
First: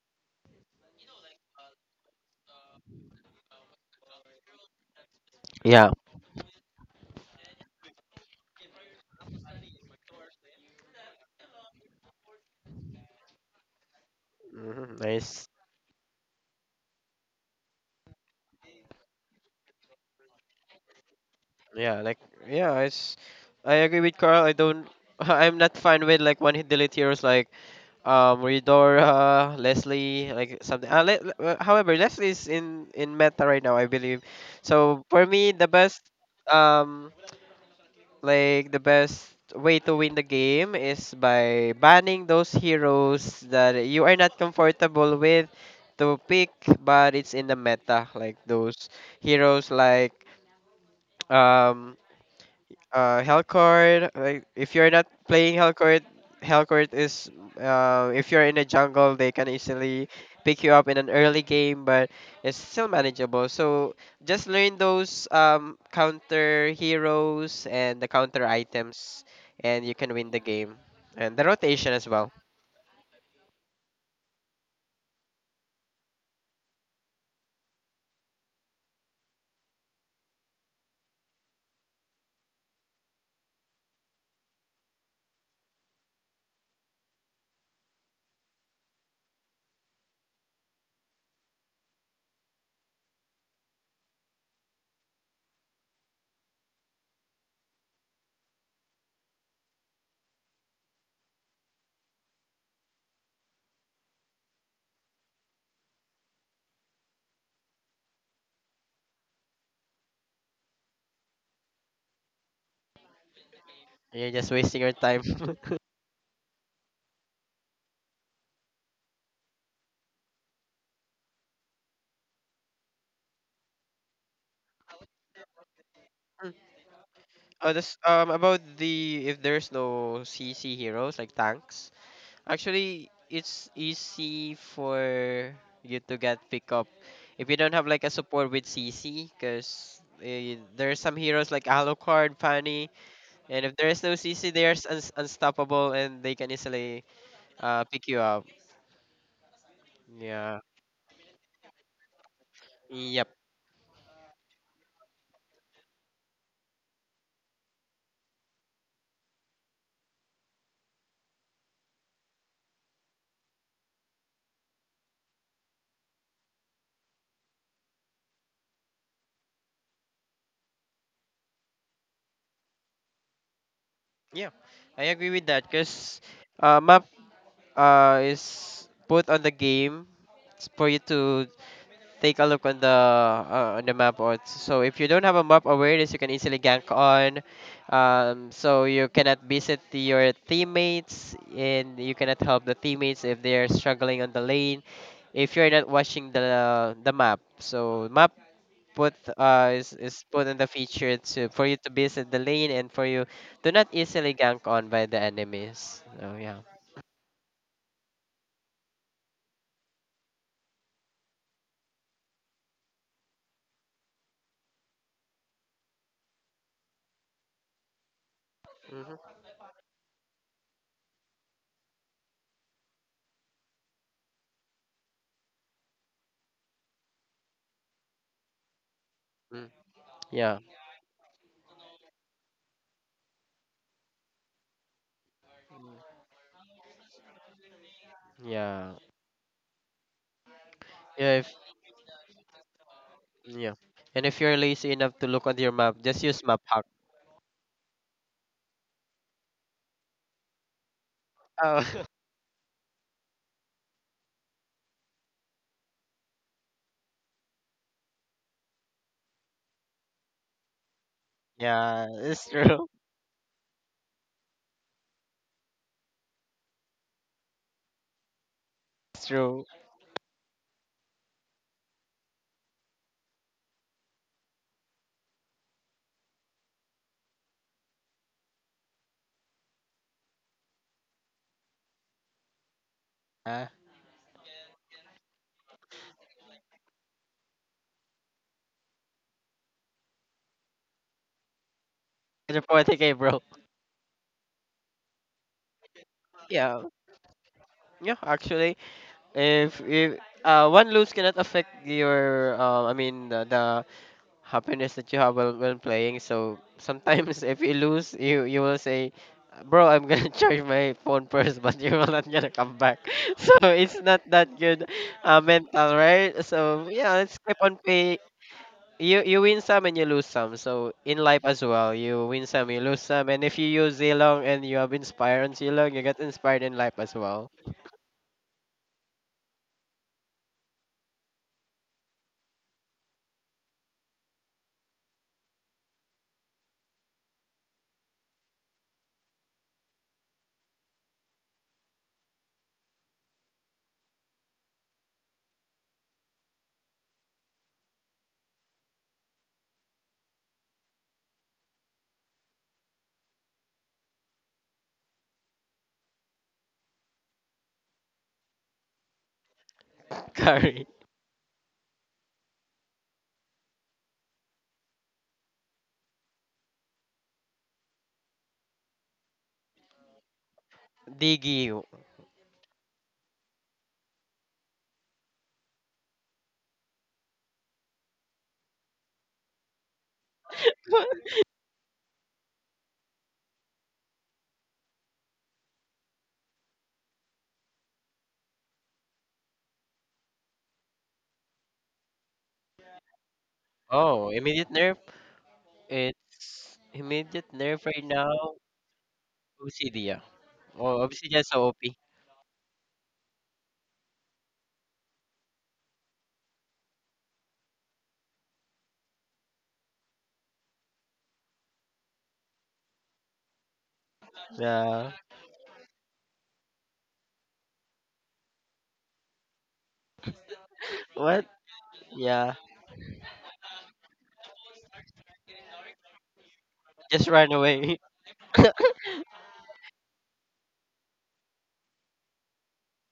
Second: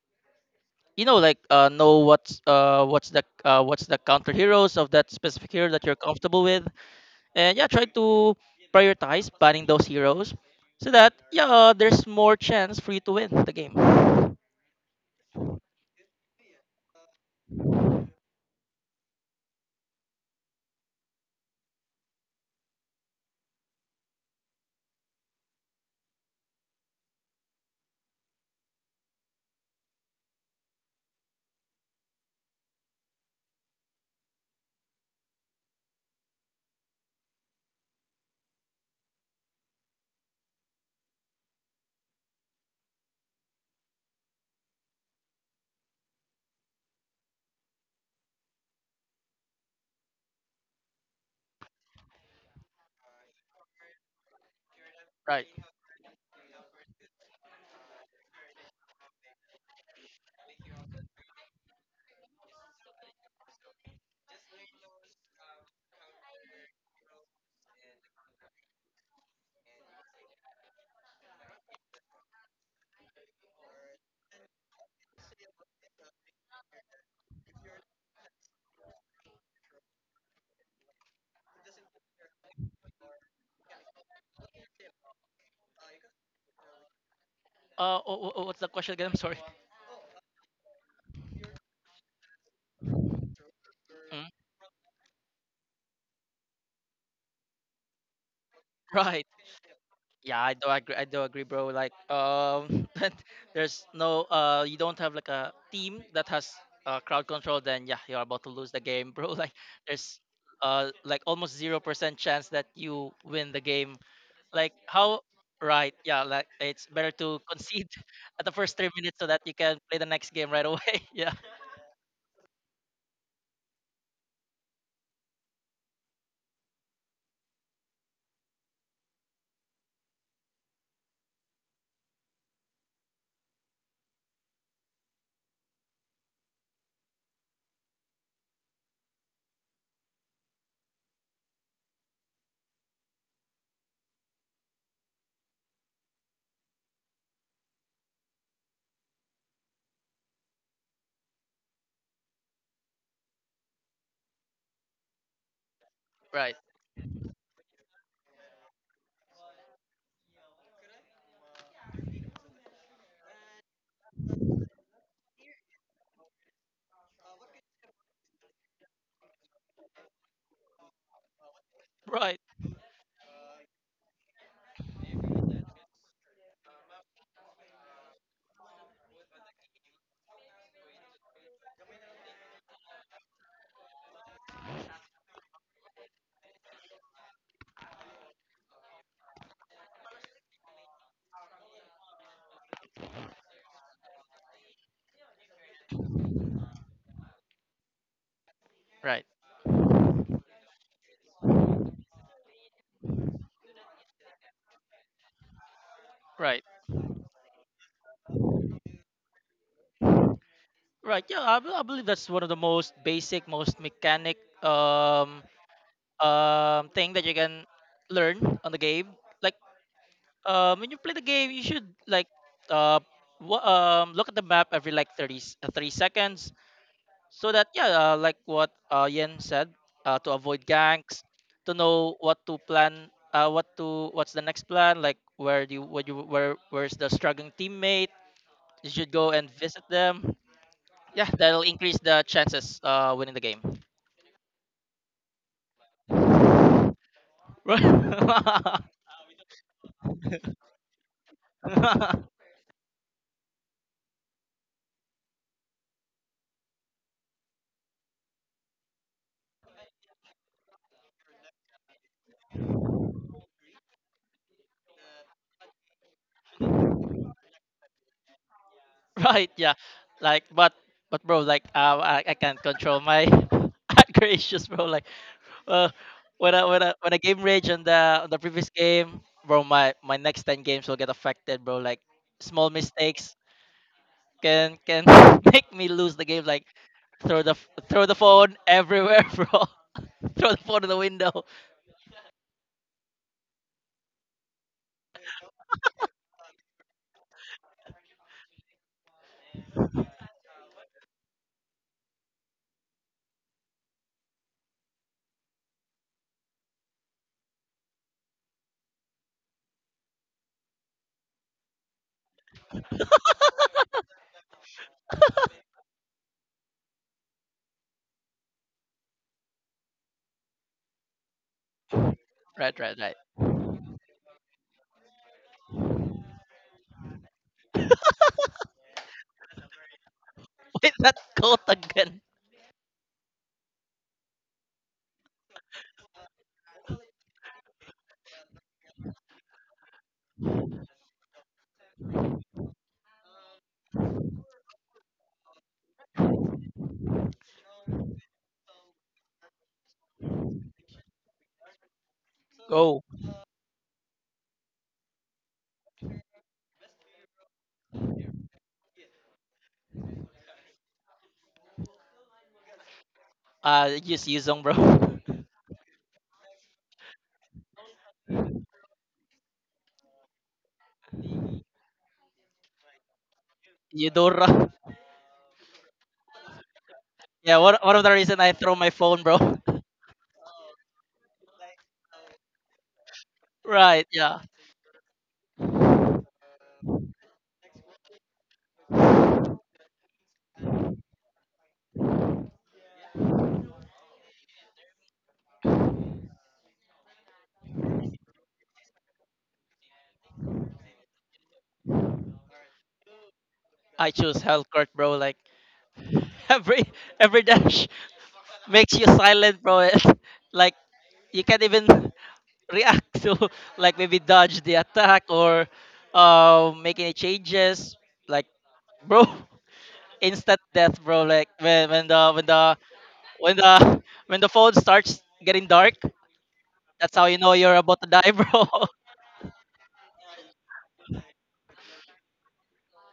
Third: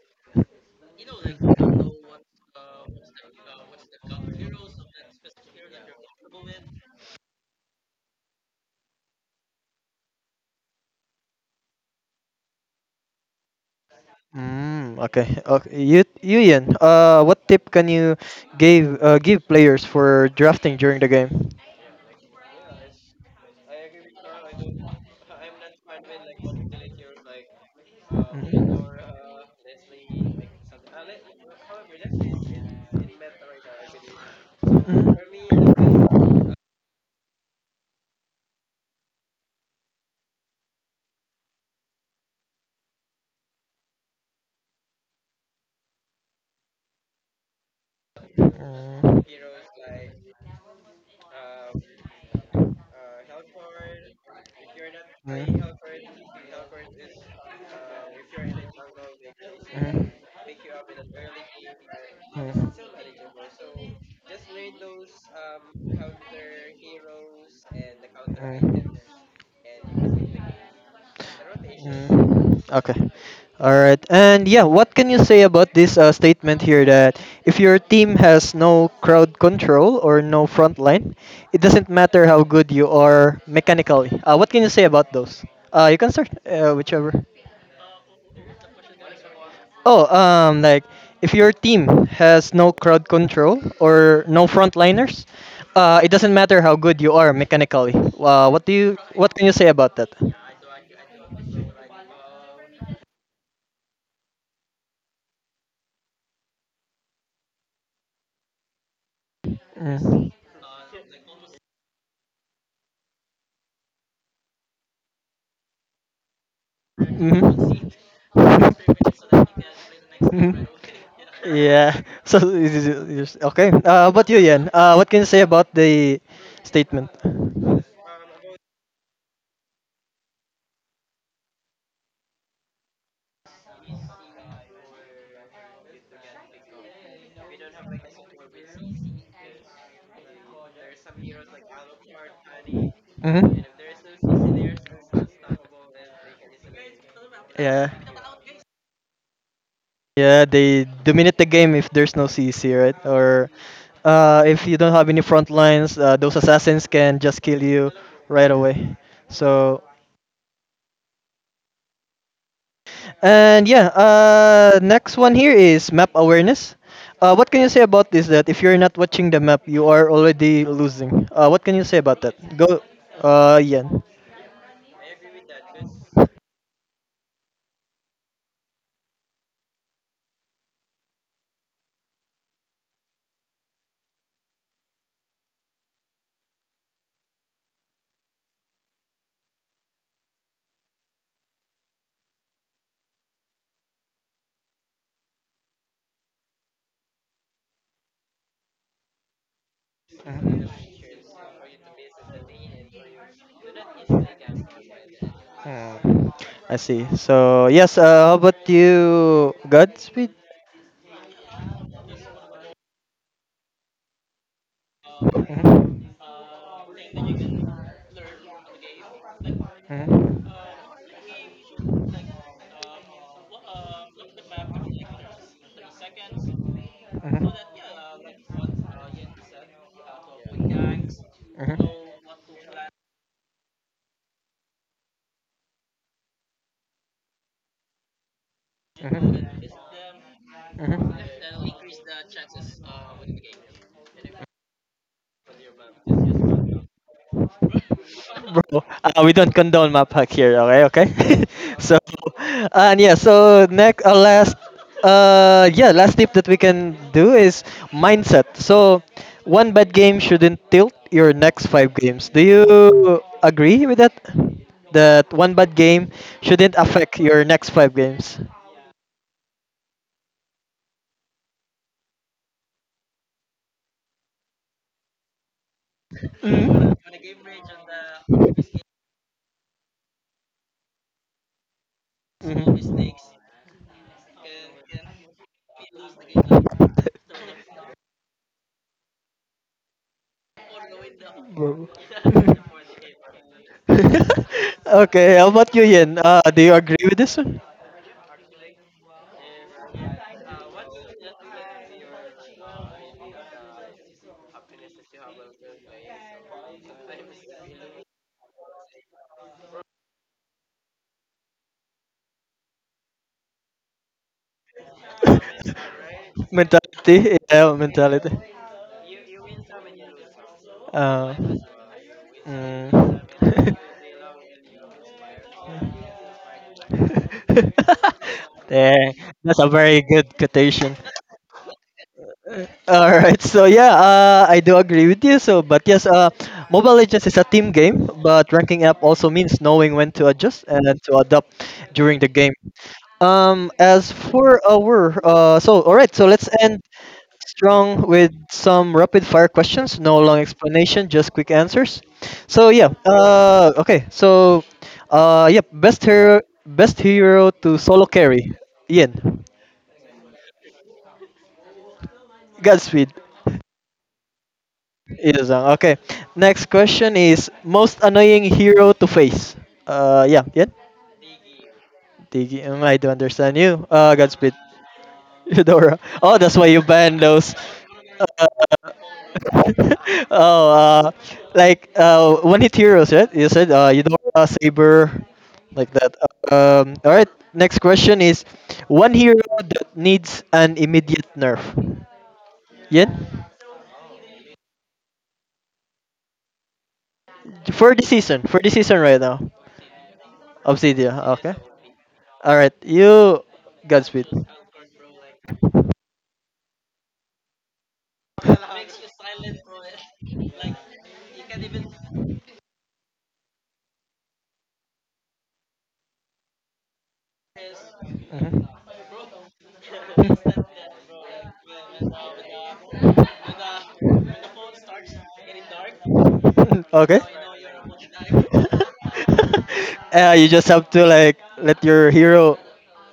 you know like know what's the counter heroes of that specific hero that
yeah.
you're comfortable with, and yeah, try to prioritize banning those heroes so that yeah there's more chance for you to win the game.
Hmm.
Mm, okay.
Nice.
Okay. You, Ian, what tip can you give give players for drafting during the game?
Yeah, like, yeah, it's. I agree with Carl. I don't. I'm not fine with like one hit delete heroes like
Mhm.
Redora, Leslie, like something. However, Leslie's
Mhm.
in meta right now, I believe. So for me, the best um like the best way to win the game is by banning those heroes that you are not comfortable with to pick, but it's in the meta. Like those heroes like um Hellcourt. Like if you're not
Right.
playing Hellcourt, Hellcourt is, if you're in the jungle, they can easily pick you up in an early game, but it's still manageable. So just learn those
Mm, mm,
counter heroes and the
mm, mm.
counter
Mm.
items, and you can win the game. And the rotation as well.
Mm. Okay. All right. And yeah, what can you say about this statement here that if your team has no crowd control or no front line, it doesn't matter how good you are mechanically. What can you say about those? You can start whichever.
What's the question again? I'm sorry.
Oh, like if your team has no crowd control or
Mm,
no frontliners, it doesn't matter how good you are mechanically. What do you?
right.
What can you say about that?
Yeah, I do agree bro, like that there's no you don't have like a team that has crowd control, then yeah, you're about to lose the game, bro. Like there's
Mm.
like almost 0% chance that you win the game.
You're just
Like
wasting your
how?
time.
Right. Yeah, like it's better to concede
Mhm.
at the first 3 minutes so that you can play the next game right
Mhm.
away. Yeah.
Yeah. So okay. But you, Yan, what can you say about the
Mm.
statement?
Oh, this about the if there's no CC heroes like tanks. Actually, it's easy for you to get pick up if you don't have like a support with CC, because there are some heroes like Alucard, Fanny,
Hmm.
and if there is no CC, they are unstoppable, and they can easily
Yeah.
pick you up.
Yeah,
Yeah.
they dominate the game if there's no CC, right?
Yep.
Or if you don't have any front lines, those
right
assassins can just kill you right away. So, and yeah, next one here is map awareness. What can you say about this? That if you're not watching the map, you are already losing. What can you say about that?
right
Go, Ian.
Yeah. I agree with that because map is put on the game for you to take a look on the map. Or so if you don't have a map awareness, you can easily gank on, so you cannot visit your teammates, and you cannot help the teammates if they're struggling on the lane, if you're not watching the map. So map put
right
is put in the feature to for you to visit the lane and for you to not easily gank on by the enemies.
Hmm.
So yeah.
right
I see. So yes, how about you, Godspeed?
right Yeah, I believe that's one of the most basic most mechanic um
Mhm.
thing that you can learn on the game.
Hmm.
Like
Mhm.
um, when you play the game you should like uh look at the map every like 30 seconds, so that
Mhm.
yeah like what Yen said,
Mm.
to
Yeah,
avoid gangs, to
Mhm.
know what to plan, what's the next plan, like where do you what you where where's the struggling teammate. You
yeah,
should go and visit them. Yeah,
yeah, if.
that'll increase the chances winning
Mhm.
the game.
Yeah. And if
Mhm.
you're lazy enough to look on your map, just use map hack.
Right.
Bro. We don't condone map hack here. Okay, okay.
Oh,
so, and yeah. So next, yeah, last tip that we can do is mindset. So, one bad game shouldn't tilt your next five
yeah,
games. Do
it's true.
you agree with that? That one bad game shouldn't affect your next five games.
It's
Right.
true.
Yeah, like but bro like I can't control my gracious bro, like. Well, when I
Mm-hmm.
game rage on the previous game, bro, my next 10 games will get affected, bro. Like small mistakes
Uh,
can make me lose the game. Like throw the throw the phone everywhere, bro. Throw the phone in the window.
bro.
it's a 40k, bro.
okay, how about you, Yin? Do you
Yeah.
agree with this one?
Yeah, actually, if one lose cannot affect your I mean, the happiness that you have while playing. So sometimes if you lose, you will say, "Bro, I'm gonna charge my phone first," but you will not gonna come back. So it's not that good, mental, right? So yeah, let's
mentality,
keep
yeah,
on playing.
mentality.
You win some and you lose some. So in
Uh,
life as well, you win some, you
Right, right,
lose
right.
mm.
some, and if you use Zilong and you have inspired on Zilong, you get inspired in life as well.
there, that's a very good
Wait,
quotation.
that goat again.
All right, so yeah, I do agree with you. So, but yes, Mobile Legends is a team game, but ranking up also means knowing when to adjust and then to adapt during the game. As for our so all right, so let's end strong with some rapid fire questions, no long explanation, just quick answers. So yeah,
Go.
okay. So uh, yep, best hero, best hero to solo carry. Ian,
Carry.
Godspeed.
Use Yuzong, bro.
Ian-san. Okay. Next question is most annoying hero to face. Yeah, Ian.
Diggy.
Tiki, I do understand you.
Eudora.
Godspeed. Eudora. Oh, that's why you banned those.
Yeah, one of the reason I throw my phone, bro.
oh, like one hit heroes, right? You said you
Right.
don't
Yeah,
saber like that. All right. Next question is one hero that needs an immediate nerf. Yen,
Oh, immediate nerf. It's immediate nerf right now.
for this season right now,
Obsidia. Oh,
Obsidia.
Obsidia is
Okay.
so OP.
All right. You,
I
Godspeed.
choose Hell, bro. Like every dash makes you silent, bro. It's like you can't even react to, like, maybe dodge the
Yeah.
attack or make any changes. Like,
Mhm.
bro, instant death, bro.
What?
Like when the when
Yeah.
the when the when the phone starts getting dark, that's
okay.
how
Just
you know
run
you're about
away.
to die, bro.
You just have to like let your hero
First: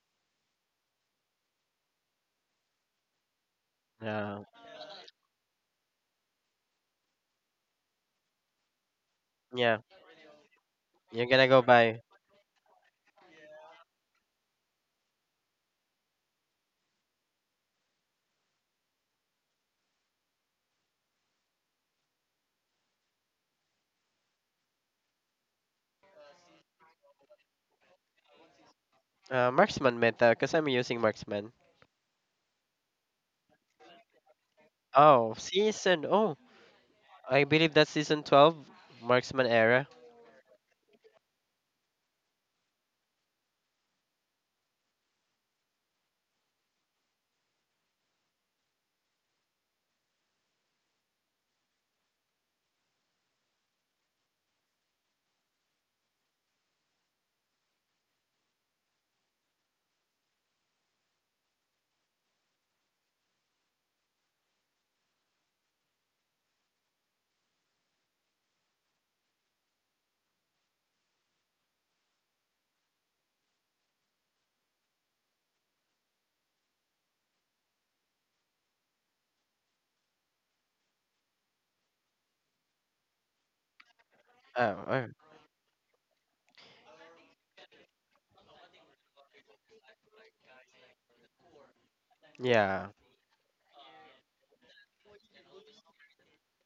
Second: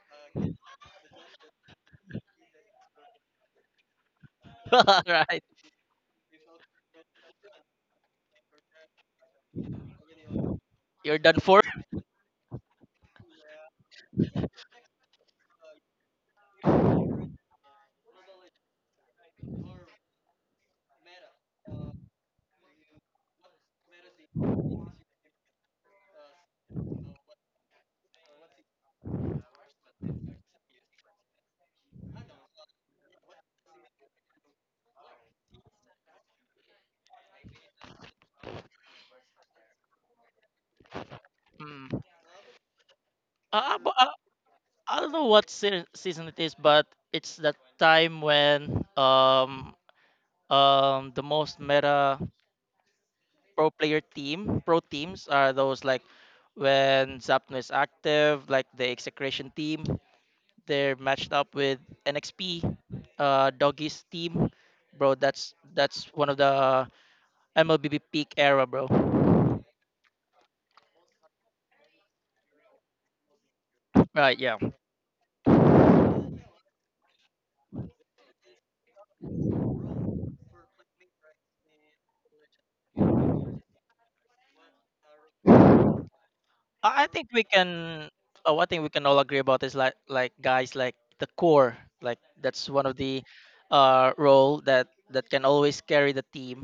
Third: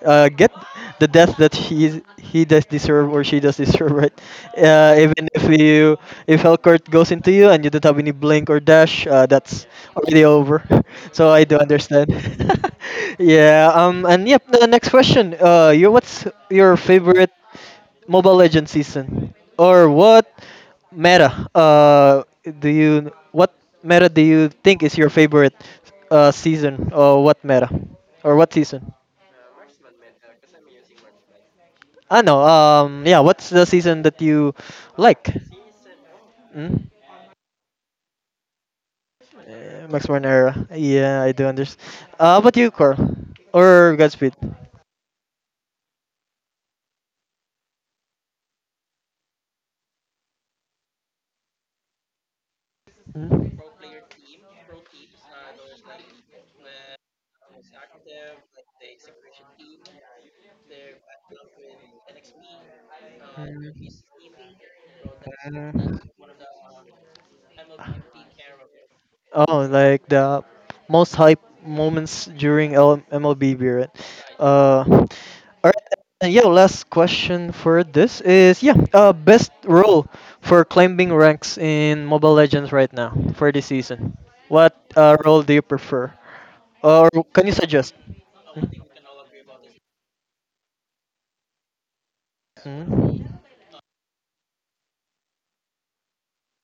get the death that he does deserve or she does deserve, right?
Yeah.
Even
Right,
if you if Hellcourt goes into you and you don't have any blink or dash, that's
Yeah.
already over.
you're
You're
So
done
I
gonna
do
go
for.
by,
understand. yeah. And yep. The next question. You. What's your favorite? Mobile Legends season? Or what meta do you what meta do you think is your favorite season or what meta or what season?
marksman meta, because I'm using marksman.
I know. Yeah, what's the season that you like?
Oh, season. Oh,
Mm?
I believe that's season 12, Marksman era.
Max Born era. Yeah, I do understand.
Hmm.
How about you, Carl?
Uh, but,
Or
uh,
Godspeed?
I don't know what season it is, but it's the time when the most meta
Mm?
pro player team, pro teams are those like when Zapno is active, like the execration team, they're matched up with NXP, Doggy's team, bro. That's one of the MLBB
Mm.
peak era, bro.
Oh, like the most hype moments during L- MLB period.
Right? Yeah.
All right. And yeah, last question for this is yeah, best role for climbing ranks in Mobile Legends right now for this season. What
Oh, oh,
role do you prefer,
I
or
think we
can you
can.
suggest?
One thing we can all agree about is like guys, like the core. Like that's one
yeah.
of the
Mm,
role that can always carry the team.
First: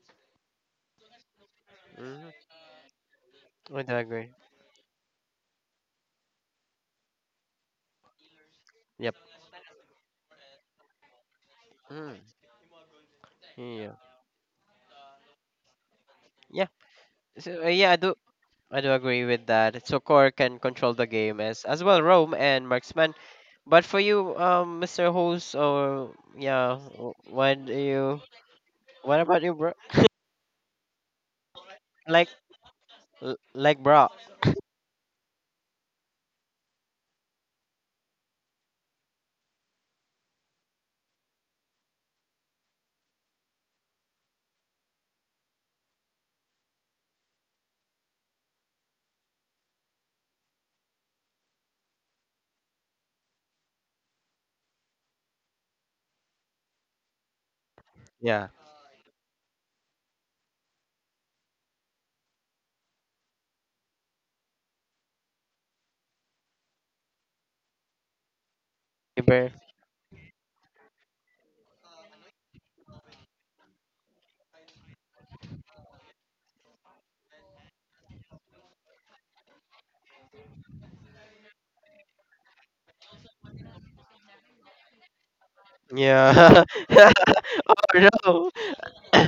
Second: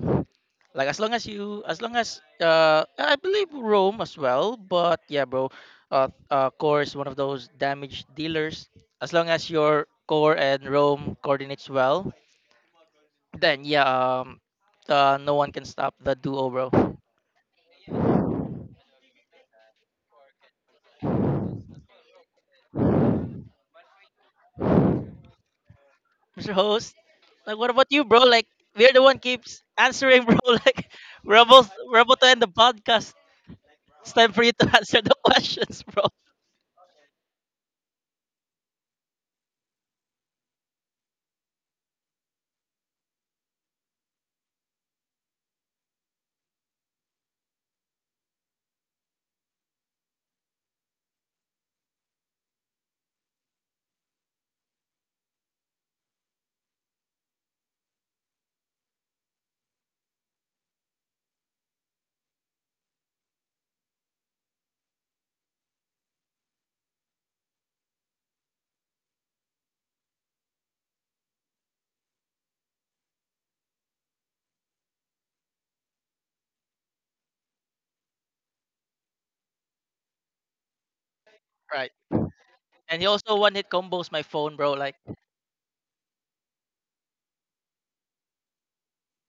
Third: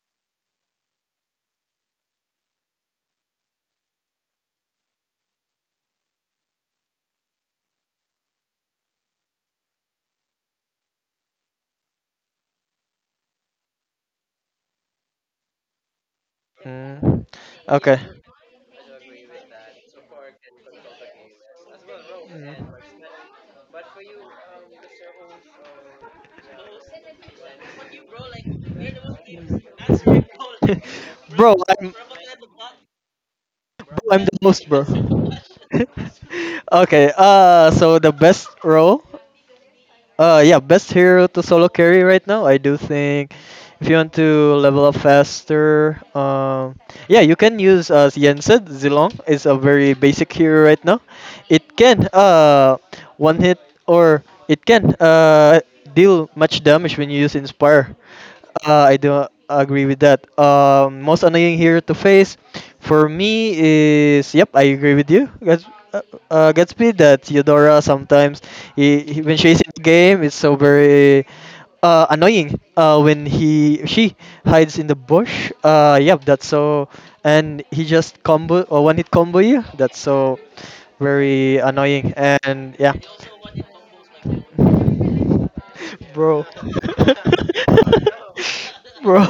Like as long as you, as long as
Mm,
I believe
I do
Rome as
agree.
well. But yeah, bro, core is one of those damage dealers. As
Yep.
long as your core and Rome coordinates well,
Mm,
then
yeah.
yeah, no one can stop the duo,
Yeah.
bro.
mm,
So, yeah, I
okay.
do. I do agree with that. So core can control the game, as well, Rome and
Mm.
Marksman. But for you, Mr. Host, or
I'm your
yeah,
host. Like,
what
what
do
about you, bro?
you?
Like, we're the one
What about you,
keeps
bro?
answering, bro. Like,
Bro, I'm,
we're about to
Like,
end the podcast.
like, bro.
It's
I'm
time
the
for you
most
to
bro.
answer the questions, bro.
okay, so the best role yeah, best hero to solo carry right now. I do think if you want to level up faster, yeah, you can use as Yen said, Zilong is a very basic hero right now. It can one hit or it can deal much damage when you use Inspire.
Yeah.
I do agree with that. Most annoying hero to face for me is yep, I agree with you. Uh, Gatsby that Theodora sometimes
You
when
bear-
she's in the game it's so very annoying when he she hides in the bush. Yep, that's so. And he just combo or one hit combo you. That's so very
Right.
annoying. And yeah,
And he also one hit combos my phone, bro. Like,
bro.
Yeah. oh, no.
bro.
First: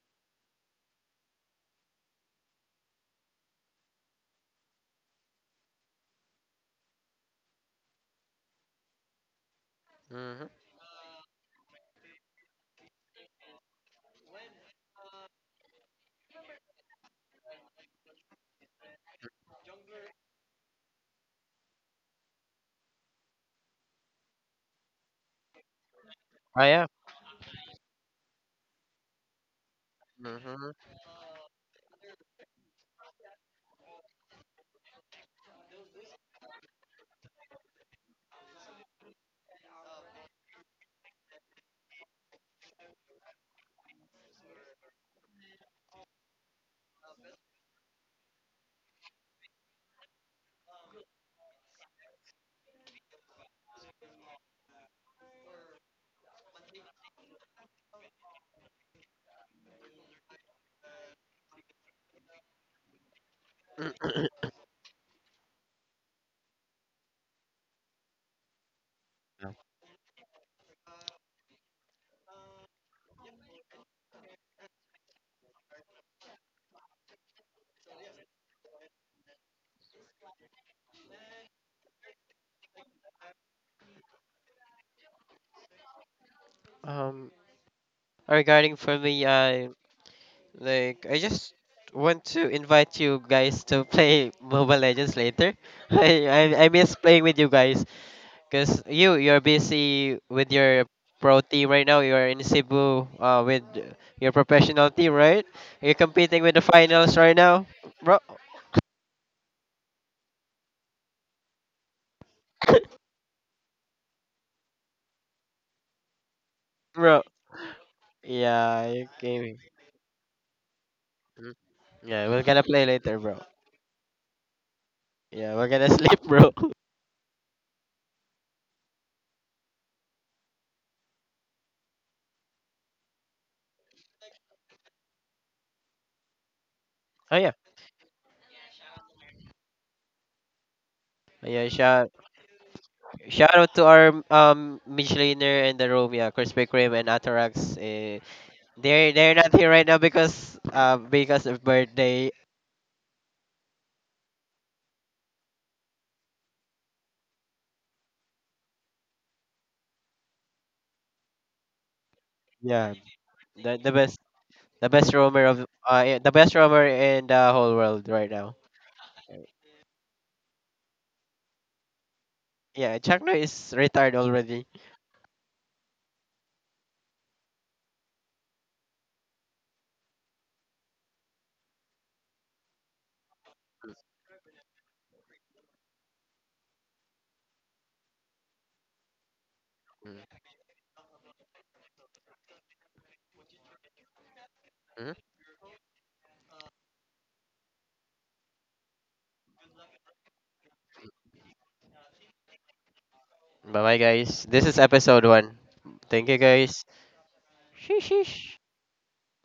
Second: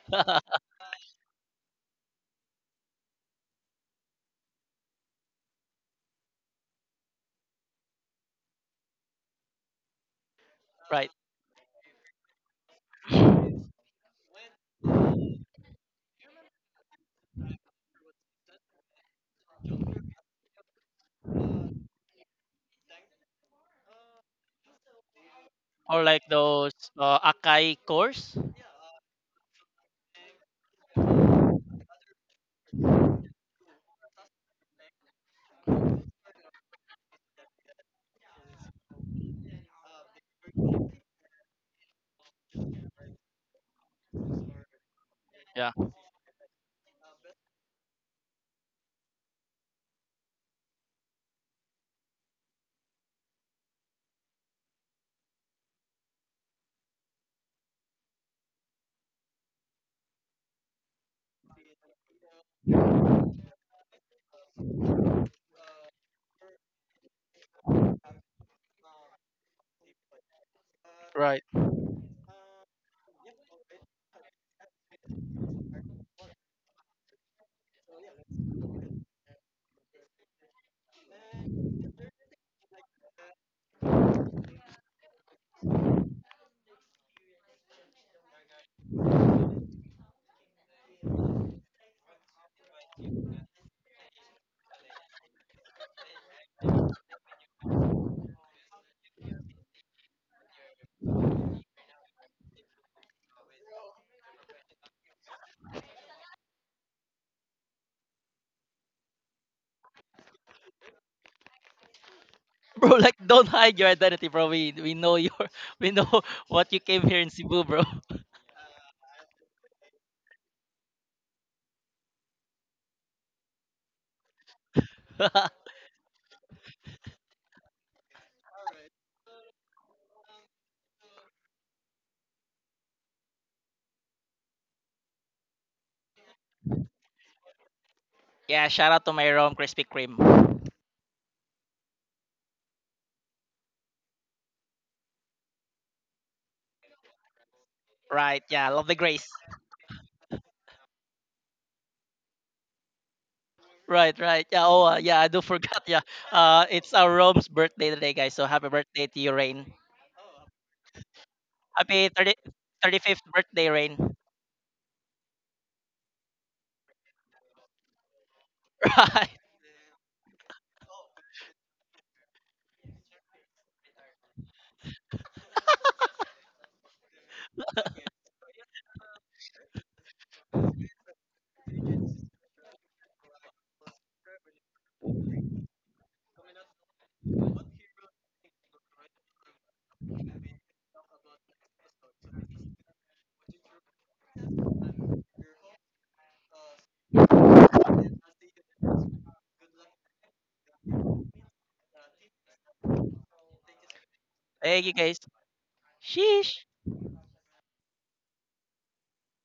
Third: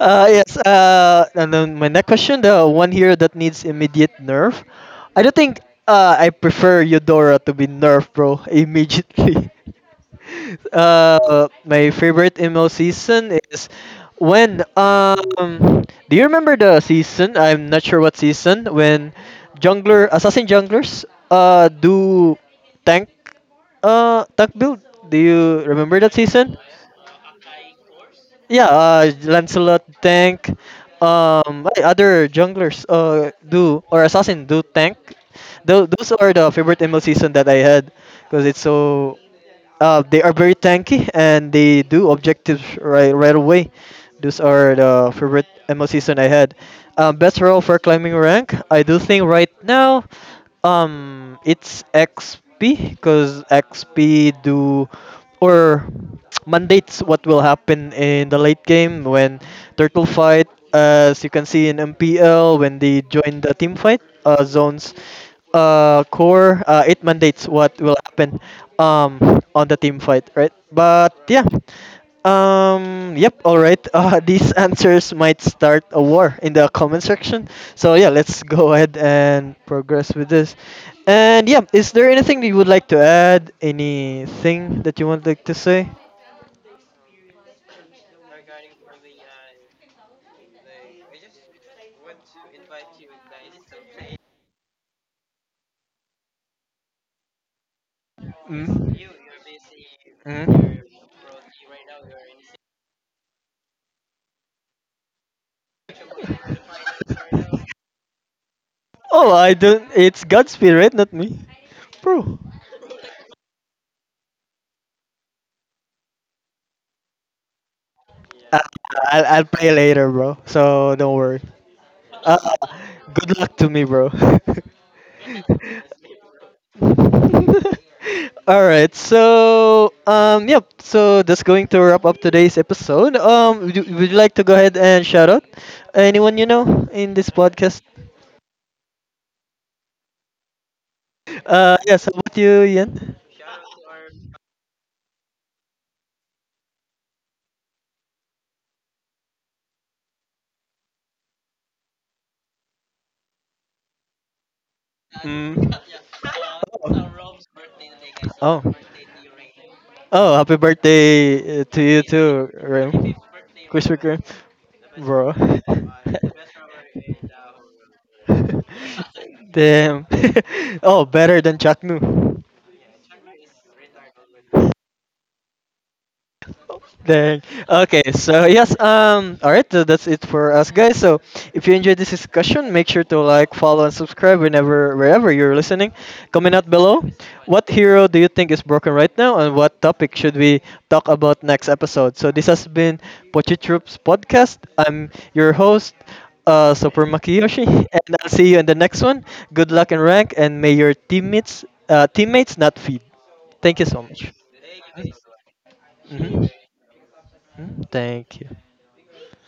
Yes. And then my next question, the one here that needs immediate nerf. I don't think I prefer Eudora to be nerfed, bro, immediately.
Hmm.
right.
My favorite ML season is when. Do you remember the season? I'm not sure what season when junglers do tank tank build. Do you remember
Or
that
like
season?
Oh,
those
yeah.
Akai cores.
Yeah, Lancelot tank.
Hmm.
What other junglers do or assassin do tank. Those are the favorite ML season that I had because it's so. They are very tanky and they do objectives right right away. Those are the favorite
Yeah.
MO season I had. Best role for climbing rank. I do think right now, it's XP because XP do or mandates what will happen in the late game when turtle fight. As you can see in MPL, when they join the team fight zones, core it mandates what will happen. On the team fight, right? But
Right.
yeah, yep, all right. These answers might start a war in the comment section. So yeah, let's go ahead and progress with this. And yeah, is there anything that you would like to add? Anything that you would like to say?
Um, regarding, for me, I like, I just want to invite you guys to play Mobile Legends later. I miss playing with you guys because
Mm?
you you're busy with
Mm?
your pro team right now. You're in Cebu, with your professional team, right? You're competing with the finals right now, bro.
Oh, I don't. It's Godspeed, right? Not me, bro.
Bro, like, don't hide your identity, bro. We know your we know what you came here
Bro,
in Cebu, bro.
Uh,
yeah, you
I'll
gaming.
play later, bro. So don't worry.
Mm. Yeah,
Uh,
we're gonna play later, bro.
good luck to me, bro.
Yeah, we're gonna sleep, bro.
All right. So, yep. So that's going to wrap up today's episode. Would you like to go ahead and shout out anyone you know in this
Oh, yeah,
podcast?
Yeah. Shout out to my rom Krispy Kreme.
oh, yeah.
Yes. How about you, Ian?
Shout out to our Michelaner and the Romeo, Krispy Kreme and Atarax.
Right. Yeah. Love the grace.
They're not here right now because of birthday.
Right, right. Yeah, oh, yeah, I do
Mm.
forgot. Yeah. It's our
Oh.
Rome's birthday today, guys. So
Oh,
happy birthday to you, Rain.
Oh, happy birthday to you
Happy
too,
Yeah,
Rim.
35th birthday,
the
Rain.
Krispy
best,
Kreme,
the best
bro.
roamer of, yeah, the best roamer in the whole world right now.
Right.
Damn. oh, better than Chaknu.
Yeah, Chuck Norris is retired already.
Dang. Okay, so yes, all right, so that's it for us guys. So if you enjoyed this discussion, make sure to like, follow and subscribe whenever wherever you're listening. Comment out below. What hero do you think is broken right now and what topic should we talk about next episode? So this has been Pochi Troops podcast. I'm your host Super Makiyoshi, and I'll see you in the next one. Good luck and rank, and may your teammates not feed. Thank
Bye
you
bye,
so much.
guys. This is
Thank you, guys.
episode one. Thank you,
Mhm.
Sheesh.
guys.
Mm. Thank you.